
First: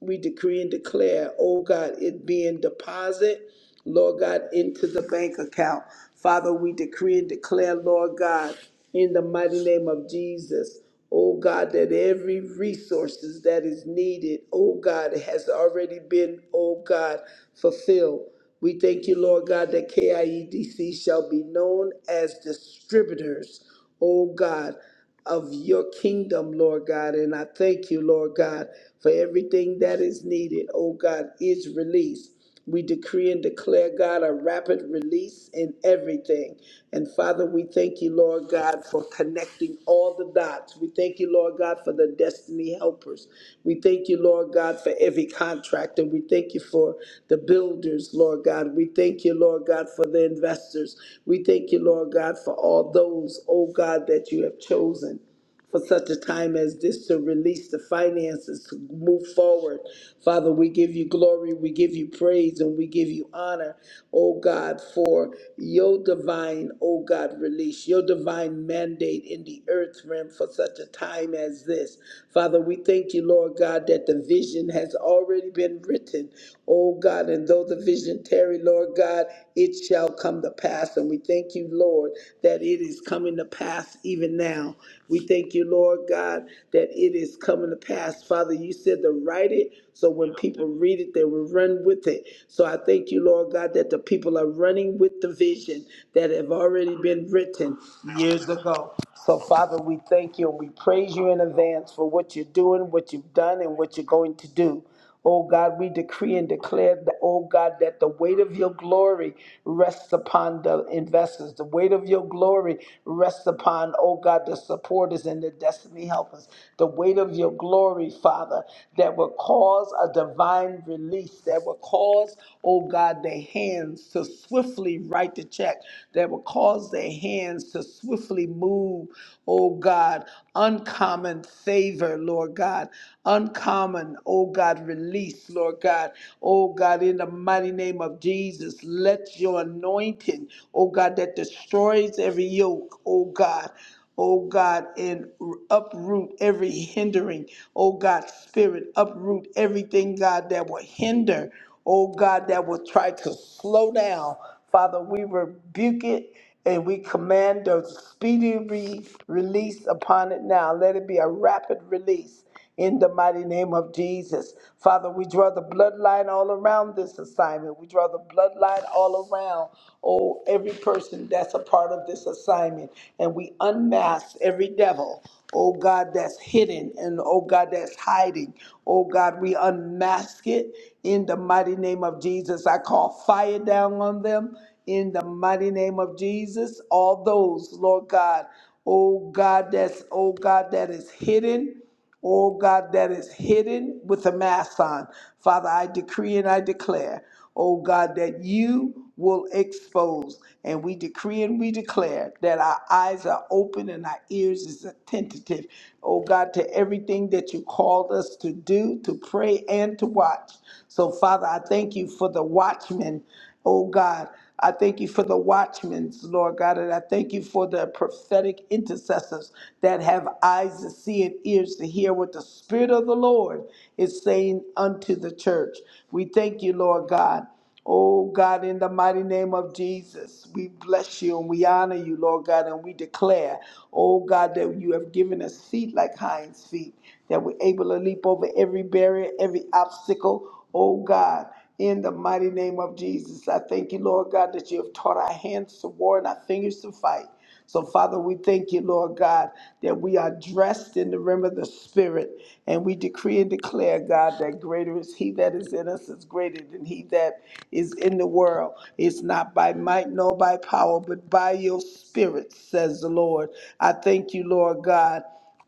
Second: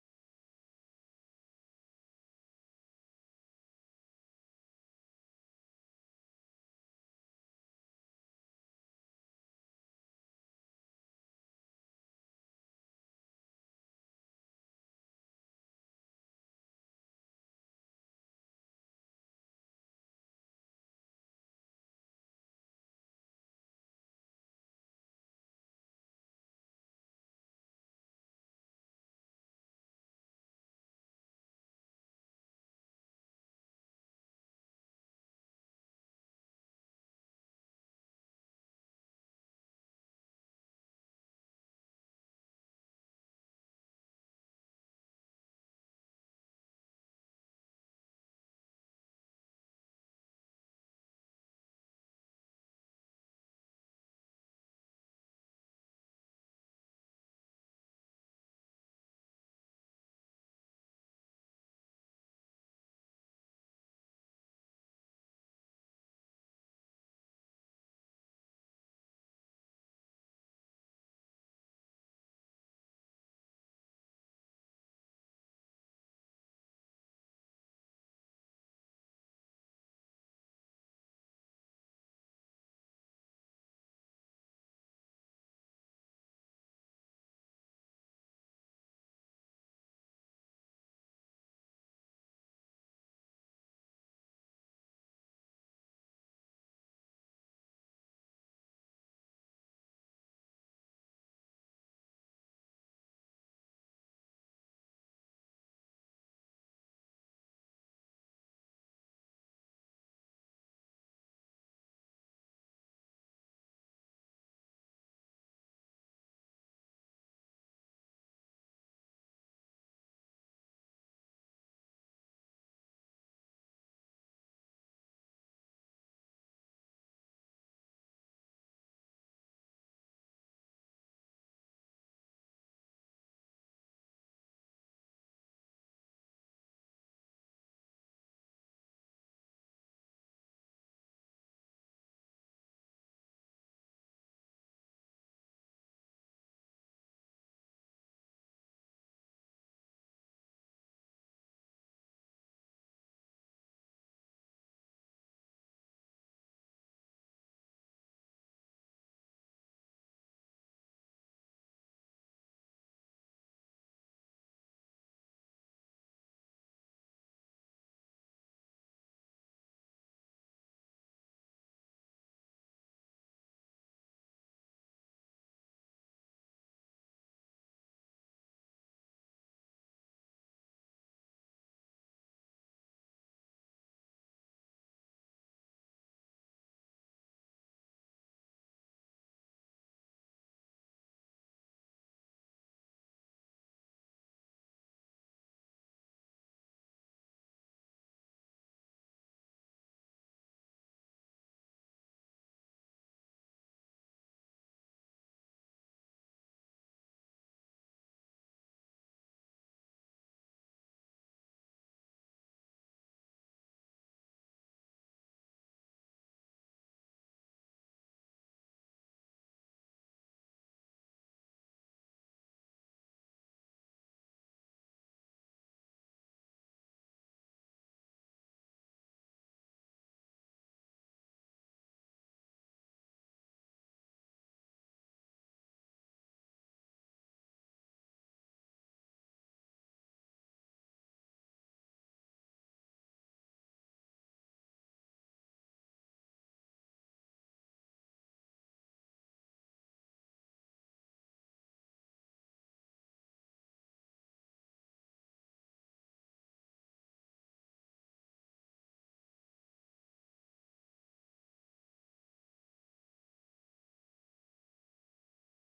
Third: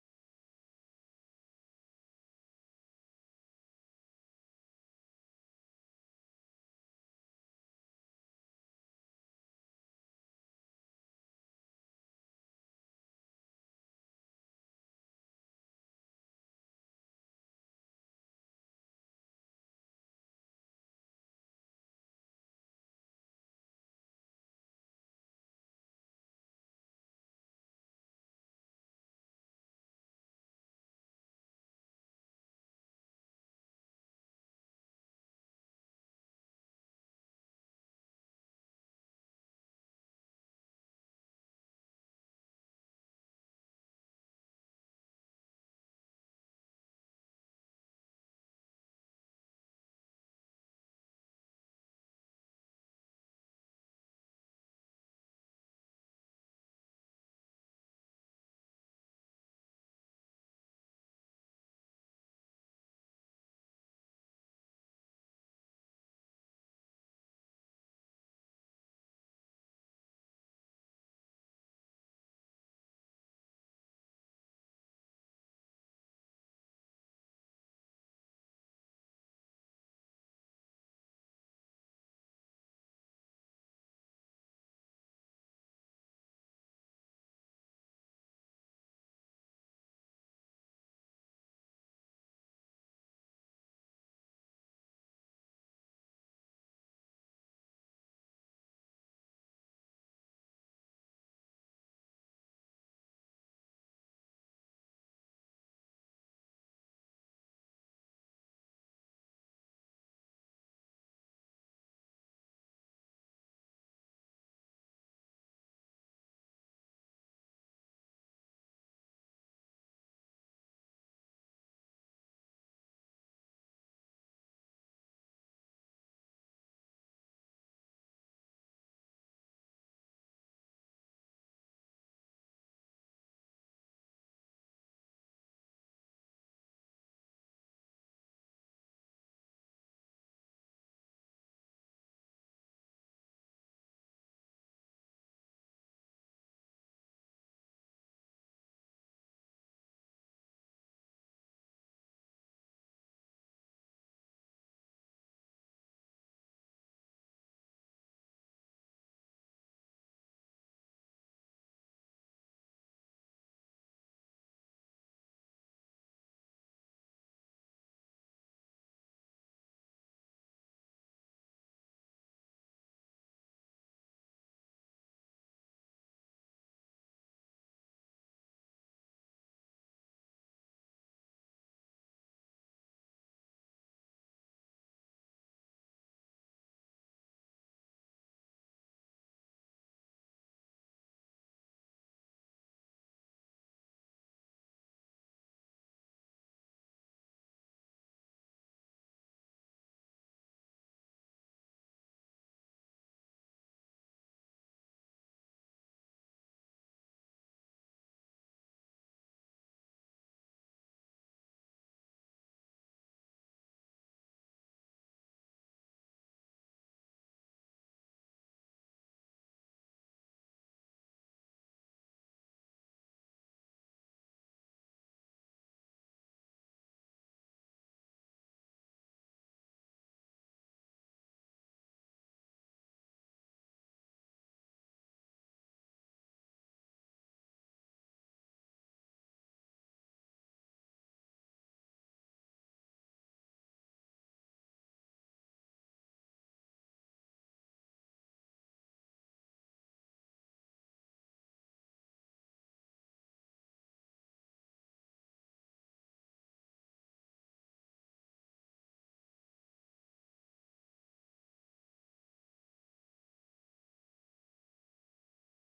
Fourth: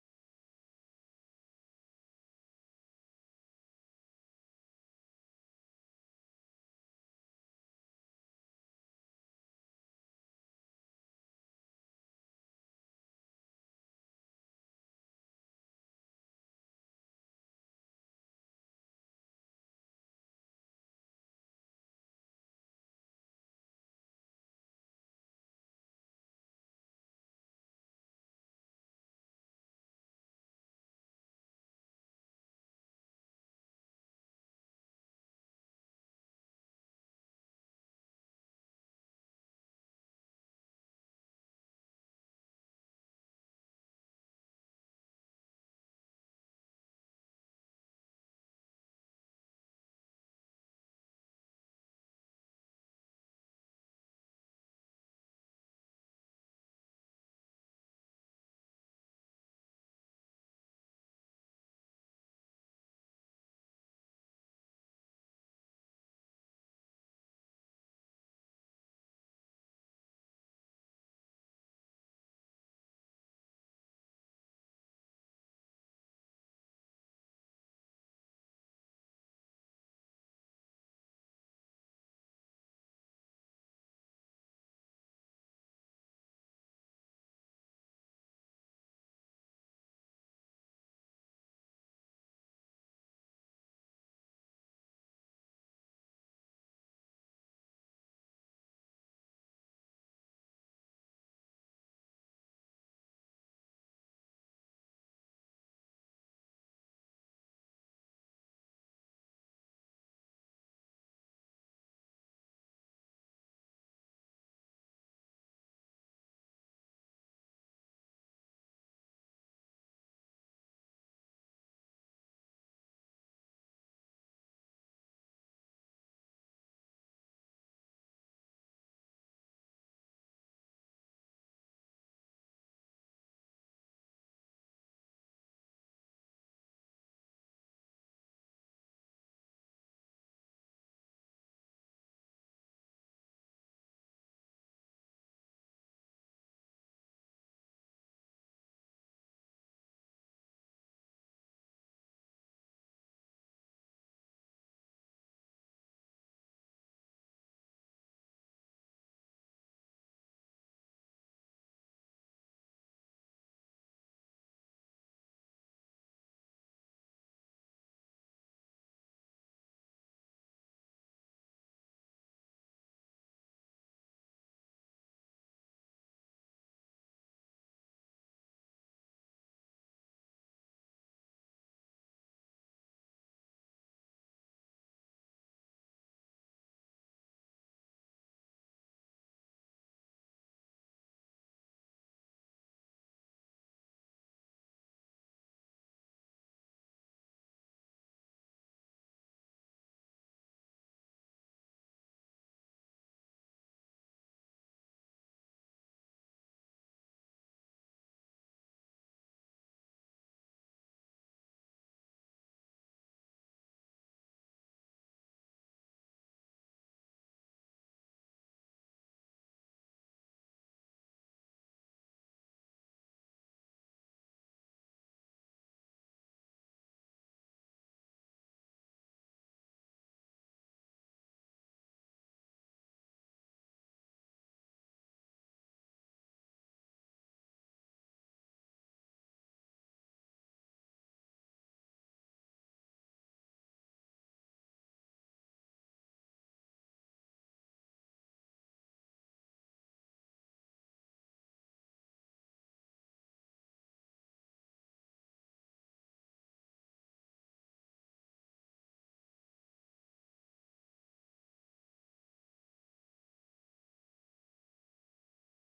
S2: We decree and declare, O God, it being deposited. Lord God, into the bank account. Father, we decree and declare, Lord God, in the mighty name of Jesus, oh God, that every resources that is needed, oh God, has already been, oh God, fulfilled. We thank you, Lord God, that KIEDC shall be known as distributors oh God, of your kingdom, Lord God. And I thank you, Lord God, for everything that is needed, oh God, is released. We decree and declare, God, a rapid release in everything. And Father, we thank you, Lord God, for connecting connecting all the dots. We thank you, Lord God, for the destiny helpers. We thank you, Lord God, for every contractor. We thank you for the builders, Lord God. We thank you, Lord God, for the investors. We thank you, Lord God, for all those, oh God, that you have chosen for such a time as this to release the finances to move forward. Father, we give you glory, we give you praise, and we give you honor, oh God, for your divine, oh God, release, your divine mandate in the earth realm for such a time as this. Father, we thank you, Lord God, that the vision has already been written, oh God, and though the vision tarry, Lord God, it shall come to pass. And we thank you, Lord, that it is coming to pass even now. We thank you, Lord God, that it is coming to pass. Father, you said to write it so when people read it, they will run with it. So I thank you, Lord God, that the people are running with the vision that have already been written years ago. So, Father, we thank you and we praise you in advance for what you're doing, what you've done, and what you're going to do. Oh God, we decree and declare that, oh God, that the weight of your glory rests upon the investors. The weight of your glory rests upon, oh God, the supporters and the destiny helpers. The weight of your glory, Father, that will cause a divine release, that will cause, oh God, their hands to swiftly write the check, that will cause their hands to swiftly move, oh God, uncommon favor, Lord God uncommon, oh God, release, Lord God. Oh God, in the mighty name of Jesus, let your anointing, oh God, that destroys every yoke, oh God. Oh God, and uproot every hindering, oh God, spirit, uproot everything, God, that will hinder, oh God, that will try to slow down. Father, we rebuke it and we command a speedy re- release upon it now. Let it be a rapid release in the mighty name of Jesus. Father, we draw the bloodline all around this assignment. We draw the bloodline all around, oh, every person that's a part of this assignment. And we unmask every devil, oh God, that's hidden and oh God, that's hiding. Oh God, we unmask it in the mighty name of Jesus. I call fire down on them in the mighty name of Jesus. All those, Lord God, oh God, that's, oh God, that is hidden oh God, that is hidden with a mask on. Father, I decree and I declare, oh God, that you will expose. And we decree and we declare that our eyes are open and our ears is attentive, oh God, to everything that you called us to do, to pray and to watch. So, Father, I thank you for the watchmen, oh God. I thank you for the watchmen, Lord God, and I thank you for the prophetic intercessors that have eyes to see and ears to hear what the Spirit of the Lord is saying unto the church. We thank you, Lord God. Oh God, in the mighty name of Jesus, we bless you and we honor you, Lord God, and we declare, oh God, that you have given us feet like hinds feet, that we're able to leap over every barrier, every obstacle, oh God. In the mighty name of Jesus, I thank you, Lord God, that you have taught our hands to war and our fingers to fight. So, Father, we thank you, Lord God, that we are dressed in the rim of the Spirit. And we decree and declare, God, that greater is He that is in us is greater than He that is in the world. It's not by might nor by power, but by your Spirit, says the Lord. I thank you, Lord God.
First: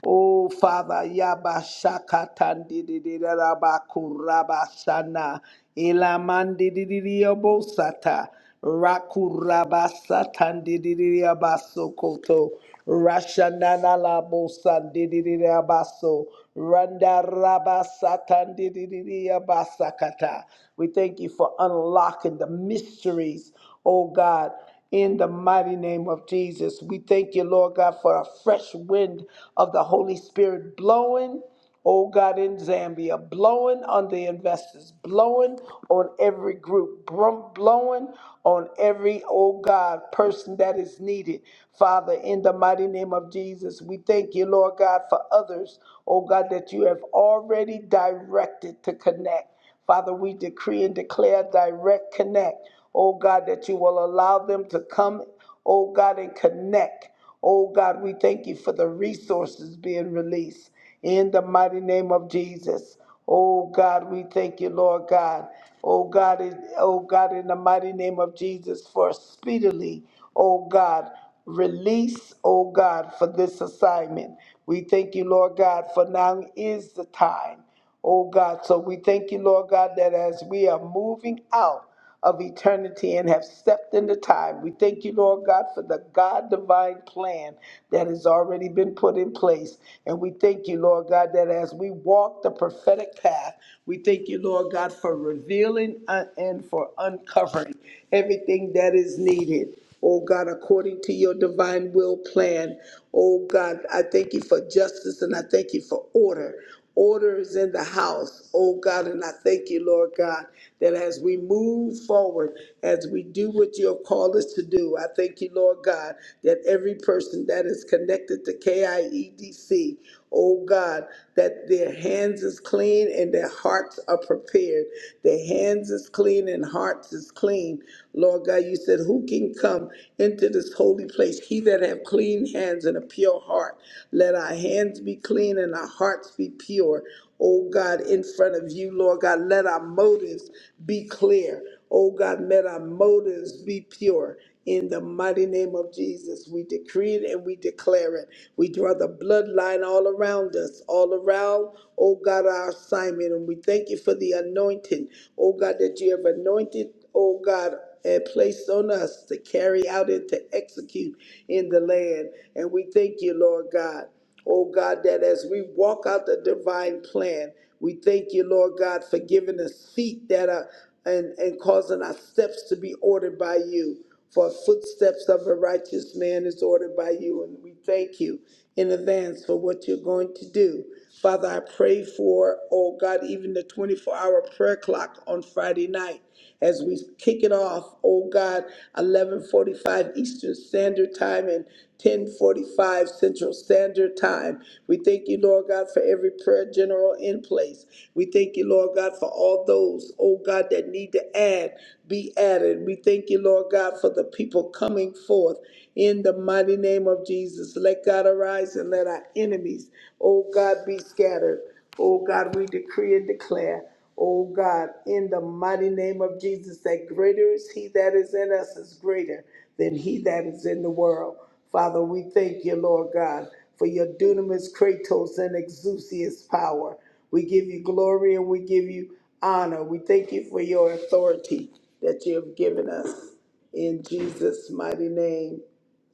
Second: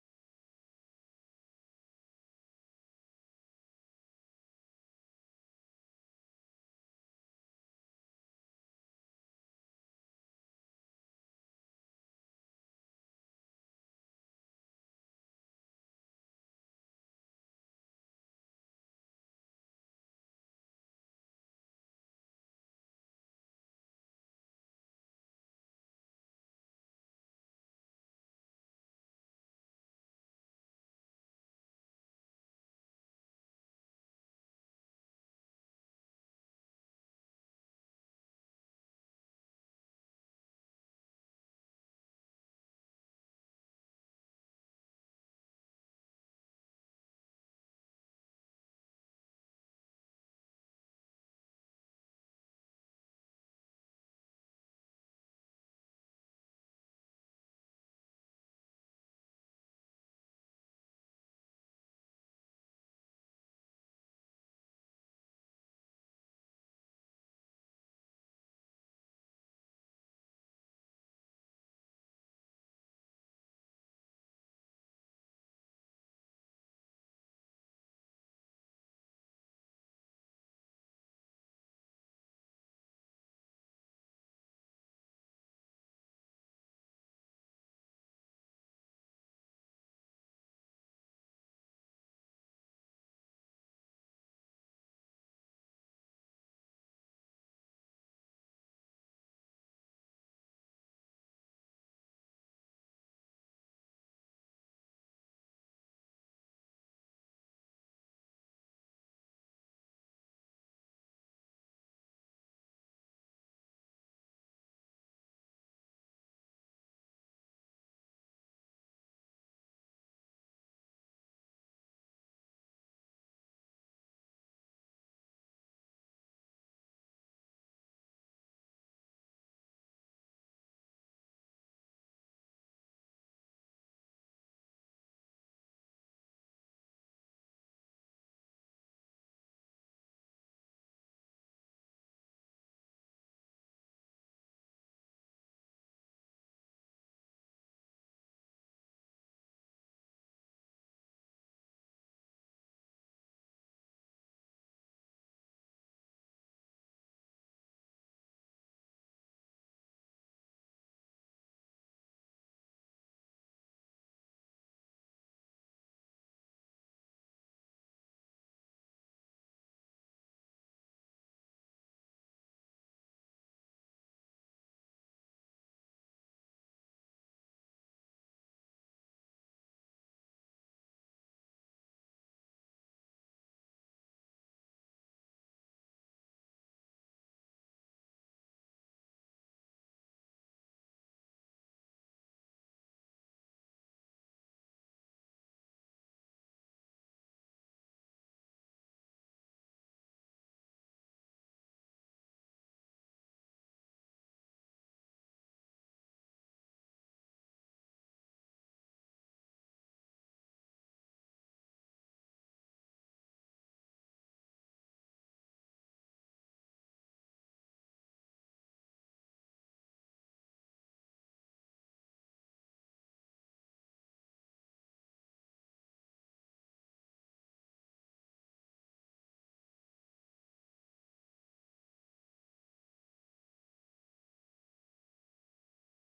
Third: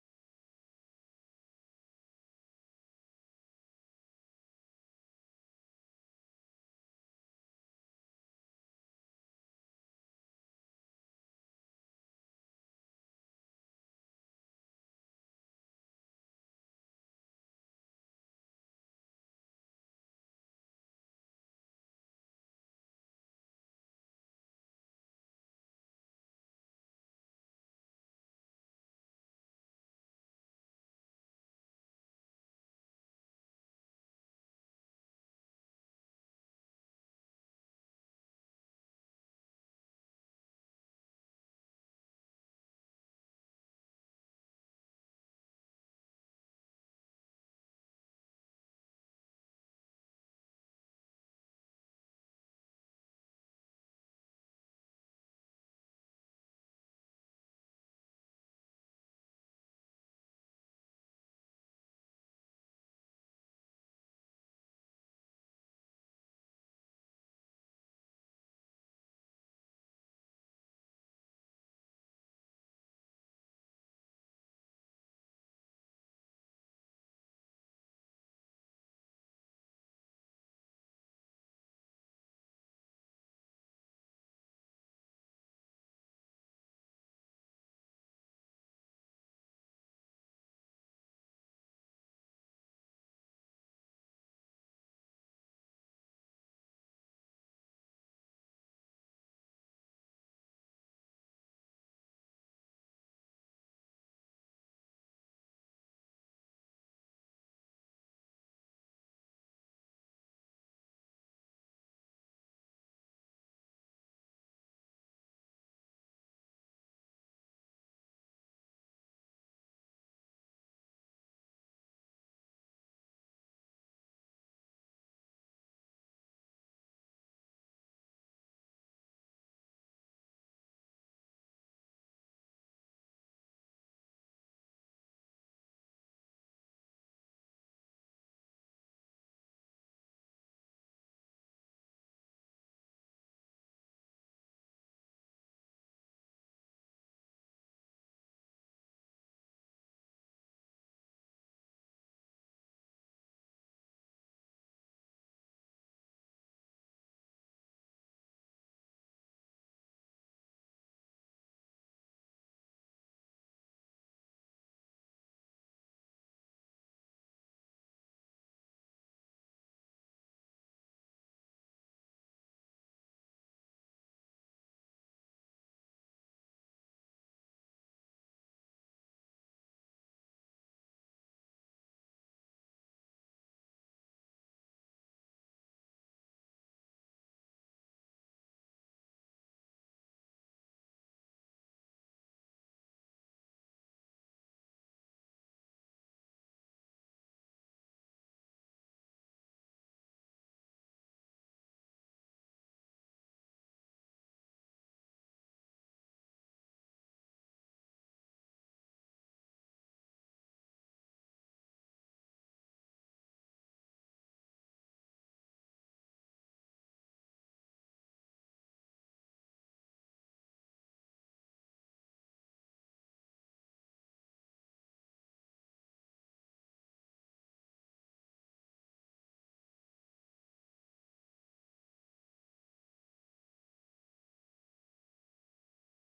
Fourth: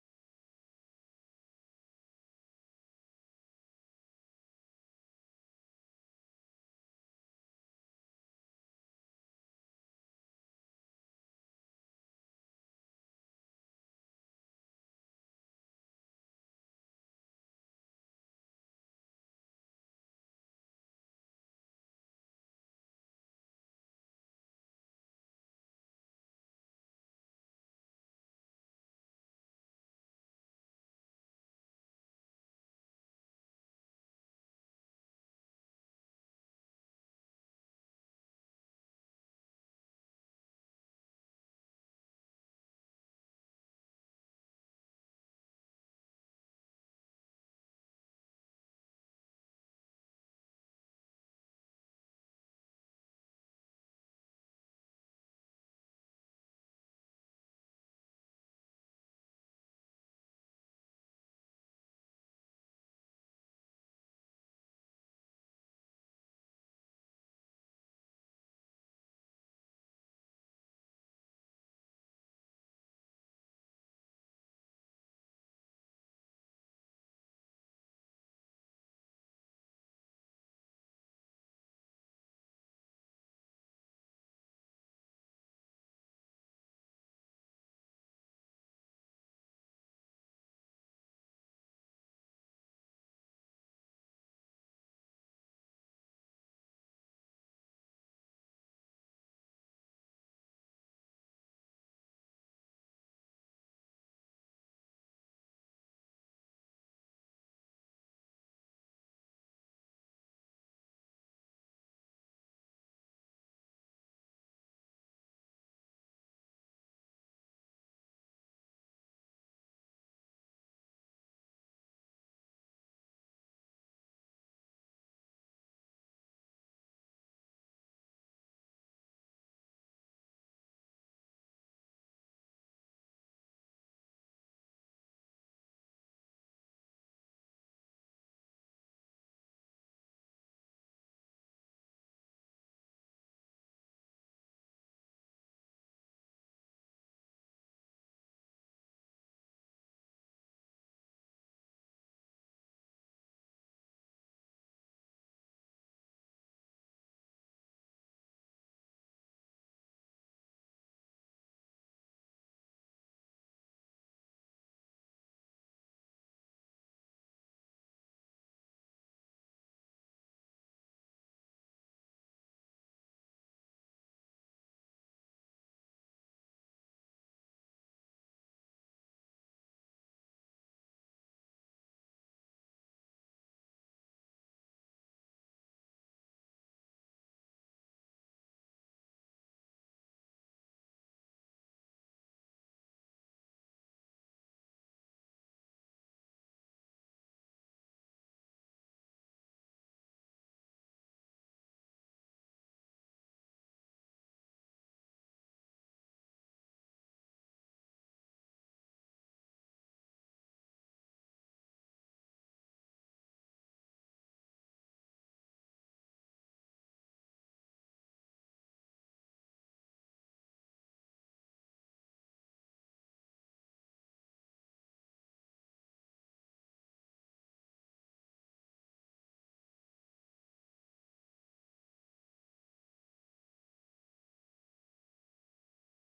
S2: Oh, Father, Yabashakatandidirabakurabasanna, Ilamandidiriabosata, Rakurabasatandidiriabasokoto, Rashananalabosandidiriabaso, Randarabasatandidiriabasakata. We thank you for unlocking the mysteries, oh God in the mighty name of Jesus. We thank you, Lord God, for a fresh wind of the Holy Spirit blowing. Oh God, in Zambia, blowing on the investors, blowing on every group, brum- blowing on every, oh God, person that is needed. Father, in the mighty name of Jesus, we thank you, Lord God, for others, oh God, that you have already directed to connect. Father, we decree and declare direct connect. Oh God, that you will allow them to come, oh God, and connect. Oh God, we thank you for the resources being released in the mighty name of Jesus. Oh God, we thank you, Lord God. Oh God, in- oh God, in the mighty name of Jesus, for speedily, oh God, release, oh God, for this assignment. We thank you, Lord God, for now is the time. Oh God, so we thank you, Lord God, that as we are moving out of eternity and have stepped into time, we thank you, Lord God, for the God divine plan that has already been put in place. And we thank you, Lord God, that as we walk the prophetic path, we thank you, Lord God, for revealing uh, and for uncovering everything that is needed oh God, according to your divine will plan. Oh God, I thank you for justice and I thank you for order. Order is in the house, oh God, and I thank you, Lord God, that as we move forward, as we do what you have called us to do, I thank you, Lord God, that every person that is connected to KIEDC, oh God, that their hands is clean and their hearts are prepared. Their hands is clean and hearts is clean. Lord God, you said, who can come into this holy place? He that have clean hands and a pure heart. Let our hands be clean and our hearts be pure. Oh God, in front of you, Lord God, let our motives be clear. Oh God, let our motives be pure. In the mighty name of Jesus, we decree it and we declare it. We draw the bloodline all around us, all around, oh God, our assignment. And we thank you for the anointing, oh God, that you have anointed, oh God, and placed on us to carry out and to execute in the land. And we thank you, Lord God. Oh God, that as we walk out the divine plan, we thank you, Lord God, for giving us feet that are and, and causing our steps to be ordered by you. For footsteps of a righteous man is ordered by you. And we thank you in advance for what you're going to do. Father, I pray for, oh God, even the 24 hour prayer clock on Friday night as we kick it off, oh God, 11:45 Eastern Standard Time and 10:45 Central Standard Time. We thank you, Lord God, for every prayer general in place. We thank you, Lord God, for all those, oh God, that need to add, be added. We thank you, Lord God, for the people coming forth in the mighty name of of Jesus. Let God arise and let our enemies, oh God, be scattered. Oh God, we decree and declare, oh God, in the mighty name of Jesus, that greater is He that is in us is greater than He that is in the world. Father, we thank you, Lord God, for your dunamis, kratos, and exousias power. We give you glory and we give you honor. We thank you for your authority that you have given us. In Jesus' mighty name,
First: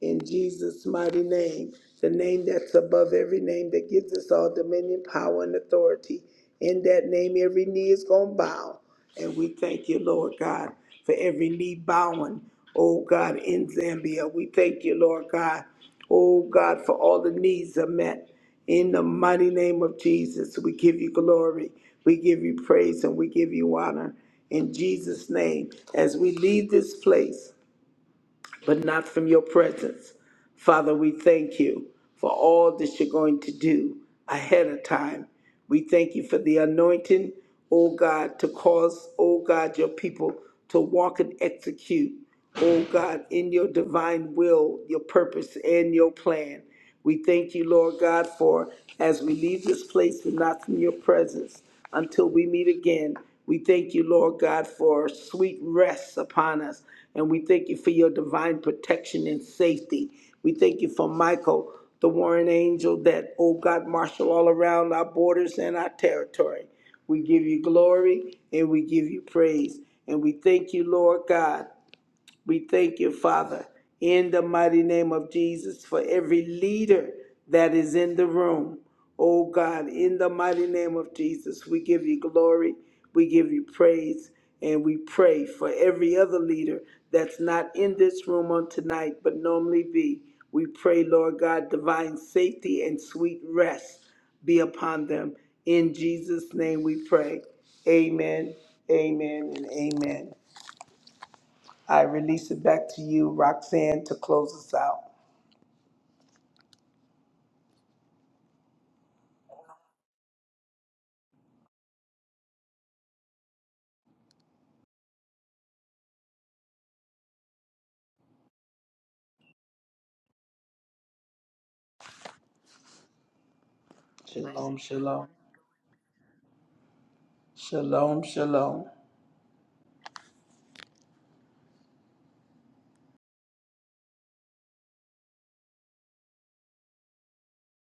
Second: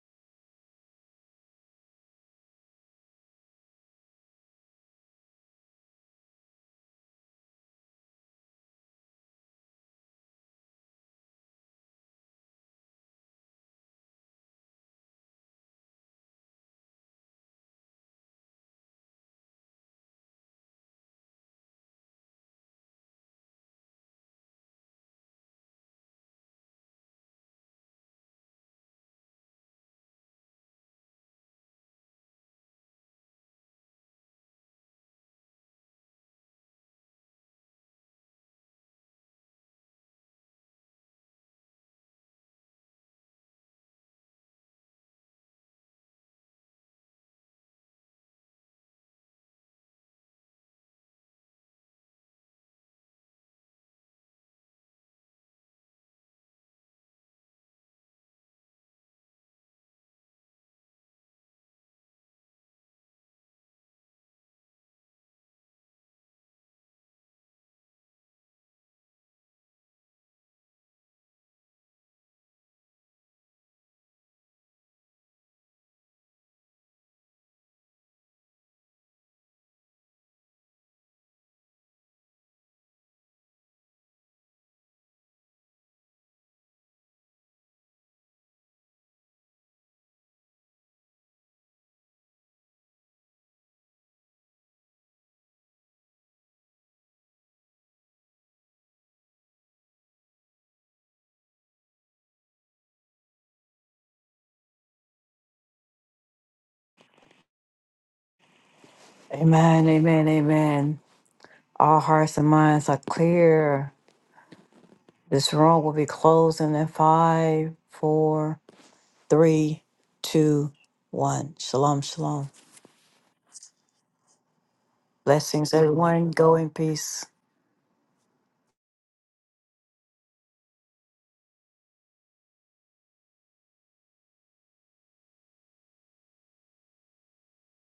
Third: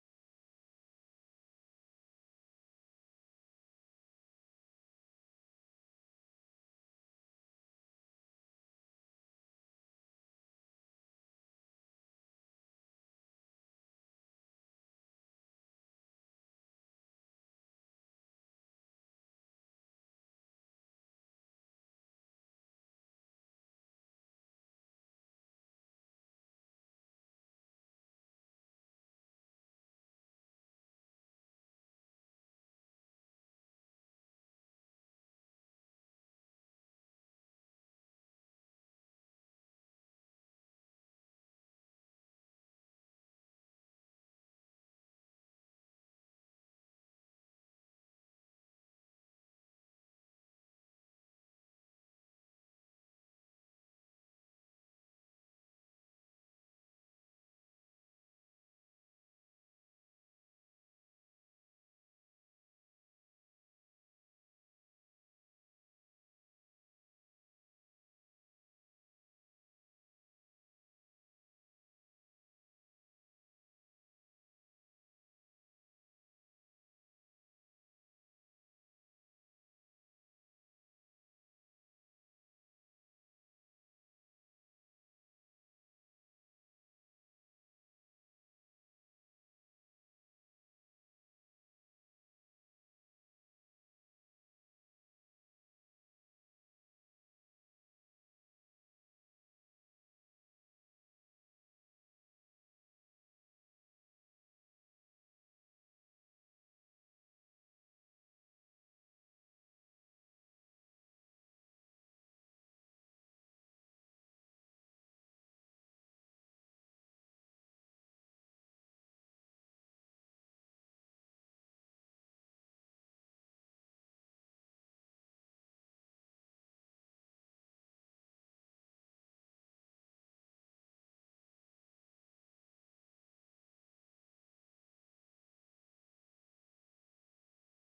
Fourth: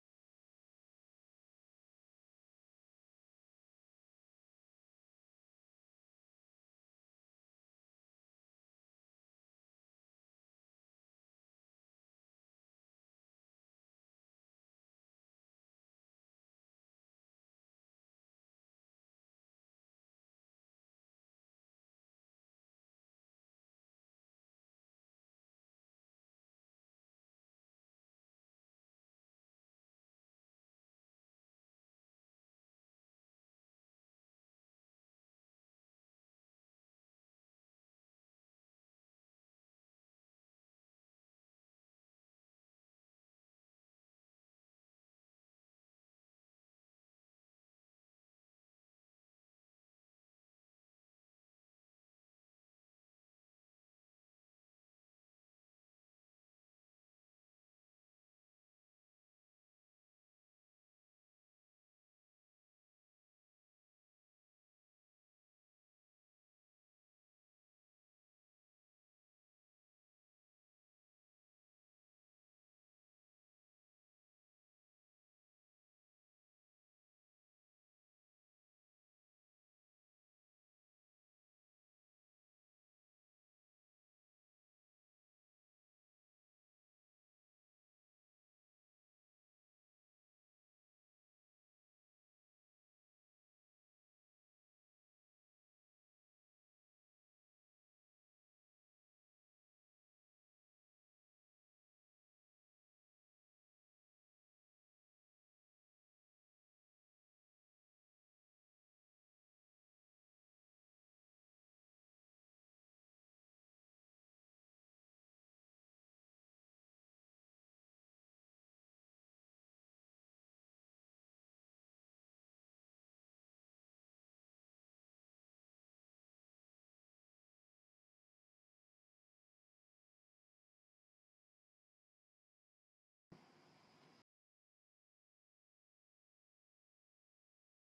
S2: in Jesus' mighty name, the name that's above every name that gives us all dominion, power, and authority. In that name, every knee is going to bow. And we thank you, Lord God, for every knee bowing, oh God, in Zambia. We thank you, Lord God, oh God, for all the needs are met. In the mighty name of Jesus, we give you glory, we give you praise, and we give you honor. In Jesus' name, as we leave this place, but not from your presence. Father, we thank you for all that you're going to do ahead of time. We thank you for the anointing, oh God, to cause, oh God, your people to walk and execute, oh God, in your divine will, your purpose, and your plan. We thank you, Lord God, for as we leave this place and not from your presence until we meet again. We thank you, Lord God, for sweet rest upon us. And we thank you for your divine protection and safety. We thank you for Michael, the warring angel that, oh God, marshal all around our borders and our territory. We give you glory and we give you praise. And we thank you, Lord God, we thank you, Father, in the mighty name of Jesus, for every leader that is in the room. Oh God, in the mighty name of Jesus, we give you glory, we give you praise, and we pray for every other leader that's not in this room on tonight, but normally be. We pray, Lord God, divine safety and sweet rest be upon them. In Jesus' name we pray. Amen, amen, and amen. I release it back to you, Roxanne, to close us out.
S3: Amen, amen, amen. All hearts and minds are clear. This room will be closing in five, four, three, two, one. Shalom, shalom.
S2: Shalom, shalom.
S3: Blessings, everyone. Go in peace.
S2: Shalom, shalom.